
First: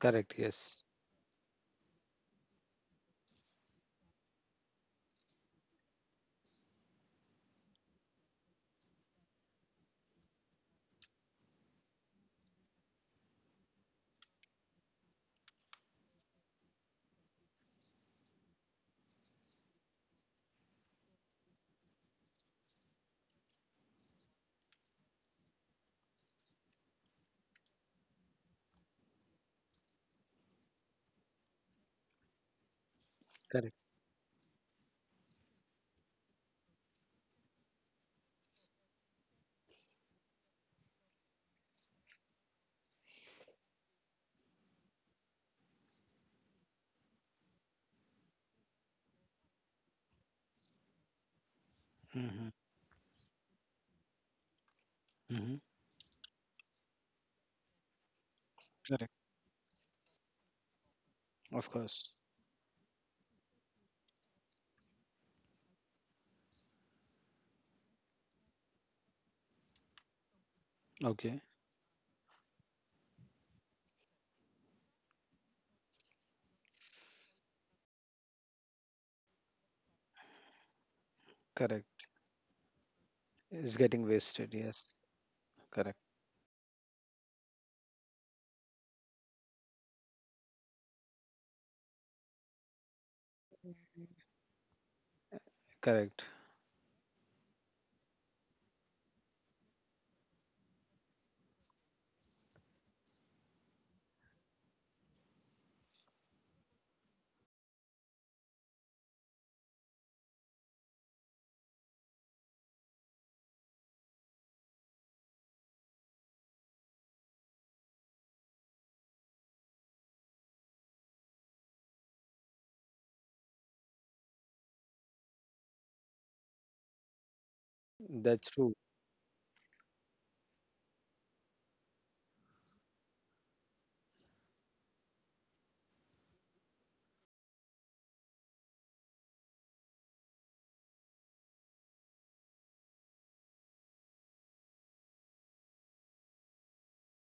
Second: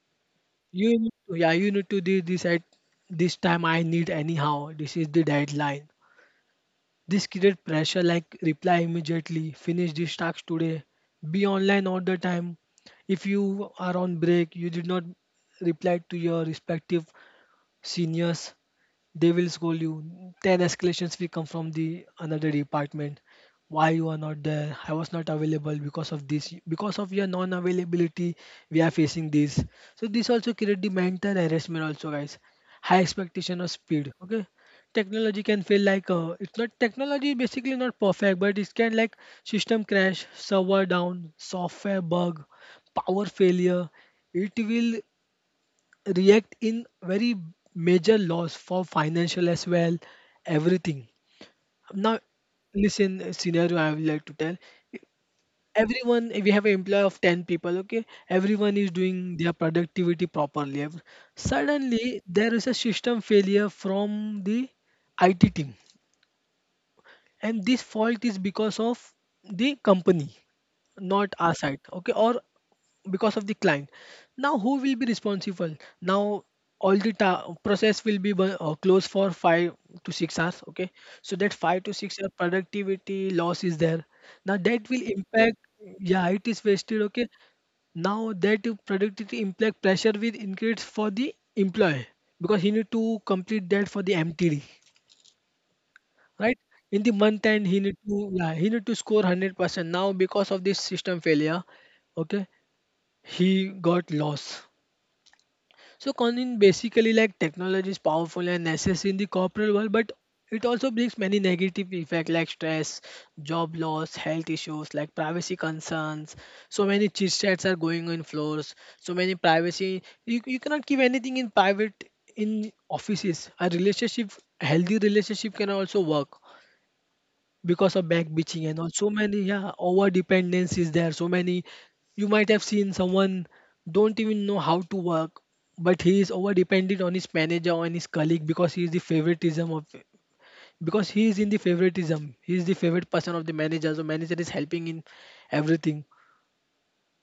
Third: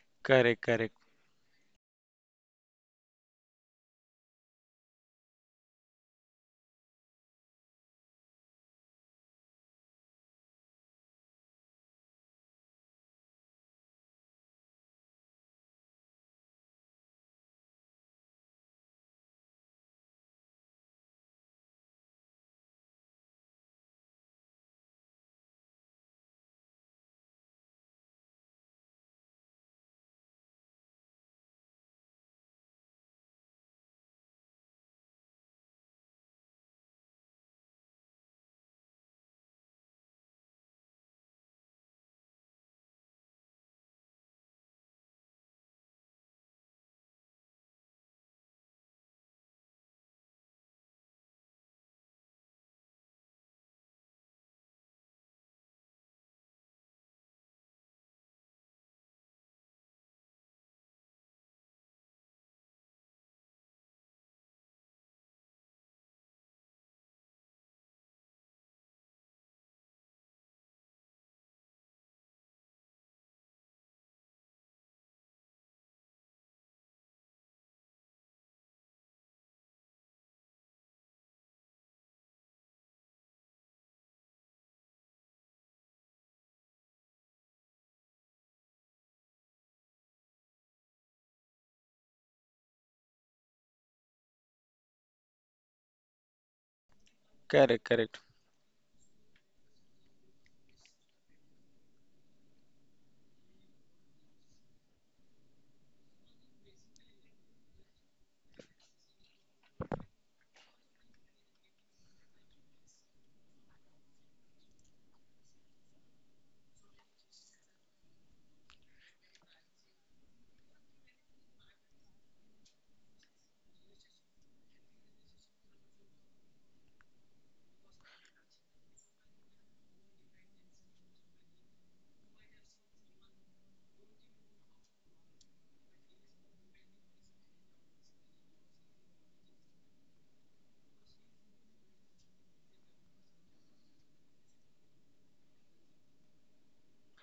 Correct.
Correct,
Yes.
correct,
You need to, yeah, you need to do this at this time I need anyhow. This is the deadline. This create pressure like reply immediately, finish this task today, be online all the time. If you are on break, you did not reply to your respective seniors, they will scold you. 10 escalations will come from the another department. Why you are not there? I was not available because of this. Because of your non-availability, we are facing this. So this also create the mental harassment also, guys. High expectation of
Correct.
speed. Okay. Technology can feel like, it's not, technology basically not perfect, but it can like system crash, server down, software bug, power failure. It will react in very major loss for financial as well, everything now.
Hmm.
Listen a scenario I would like to tell
Hmm.
everyone. We have an employee of 10 people, okay, everyone is
Correct.
doing their productivity properly.
Of course.
Suddenly there is a system failure from the IT team, and this fault is because of the company, not
Okay.
our side, okay, or because of the client. Now who will be responsible? Now all the process will be closed for 5 to 6 hours, okay. So that 5 to
Correct.
6 hour productivity loss
It's
is there.
getting wasted.
Now
Yes.
that will impact,
Correct.
yeah, it is wasted, okay. Now that productivity impact pressure will increase for the employee because he need to complete that for the MTD.
Correct.
Right? In the month end, he
correct,
need
correct.
to, yeah, he need to score 100%. Now, because of this system failure, okay, he got loss. So, Conin basically like technology is powerful and necessary in the corporate world, but it also brings many negative effects like stress, job loss, health issues, like privacy concerns. So many chit chats are going on floors. So many privacy. You cannot keep anything in private in offices. A relationship, healthy relationship can also work because of back
That's
bitching
true.
and all, so many. Yeah, over dependence is there, so many, you might have seen someone don't even know how to work, but he is over dependent on his manager or on his colleague because he is the favoritism of, because he is in the favoritism, he is the favorite person of the manager, so manager is helping in everything.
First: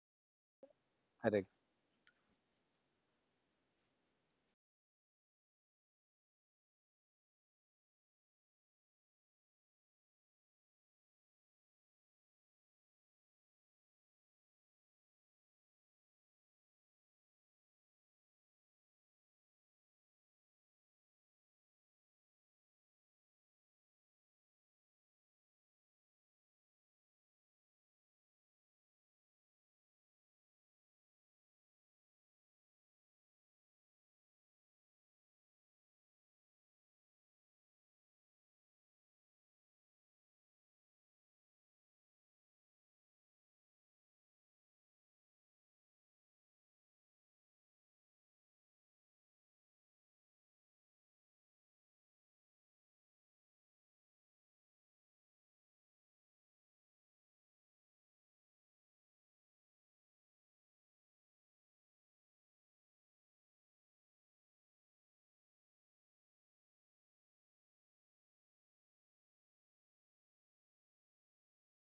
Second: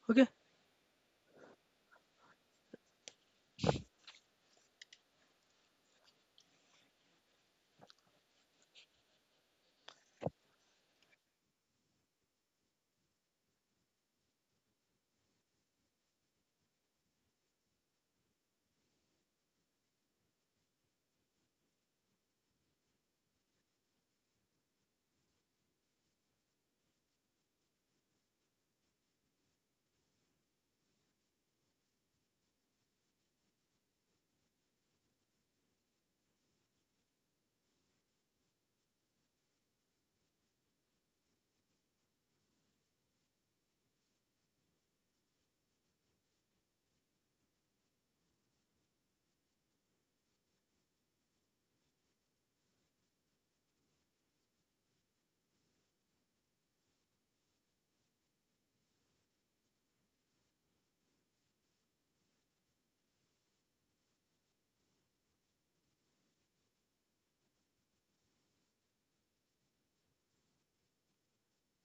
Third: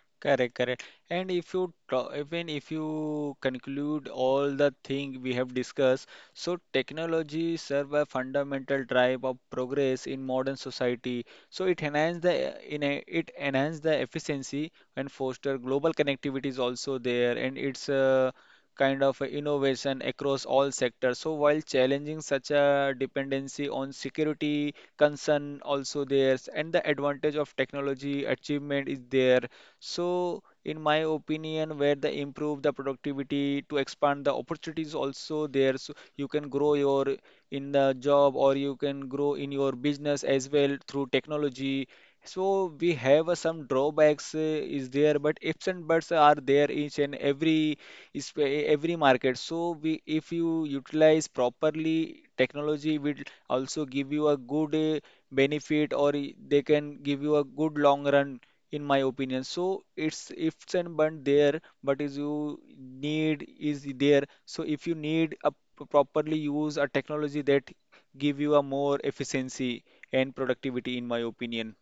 Okay,
Correct, correct. And
Correct.
if you even if you conclude all the thing we have discussed, so technology serve a fundamental drive of progress in modern society. So it enhance the it enhance the efficiency and foster global connectivity is also there, and it's a kind of a innovation across all sectors. So while challenging such a dependency on security concern also there, and the advantage of technology achievement is there. So in my opinion, where they improve the productivity to expand the opportunities also there. So you can grow your in the job or you can grow in your business as well through technology. So we have some drawbacks is there, but ifs and buts are there each and every is every market. So we if you utilize properly, technology will also give you a good benefit, or they can give you a good long run in my opinion. So it's ifs and but there, but is you need is there. So if you need a properly use a technology, that give you a more efficiency and productivity, in my opinion,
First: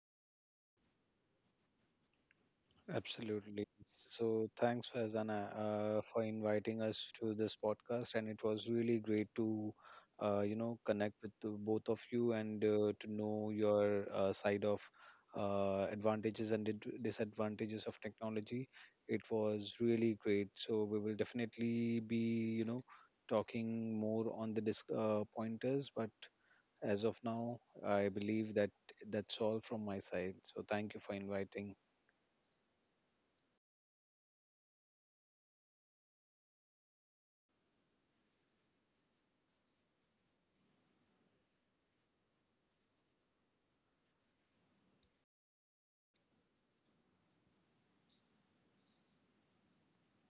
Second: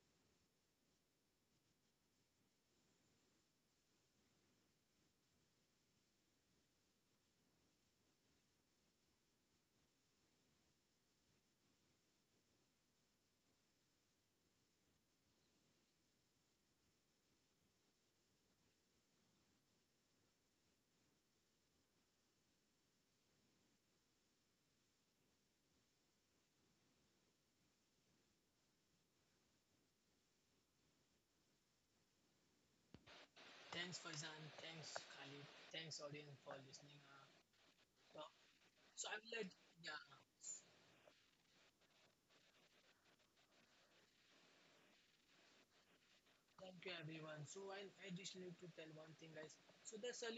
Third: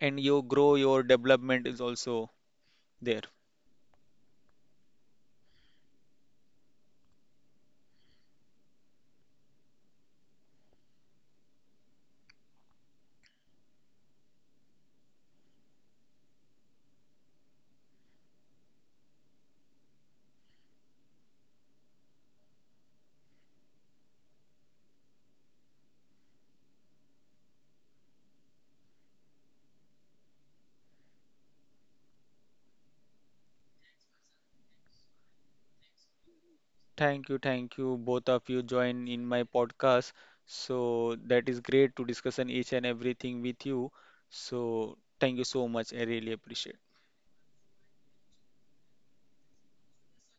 and you grow your development is also there.
Absolutely. So thanks, Fazana, for inviting us to this podcast, and it was really great to, you know, connect with the both of you and to know your side of advantages and disadvantages of technology. It was really great. So we will definitely be, you know, talking more on the disc pointers, but as of now, I believe that that's all from my side. So thank you for inviting
thanks Faizan, thanks Khalid, thanks audience for listening.
Thank you, both
Well,
of you join
so I
in
will
my
let, yeah.
podcast. So that is great to discuss on each and everything with you. So thank you so much. I really appreciate.
Thank you, everyone. So I just need to tell one thing, guys. So that's a